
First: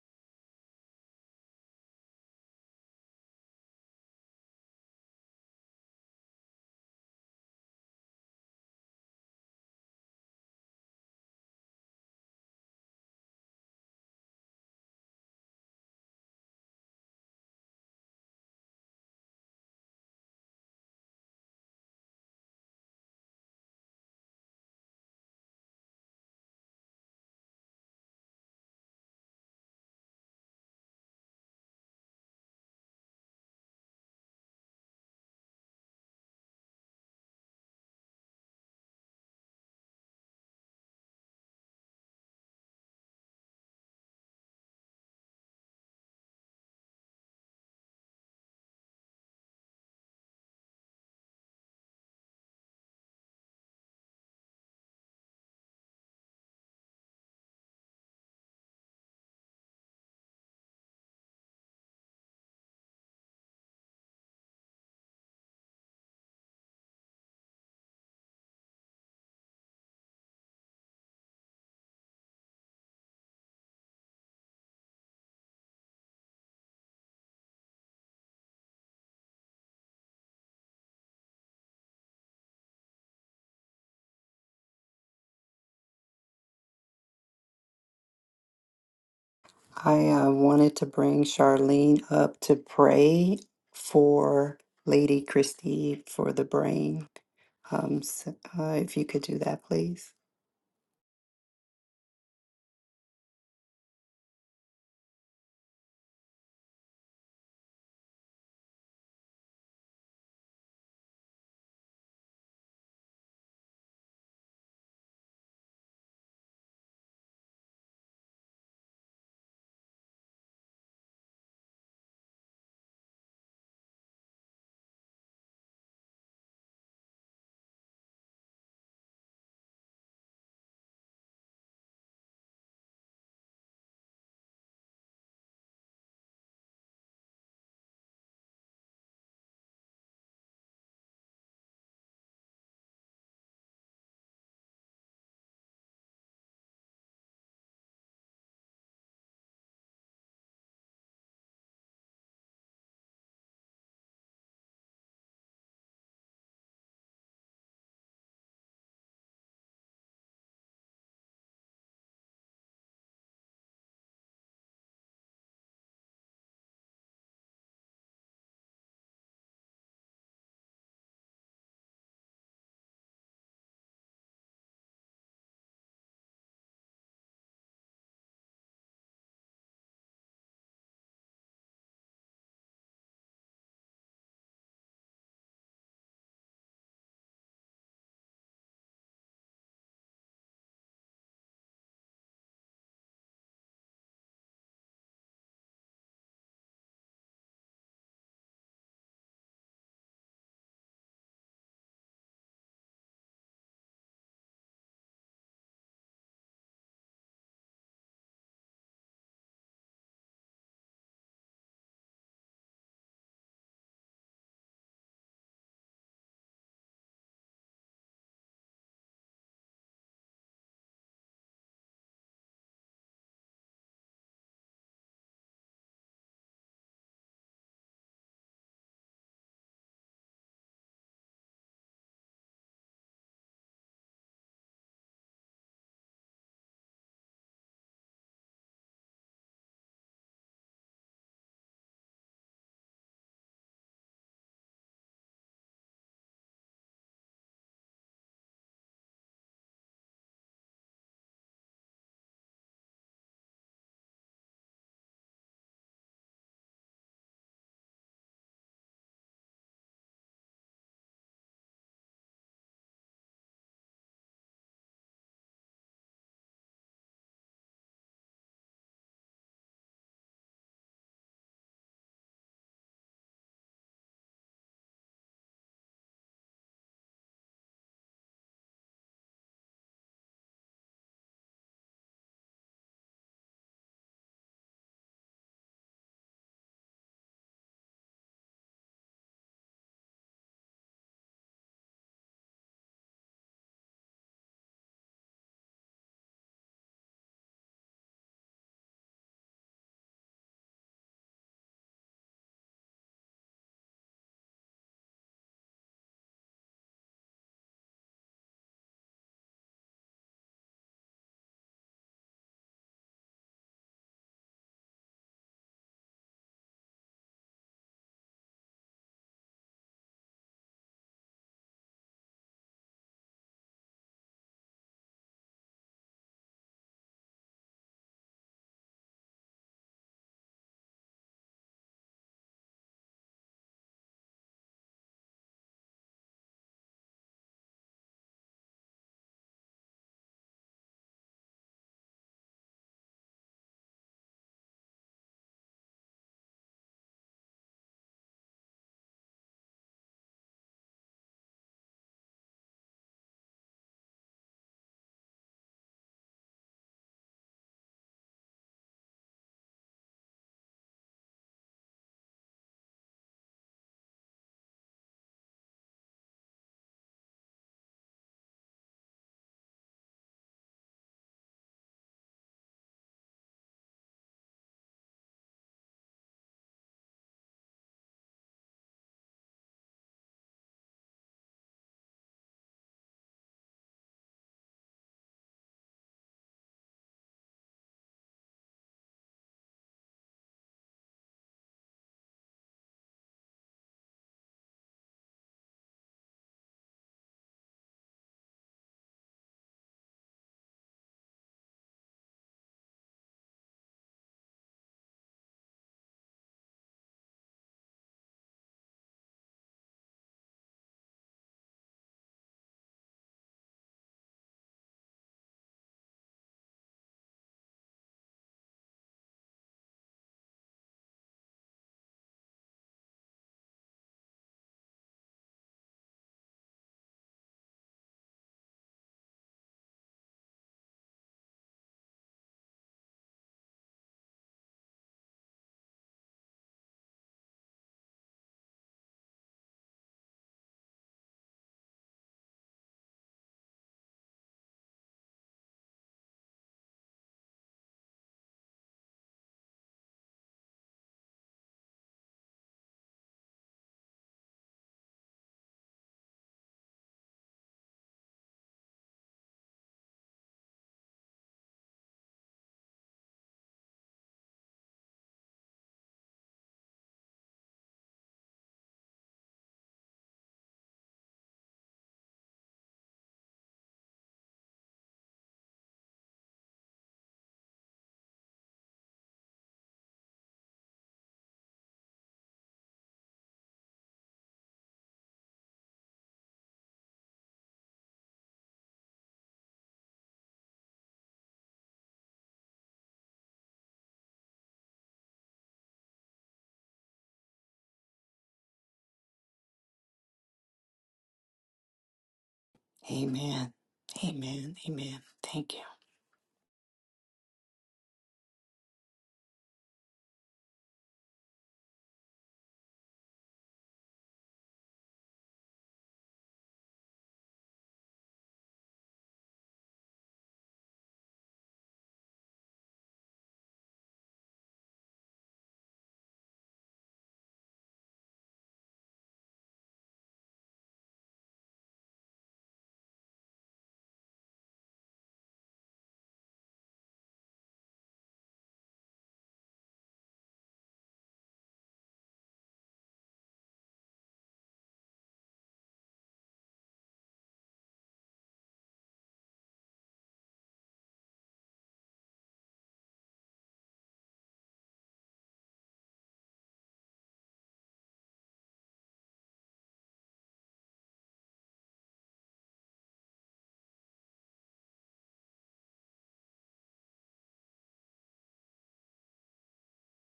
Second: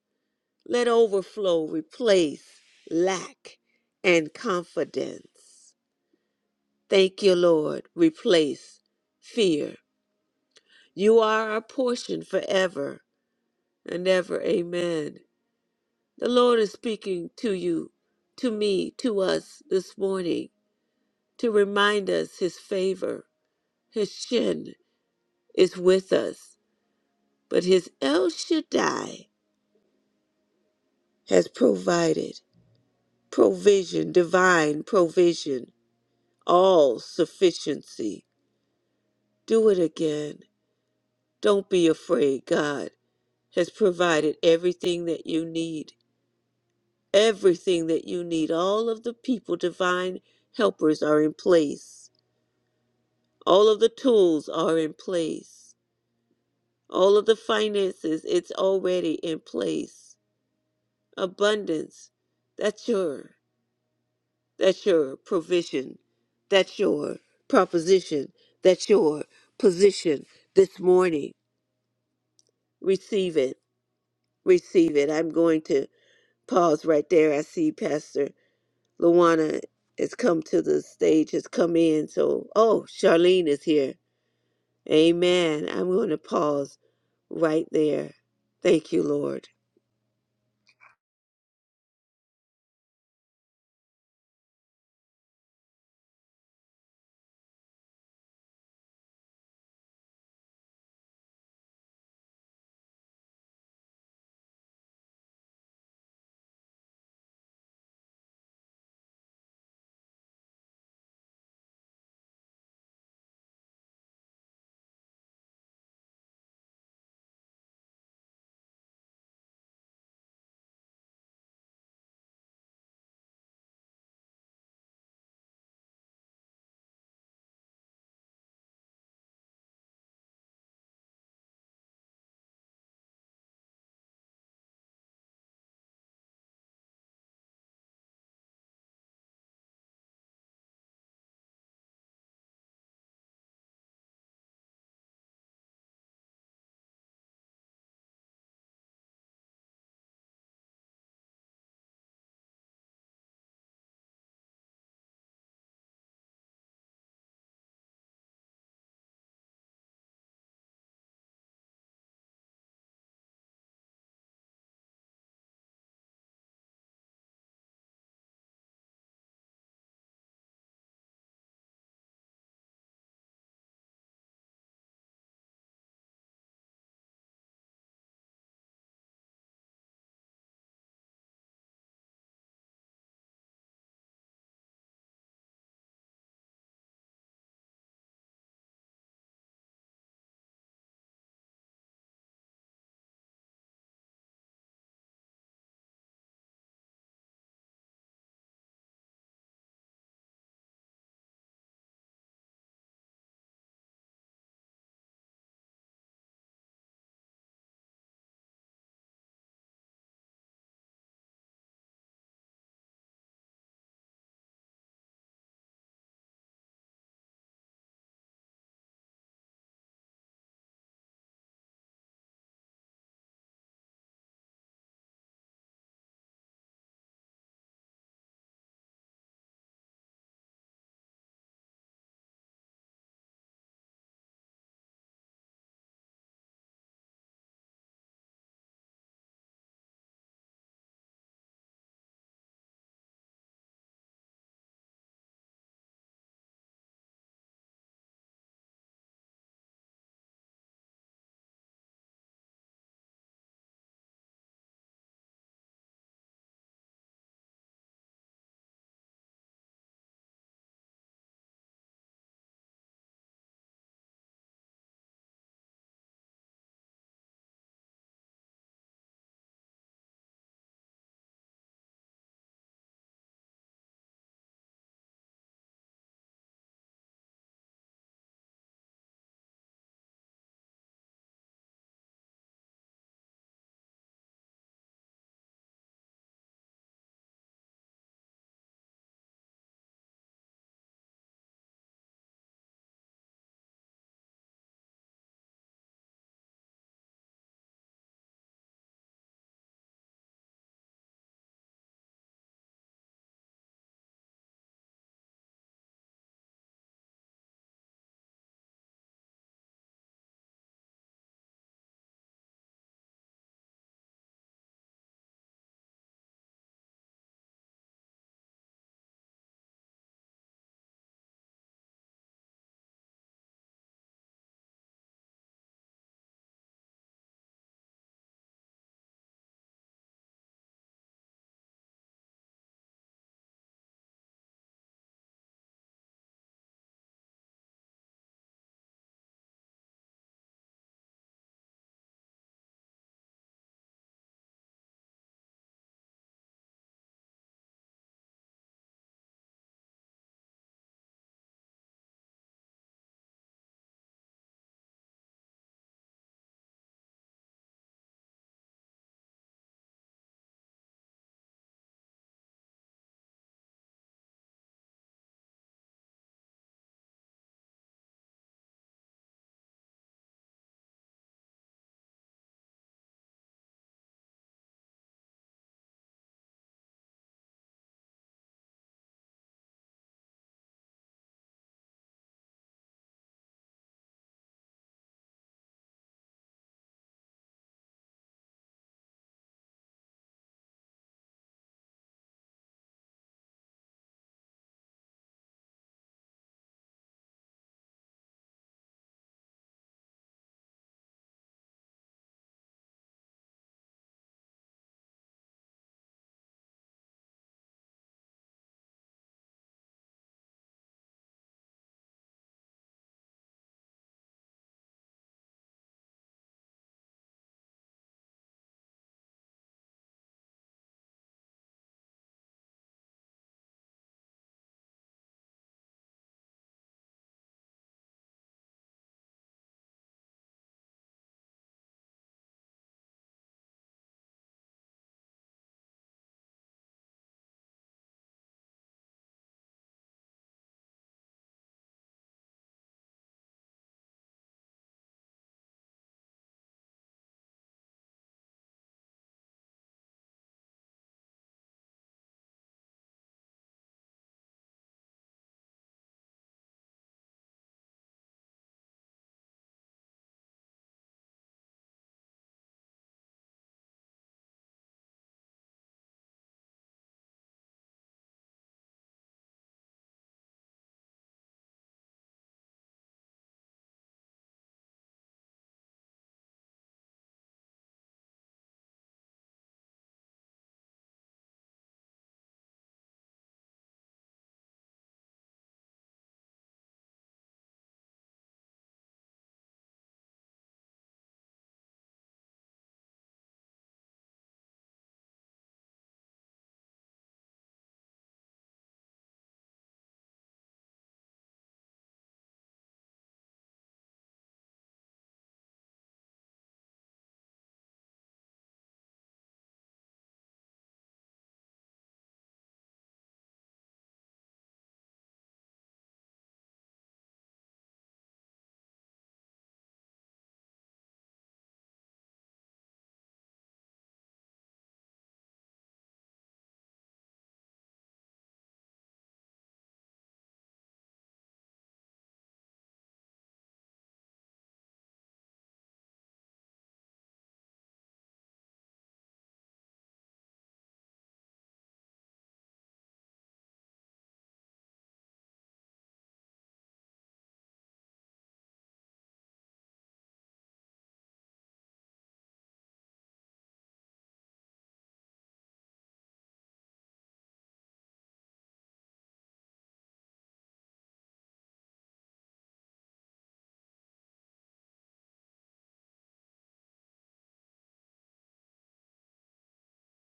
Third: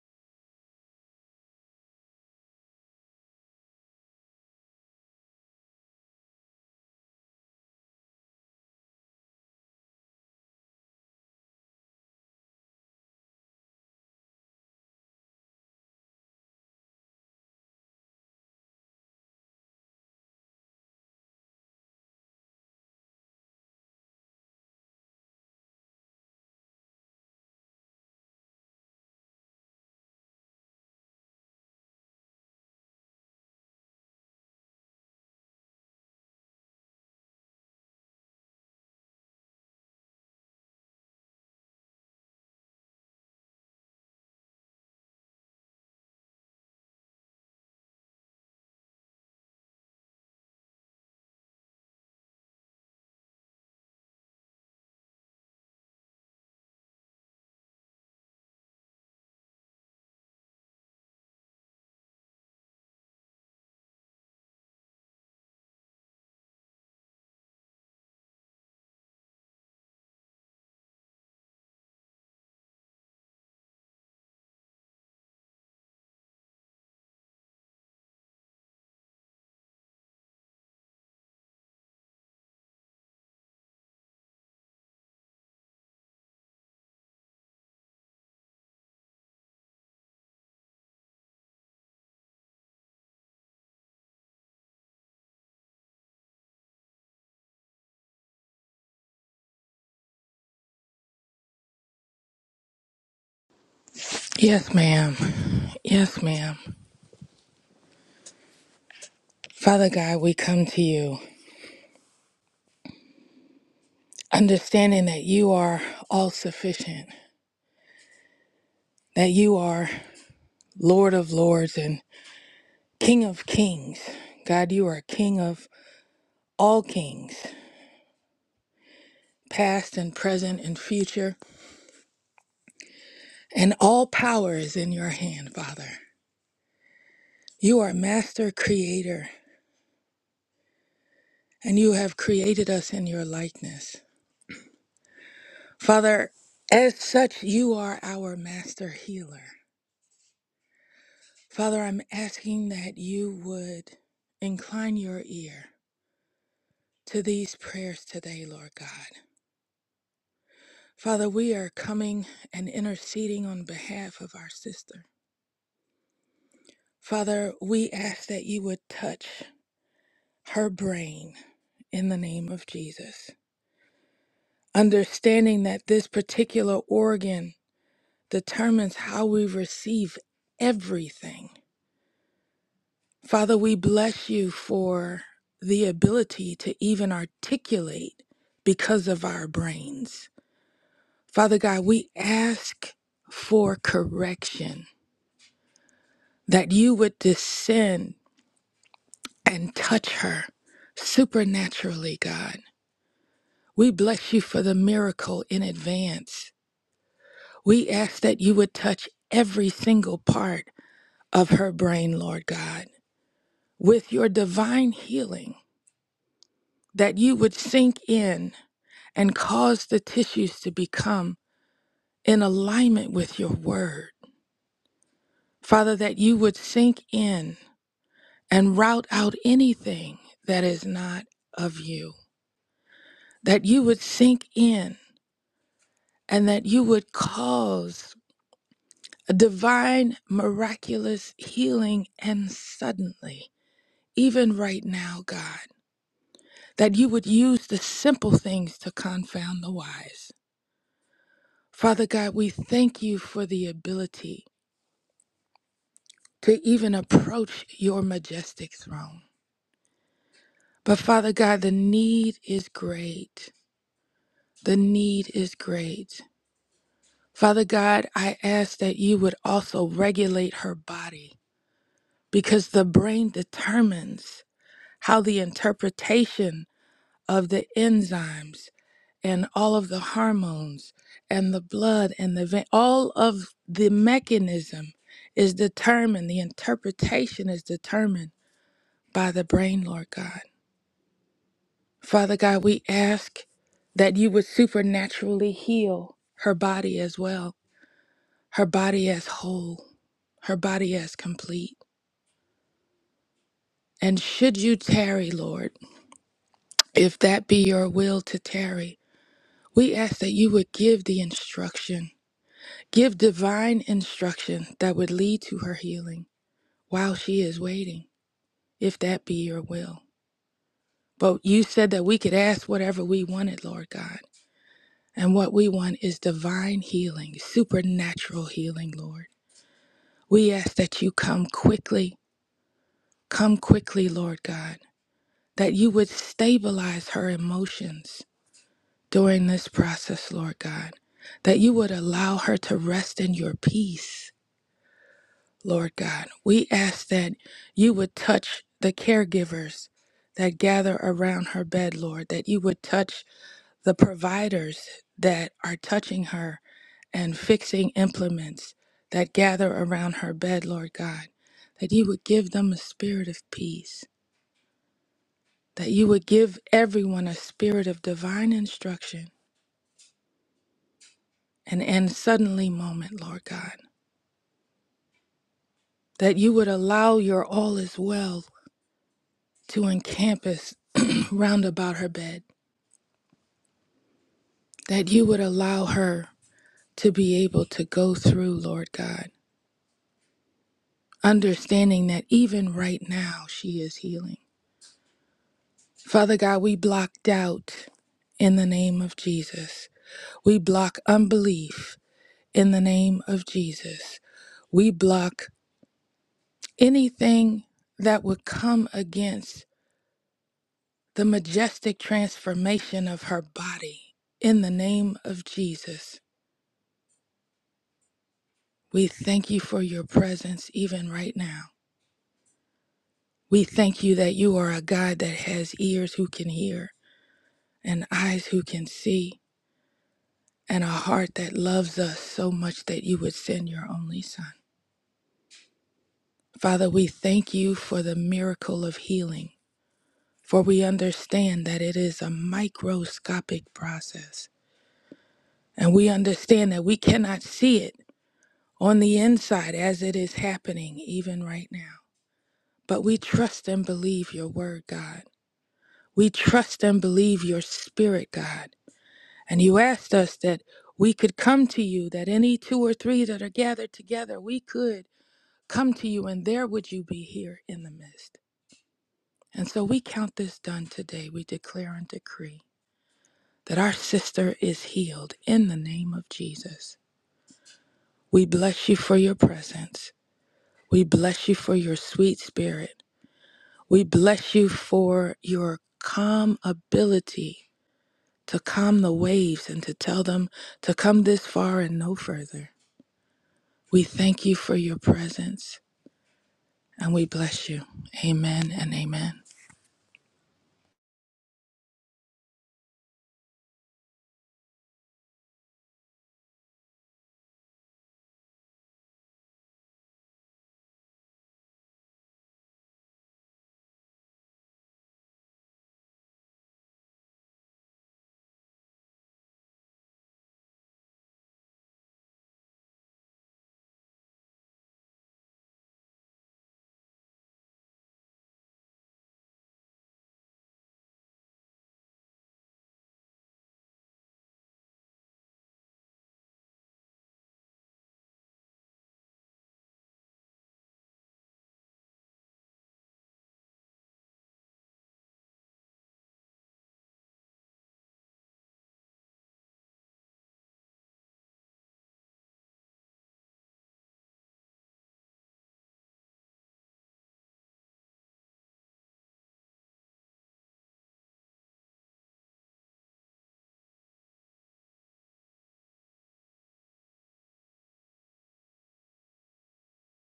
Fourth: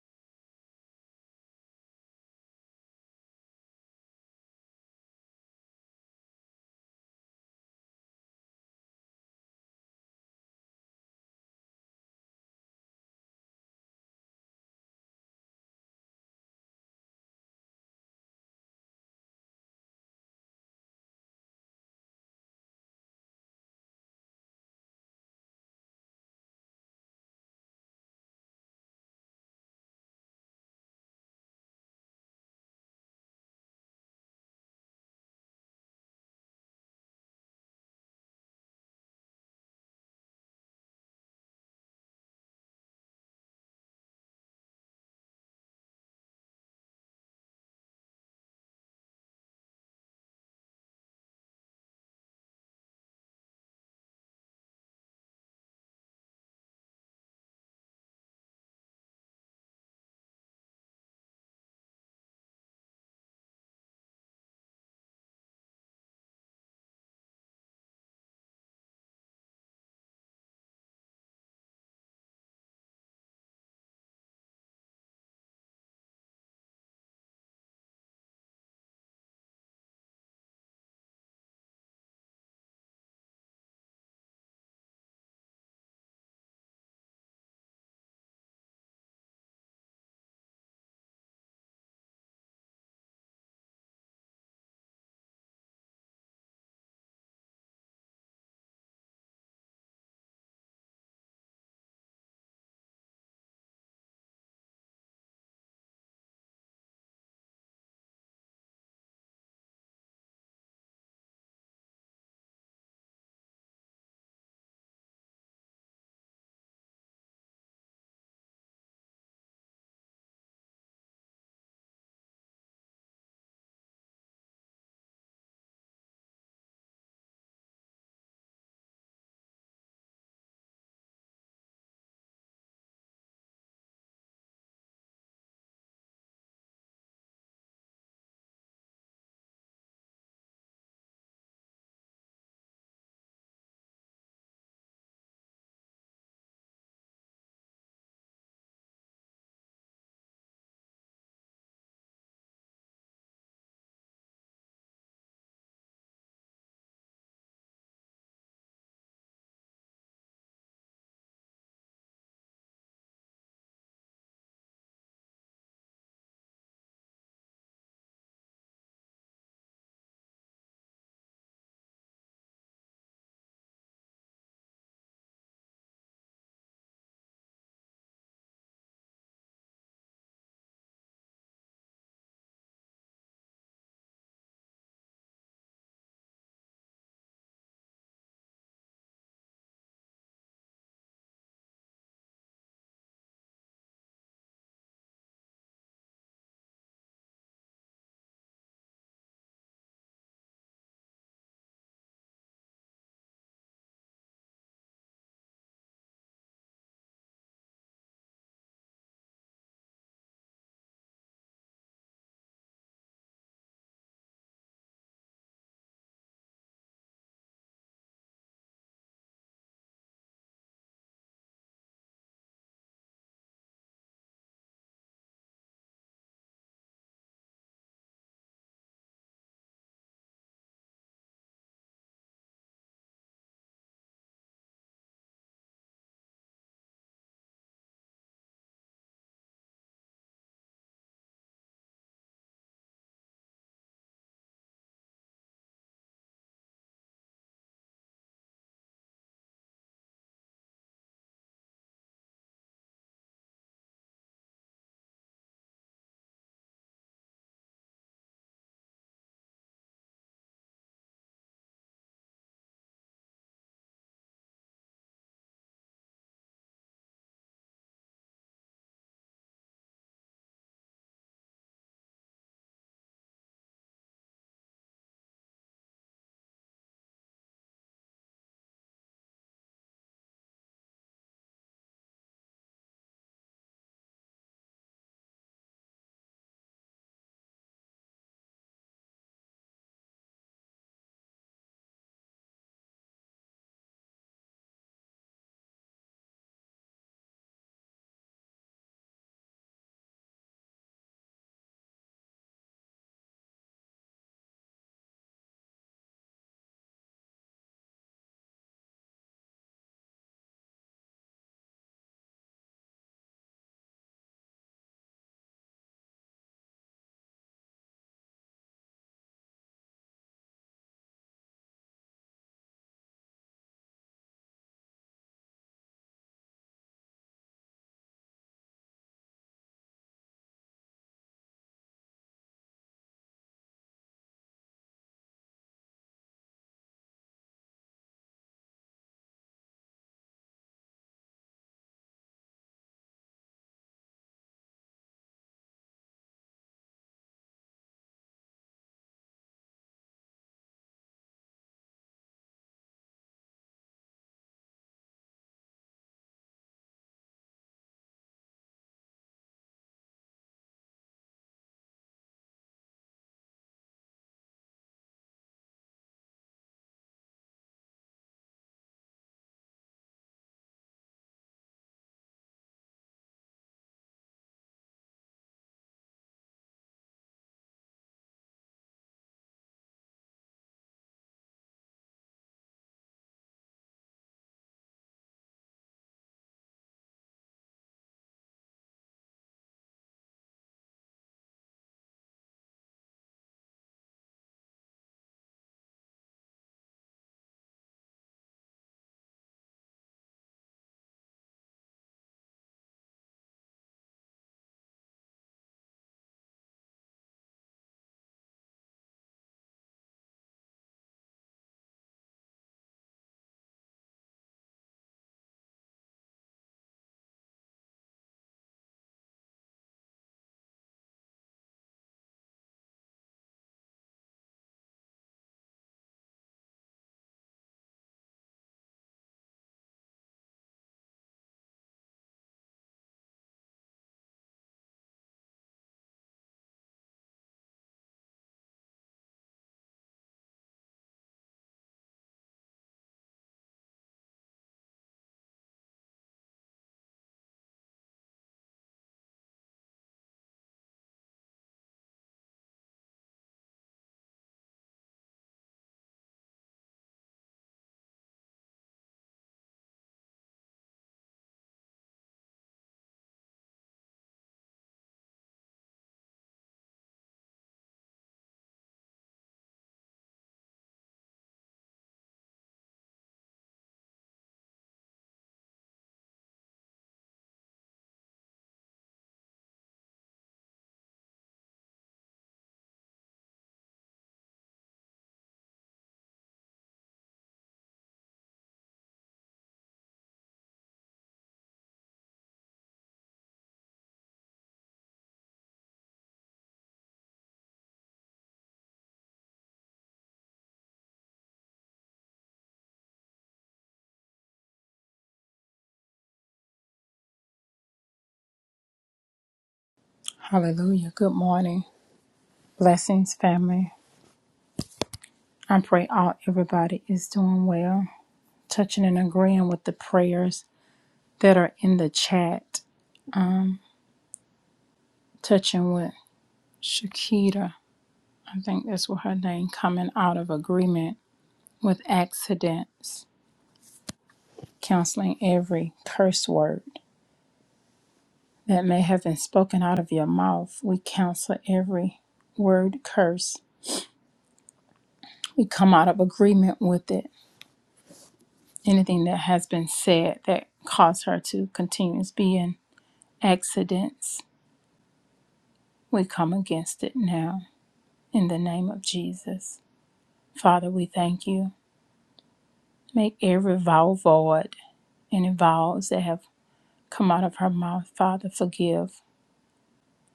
[SPEAKER 2] Let overflow replace lack and confidence. Thank you, Lord. Replace fear. You are our portion forever and ever. Amen. The Lord is speaking to you, to me, to us this morning to remind us his favor. His shin is with us, but his El Shaddai has provided. provision, divine provision, all sufficiency. Do it again. Don't be afraid. God has provided everything that you need. Everything that you need. All of the people, divine helpers are in place. All of the tools are in place. All of the finances, it's already in place. Abundance, that's yours. That's your provision. That's your proposition. That's your position this morning. Receive it. Receive it. I'm going to pause right there. I see Pastor Luana has come to the stage, has come in. So, oh, Charlene is here. Amen. I'm going to pause right there. Thank you, Lord.
[SPEAKER 1] I uh, wanted to bring Charlene up to pray for Lady Christie for the brain. Um, so, uh, if you could do that, please.
[SPEAKER 3] Yes, ma'am. Yes, ma'am. Father God, we come to you, understanding that you are all sufficient, that you are Lord of lords and King of kings. God, you are King of all kings, past and present and future, and all power is in your hand, Father. You are Master Creator, and you have created us in your likeness. Father, as such, you are our Master Healer. Father, I'm asking that you would incline your ear to these prayers today, Lord God. Father, we are coming and interceding on behalf of our sister. Father, we ask that you would touch her brain in the name of Jesus, understanding that this particular organ determines how we receive everything. Father, we bless you for the ability to even articulate because of our brains. Father God, we ask for correction, that you would descend and touch her supernaturally, God. We bless you for the miracle in advance. We ask that you would touch every single part of her brain, Lord God, with your divine healing, that you would sink in and cause the tissues to become in alignment with your word. Father, that you would sink in and rout out anything that is not of you, that you would sink in and that you would cause a divine, miraculous healing and suddenly, even right now, God, that you would use the simple things to confound the wise. Father God, we thank you for the ability to even approach your majestic throne. But Father God, the need is great. The need is great. Father God, I ask that you would also regulate her body because the brain determines how the interpretation of the enzymes and all of the hormones and the blood and the vein, all of the mechanism is determined, the interpretation is determined by the brain, Lord God. Father God, we ask that you would supernaturally heal her body as well, her body as whole, her body as complete. And should you tarry, Lord, if that be your will to tarry, we ask that you would give the instruction, give divine instruction that would lead to her healing while she is waiting, if that be your will. But you said that we could ask whatever we wanted, Lord God. And what we want is divine healing, supernatural healing, Lord. We ask that you come quickly, come quickly, Lord God, that you would stabilize her emotions during this process, Lord God, that you would allow her to rest in your peace, Lord God. We ask that you would touch the caregivers that gather around her bed, Lord, that you would touch the providers that are touching her and fixing implements that gather around her bed, Lord God, that you would give them a spirit of peace, that you would give everyone a spirit of divine instruction and and suddenly moment, Lord God, that you would allow your all is well to encompass round about her bed, that you would allow her to be able to go through, Lord God understanding that even right now she is healing. Father God, we block doubt in the name of Jesus. We block unbelief in the name of Jesus. We block anything that would come against the majestic transformation of her body in the name of Jesus. We thank you for your presence even right now. We thank you that you are a God that has ears who can hear and eyes who can see and a heart that loves us so much that you would send your only Son. Father, we thank you for the miracle of healing, for we understand that it is a microscopic process, and we understand that we cannot see it on the inside as it is happening even right now. But we trust and believe your word, God. We trust and believe your spirit, God. And you asked us that we could come to you, that any two or three that are gathered together, we could. come to you, and there would you be here in the midst. And so we count this done today. We declare and decree that our sister is healed in the name of Jesus. We bless you for your presence. We bless you for your sweet spirit. We bless you for your calm ability to calm the waves and to tell them to come this far and no further. We thank you for your presence and we bless you. Amen and amen.
[SPEAKER 1] Amen. Amen. Amen. Thank you.
[SPEAKER 4] Hallelujah. Good morning. Blessings, family. I pray all everybody is doing well. Touching and agreeing with the prayers that are in the chat. Touching with Shakita. I think that's what her name coming out of agreement with accidents. Counseling every curse word that may have been spoken out of your mouth. We counsel every word curse. We come out of agreement with it anything that has been said that caused her to continue to be in accidents. We come against it now in the name of Jesus. Father, we thank you. Make every vow void, any vows that have come out of her mouth, Father, forgive.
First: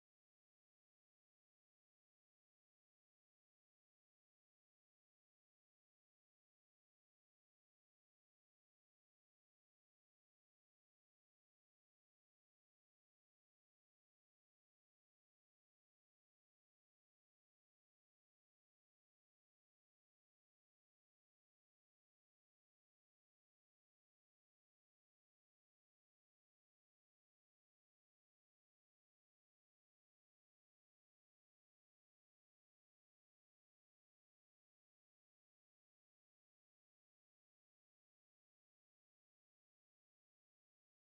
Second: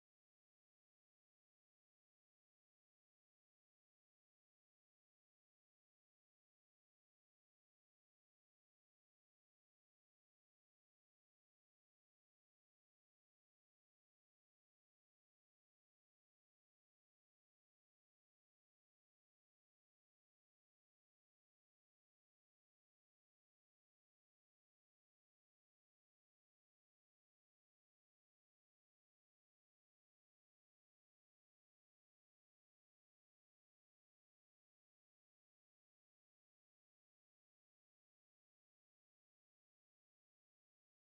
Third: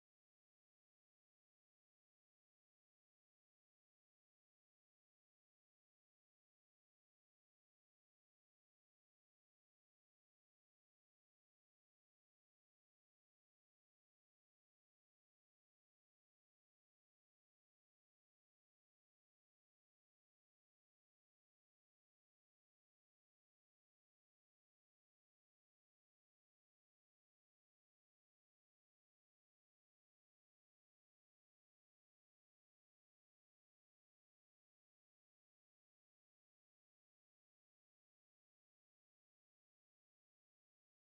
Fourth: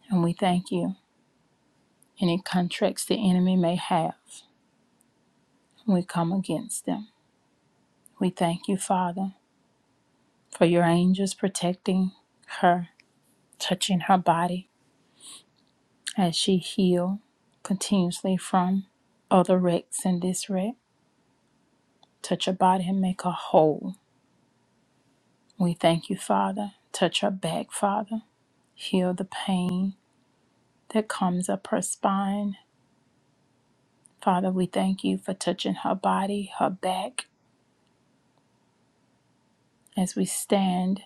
[SPEAKER 4] And we thank you. Any contracts the enemy may have, we come against them. We thank you, Father, for your angels protecting her, touching her body, as she heal continuously from other wrecks and this wreck. Touch her body and make her whole. We thank you, Father. Touch her back, Father. Heal the pain that comes up her spine. Father, we thank you for touching her body, her back, as we stand,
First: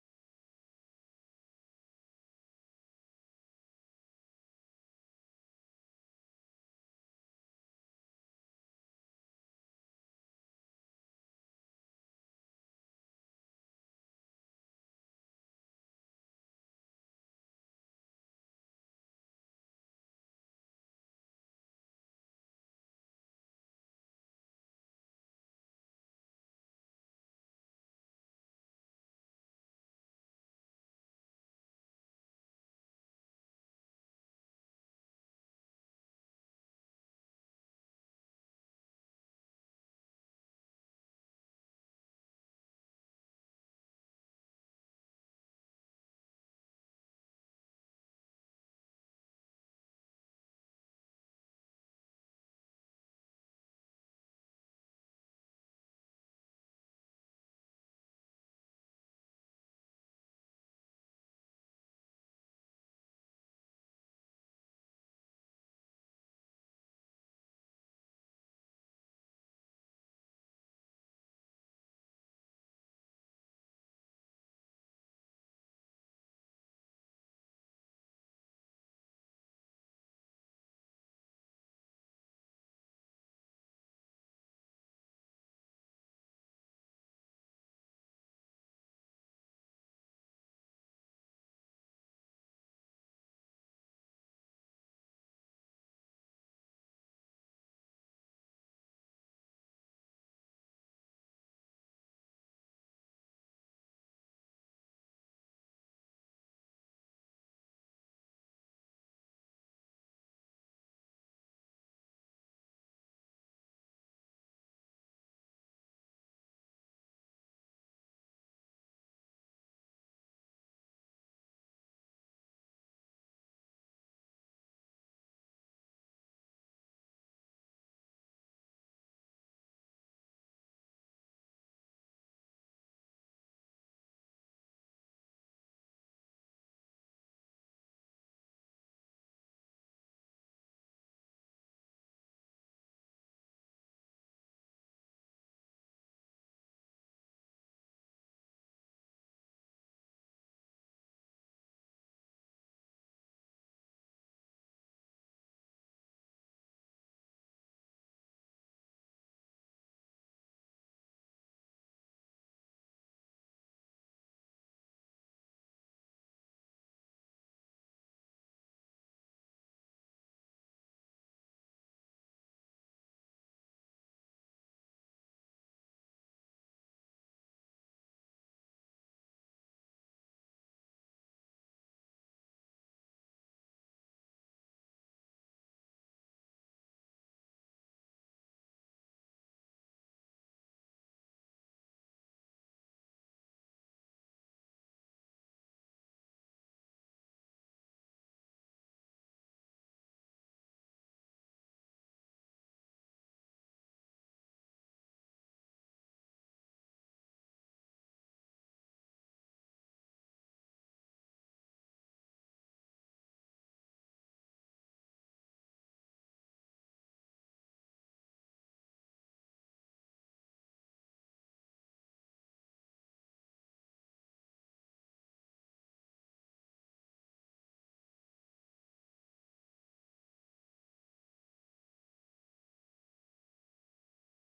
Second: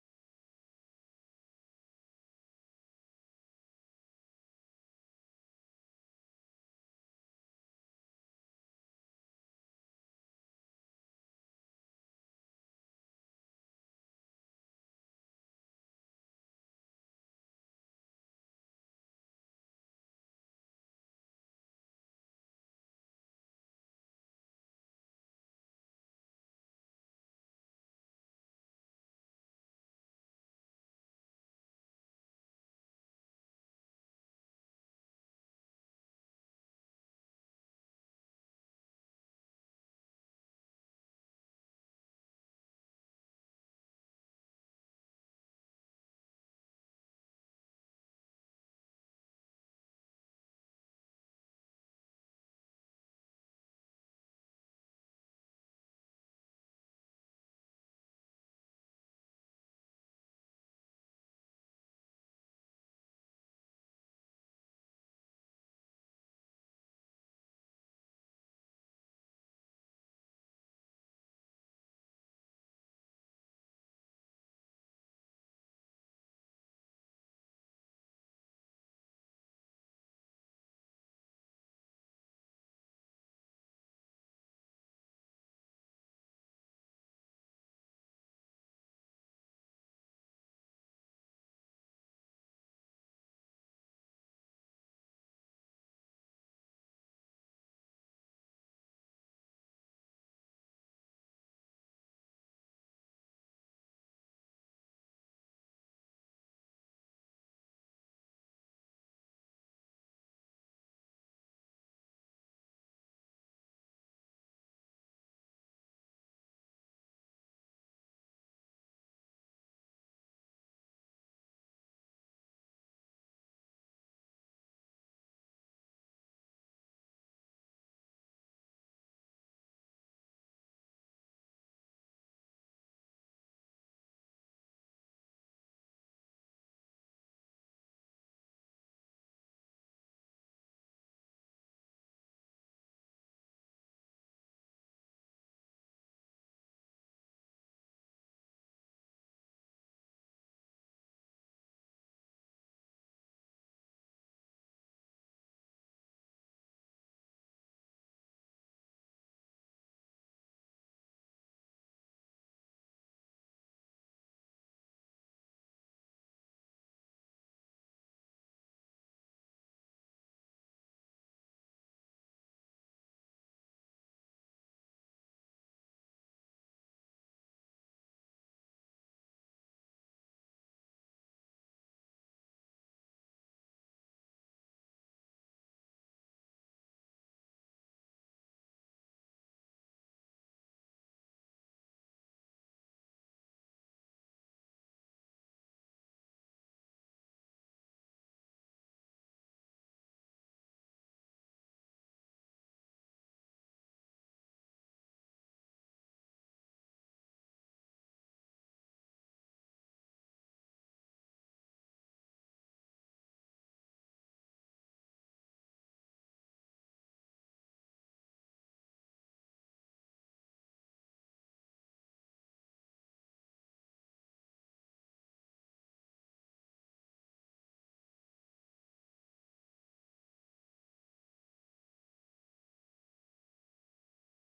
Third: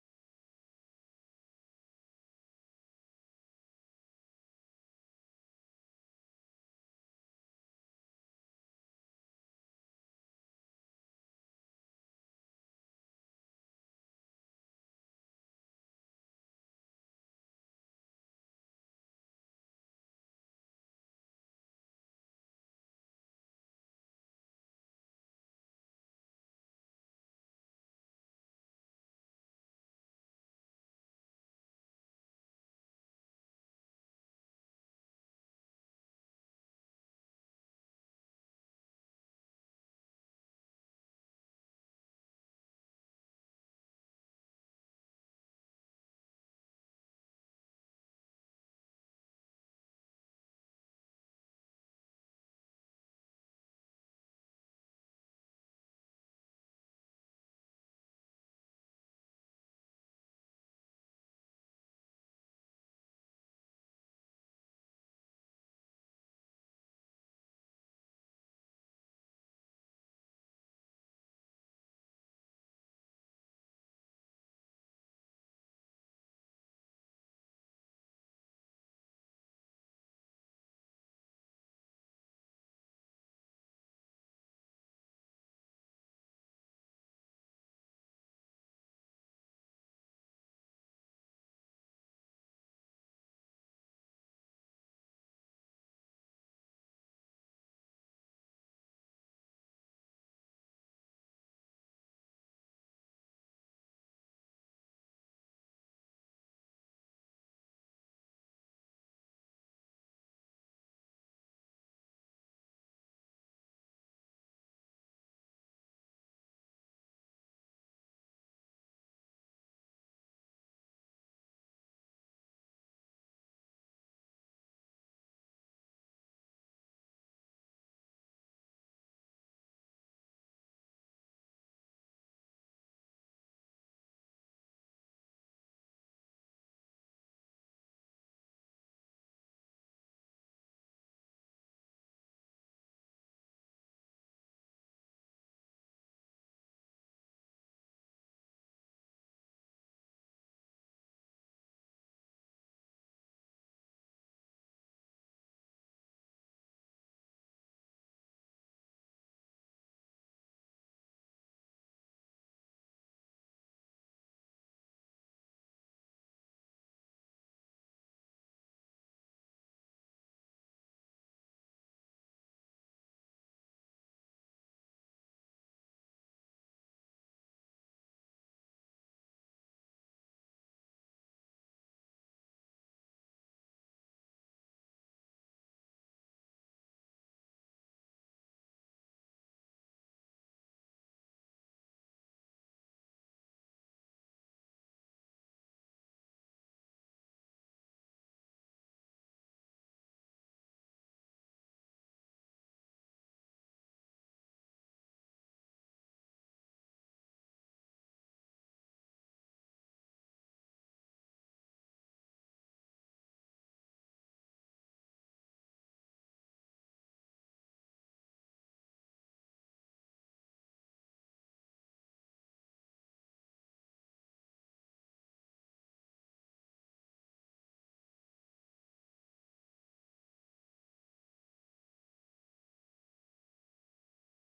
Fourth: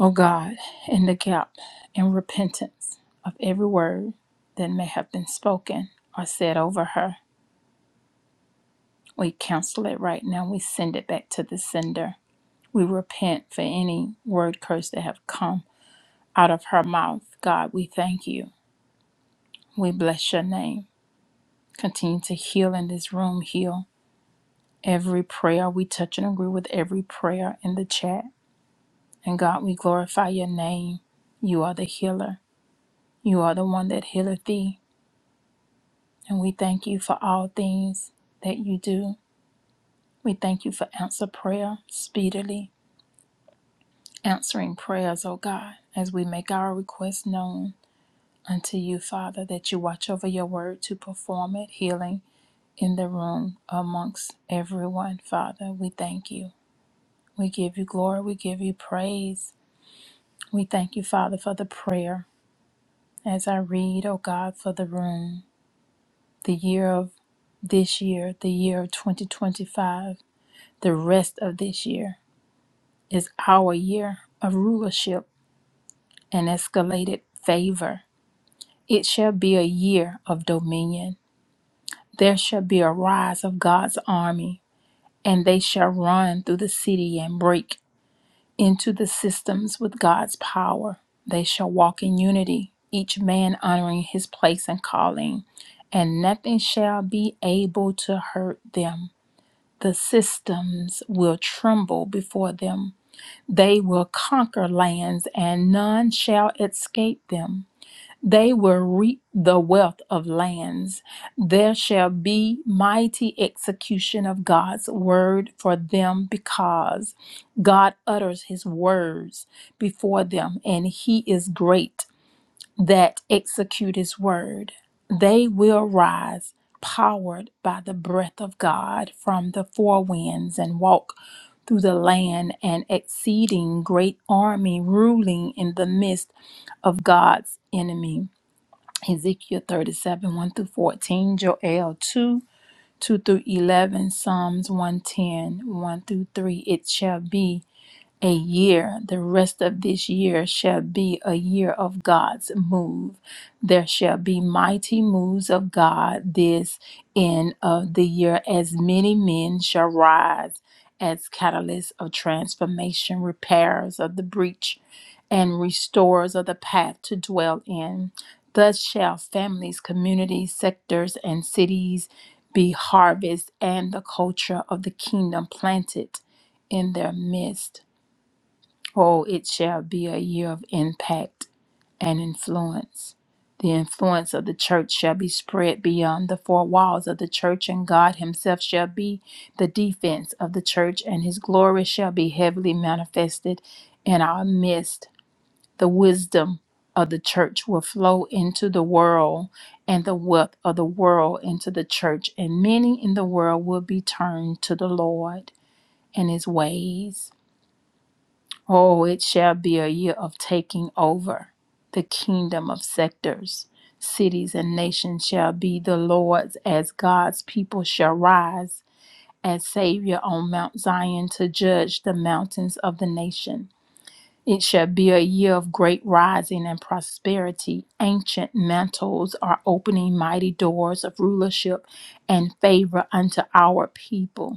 [SPEAKER 4] oh God, in the gap in repentance of every word that may have been spoken or said over her. We cancel it right now. We send it back to the sender We repent for any word curse that have come out of her mouth. God, we thank you. We bless your name. Continue to heal in this room, heal every prayer. We touch and agree with every prayer in the chat. And God, we glorify your name. You are the healer. You are the one that healeth thee. And we thank you for all things that you do. We thank you for answer prayer speedily, answering prayers, O God, as we make our requests known. unto you, Father, that you watch over your word to perform it, healing in the room amongst everyone, Father. We thank you. We give you glory. We give you praise. We thank you, Father, for the prayer. As I read, O God, for the room, the year of this year, the year of 2025, the rest of this year is our year of rulership and escalated favor. It shall be a year of dominion There shall be a rise of God's army, and they shall run through the city and break into the systems with God's power. They shall walk in unity, each man honoring his place and calling, and nothing shall be able to hurt them. The systems will tremble before them. They will conquer lands, and none shall escape them. They will reap the wealth of lands. There shall be mighty execution of God's word for them because God utters his words before them and he is great that execute his word. They will rise powered by the breath of God from the four winds and walk through the land an exceeding great army ruling in the midst of God's enemy. Ezekiel 37, 1 through 14, Joel 2, 2 through 11, Psalms 110, through 3. It shall be a year, the rest of this year shall be a year of God's move. There shall be mighty moves of God this end of the year, as many men shall rise as catalysts of transformation, repairers of the breach, and restorers of the path to dwell in. Thus shall families, communities, sectors, and cities be harvest and the culture of the kingdom planted in their midst. Oh, it shall be a year of impact and influence. The influence of the church shall be spread beyond the four walls of the church, and God Himself shall be the defense of the church, and His glory shall be heavily manifested in our midst. The wisdom of the church will flow into the world, and the wealth of the world into the church, and many in the world will be turned to the Lord and His ways. Oh, it shall be a year of taking over the kingdom of sectors. Cities and nations shall be the Lord's, as God's people shall rise as Savior on Mount Zion to judge the mountains of the nation. It shall be a year of great rising and prosperity. Ancient mantles are opening mighty doors of rulership and favor unto our people.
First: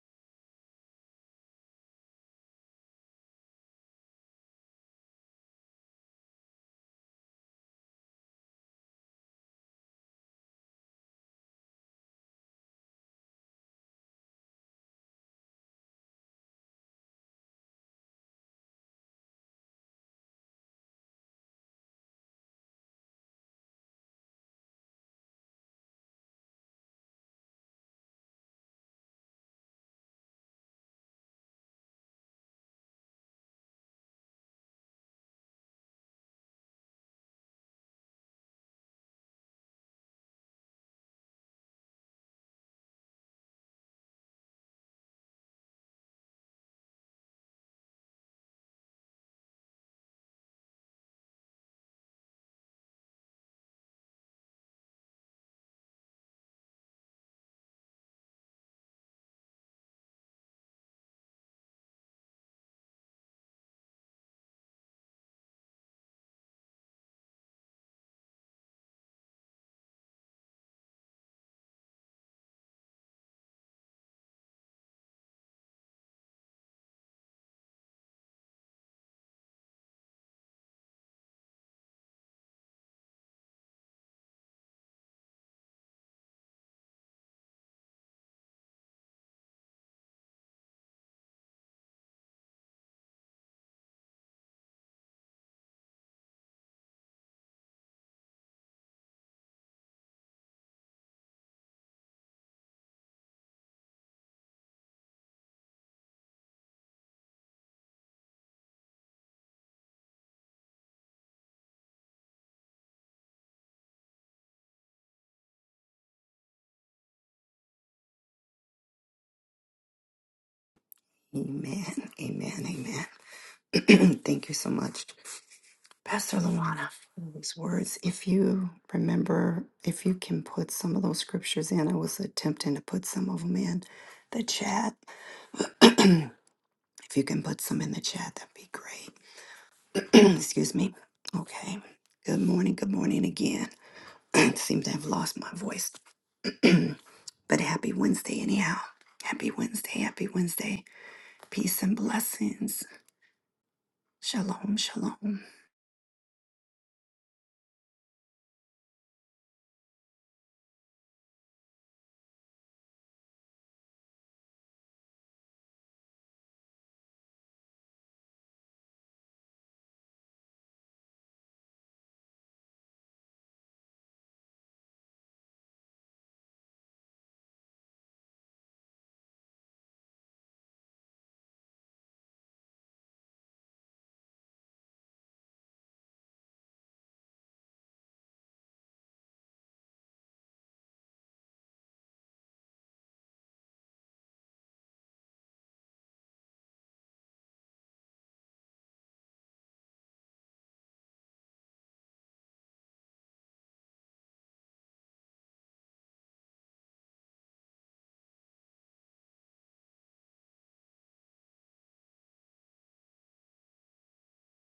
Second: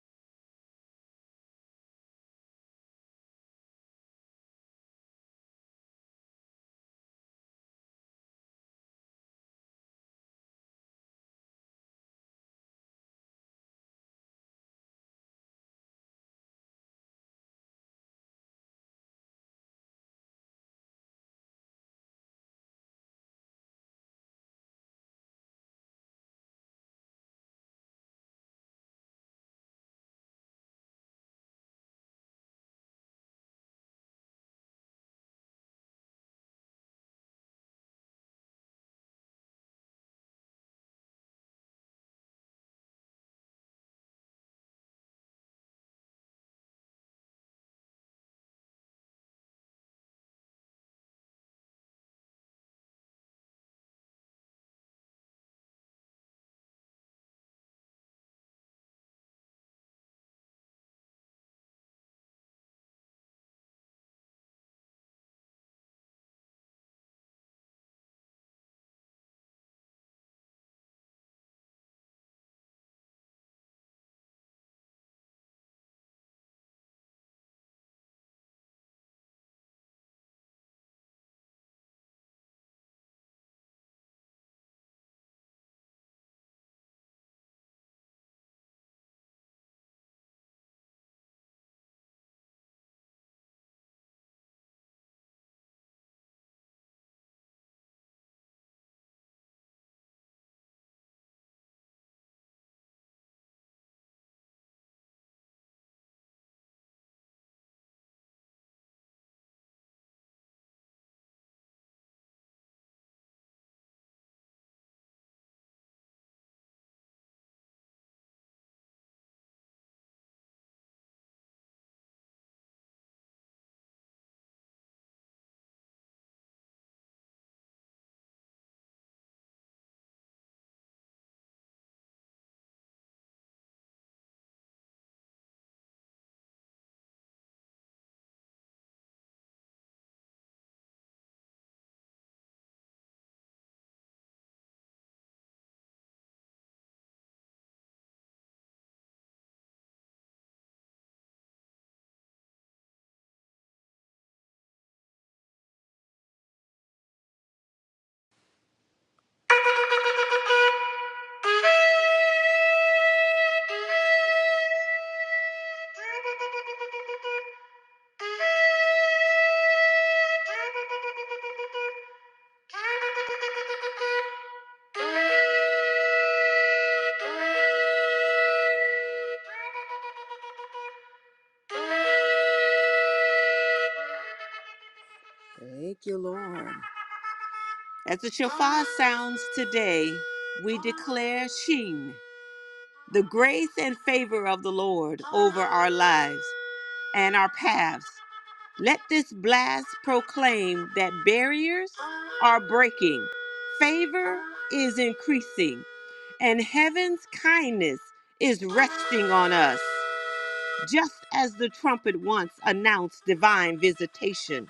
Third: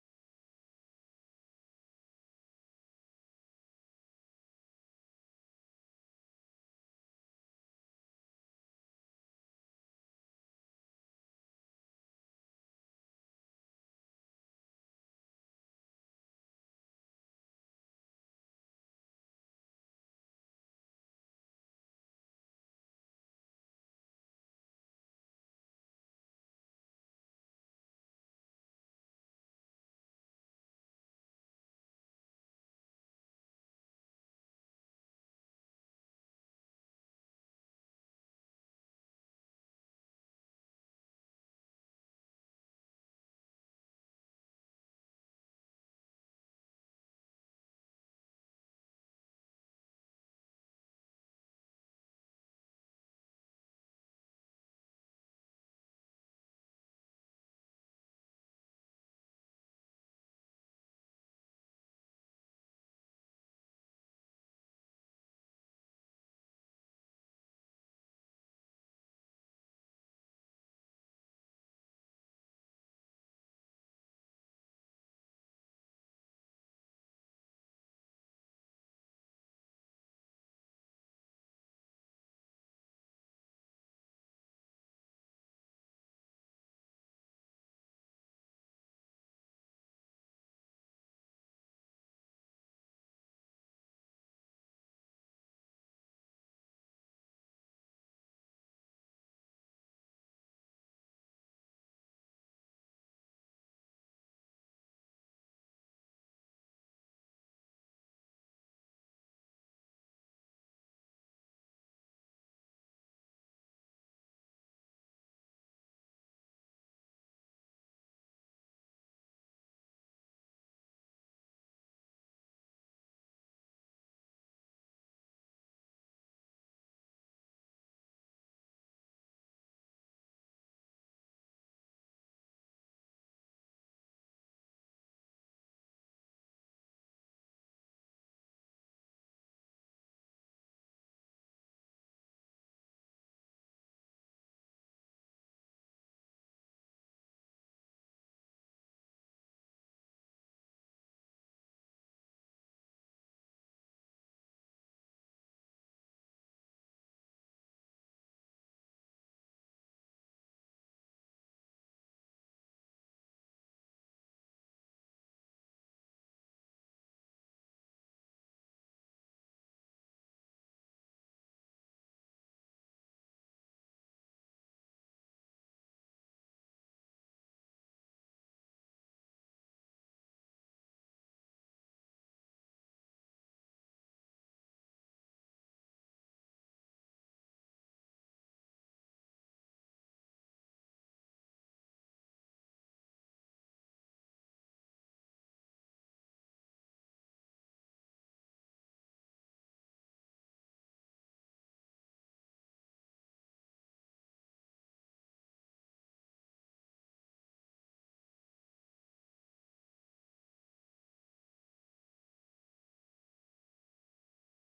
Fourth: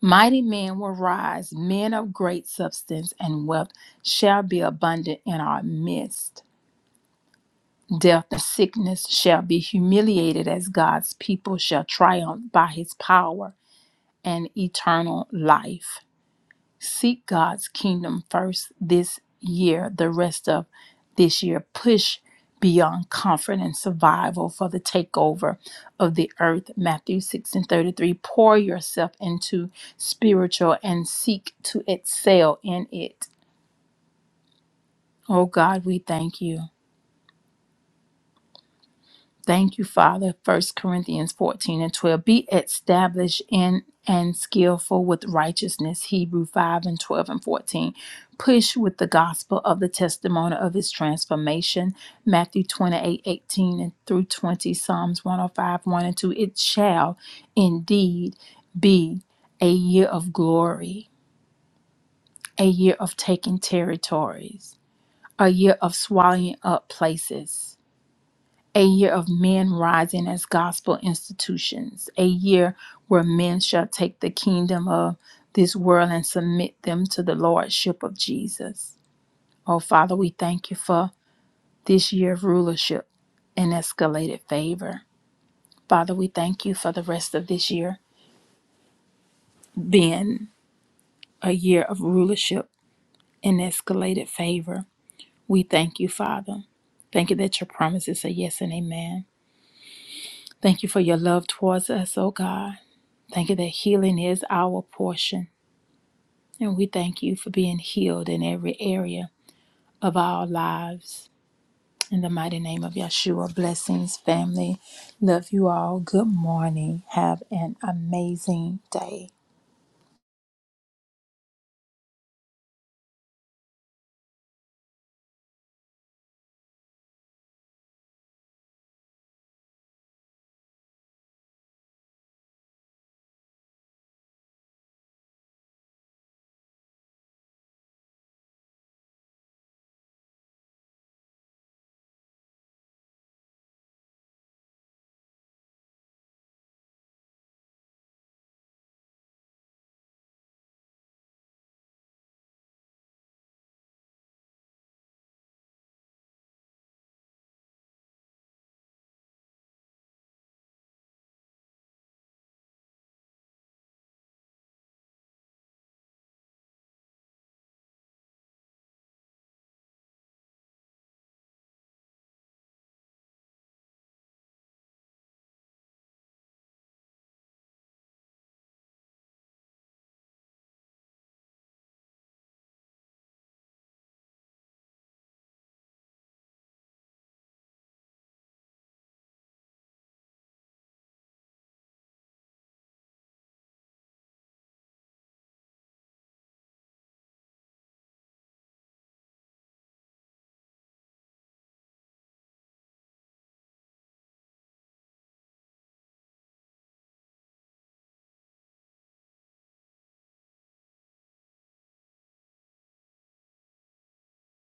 [SPEAKER 4] Mighty men will rise, men of great substance and wealth shall be abundant in our midst. Death and sickness shall be humiliated as God's people shall triumph by his power and eternal life. Seek God's kingdom first this year, the rest of this year. Push beyond comfort and survival for the takeover of the earth. Matthew 6 and 33. Pour yourself into spiritual and seek to excel in it. Oh God, we thank you. Thank you, Father. First Corinthians 14 and 12. Be established in and skillful with righteousness. Hebrew 5 and 12 and 14. Push with the gospel of the testimony of his transformation. Matthew 28 18 and through 20. Psalms 105 1 and 2. It shall indeed be a year of glory, a year of taking territories, a year of swallowing up places a year of men rising as gospel institutions, a year where men shall take the kingdom of this world and submit them to the lordship of Jesus. Oh, Father, we thank you for this year of rulership and escalated favor. Father, we thank you for the rest of this year being a year of rulership and escalated favor. We thank you, Father. Thank you that your promises are yes and amen. Thank you for your love towards us, oh God. Thank you that healing is our portion. And we thank you for being healed in every area of our lives. In the mighty name of Yeshua, blessings, family. Love you all. Good morning. Have an amazing day.
[SPEAKER 1] Amen. Amen. Amen. Thank you so much, Pastor Luana, for those words. If you remember, if you can put some of those scriptures in, I was attempting to put some of them in the chat. if you can put some in the chat, that'd be great. Excuse me. Okay. Good morning. Good morning again. Seems to have lost my voice. but happy Wednesday, anyhow. Happy Wednesday. Happy Wednesday. Peace and blessings. Shalom. Shalom.
[SPEAKER 2] Thank you, Lord. As the shofar sounds today, we declare Sheen, the grace and favor of the Lord over our lives and our paths. Let this blast proclaim that barriers are breaking, favor is increasing, and heaven's kindness is resting on us. Just as the trumpet once announced divine visitation,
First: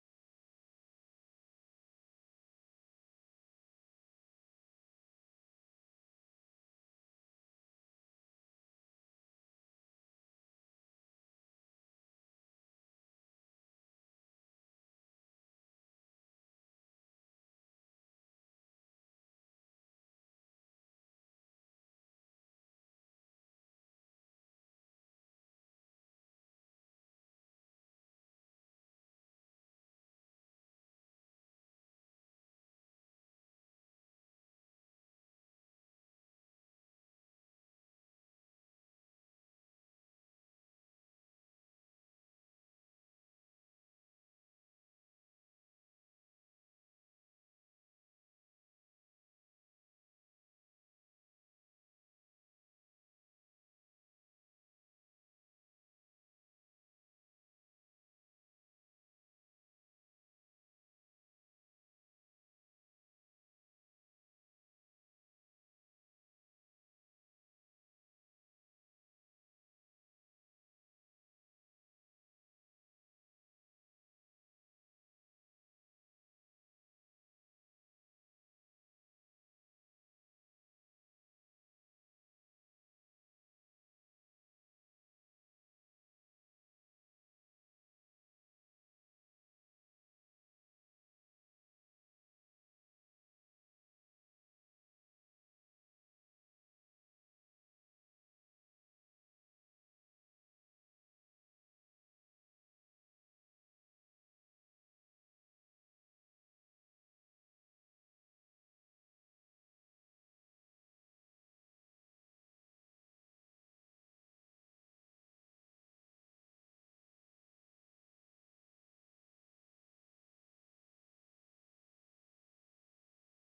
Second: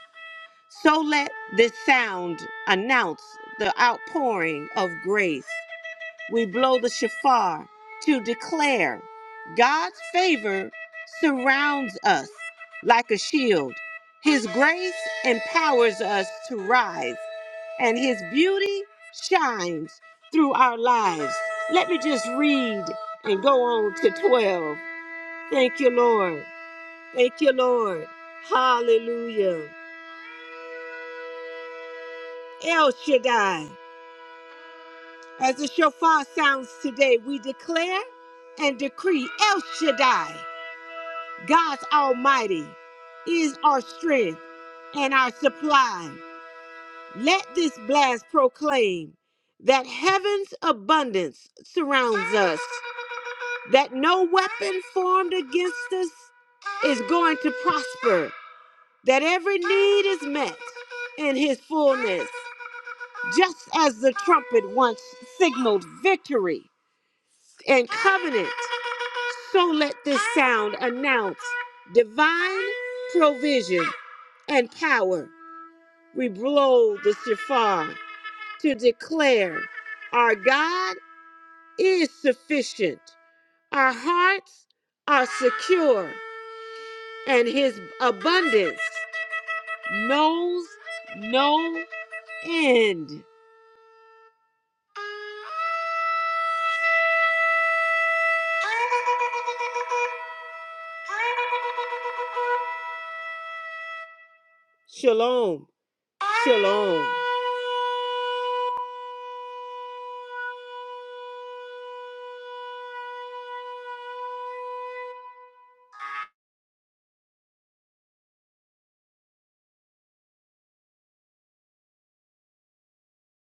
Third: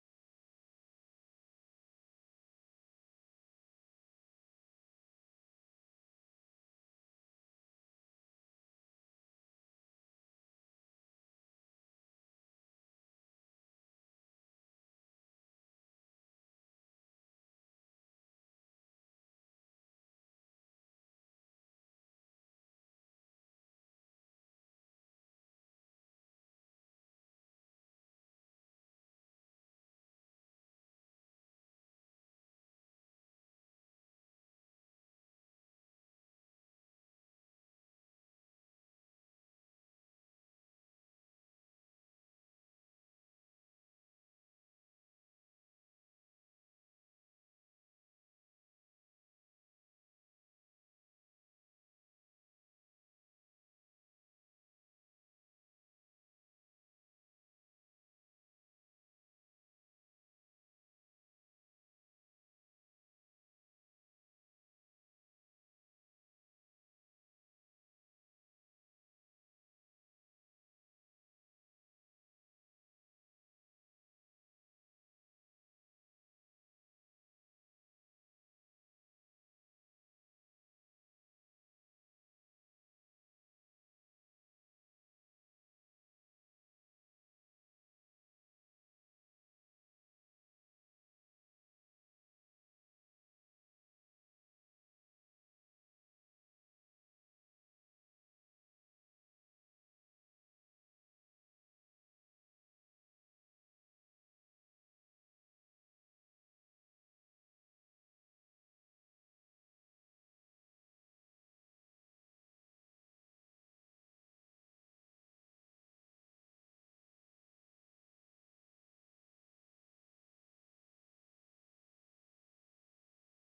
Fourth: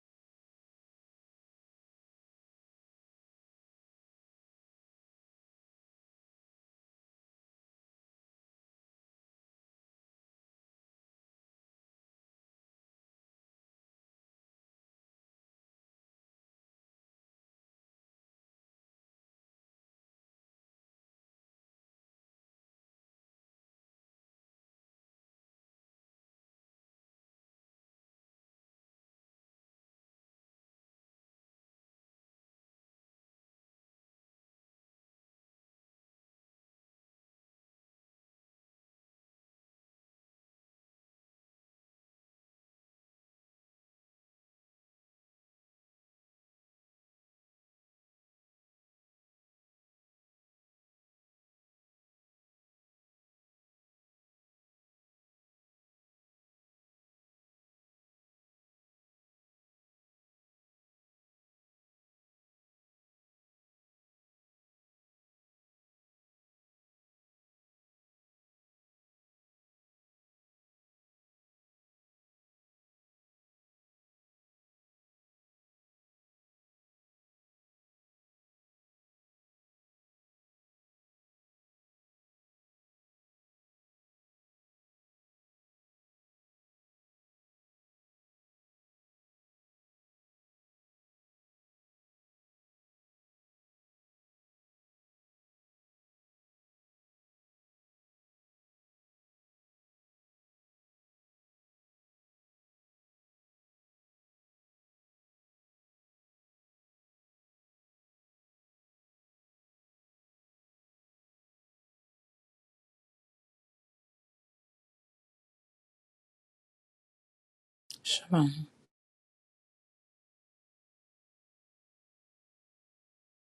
[SPEAKER 2] so let this sound announce the outpouring of grace we blow the shofar to declare God's favor surrounds us like a shield. His grace empowers us to rise, and His beauty shines through our lives. Let me just read and go on to 12. Thank you, Lord. Thank you, Lord. Hallelujah. El Shaddai. As the shofar sounds today, we declare and decree El Shaddai. God's Almighty is our strength and our supply. Let this blast proclaim that heaven's abundance surrounds us, that no weapon formed against us is going to prosper, that every need is met in his fullness, just as the trumpet once signaled victory and covenant. So let this sound announce divine provision and power. We blow the shofar to declare our God is sufficient. Our hearts are secure, and his abundance knows no end. Shalom. Shalom.
[SPEAKER 4] Shalom.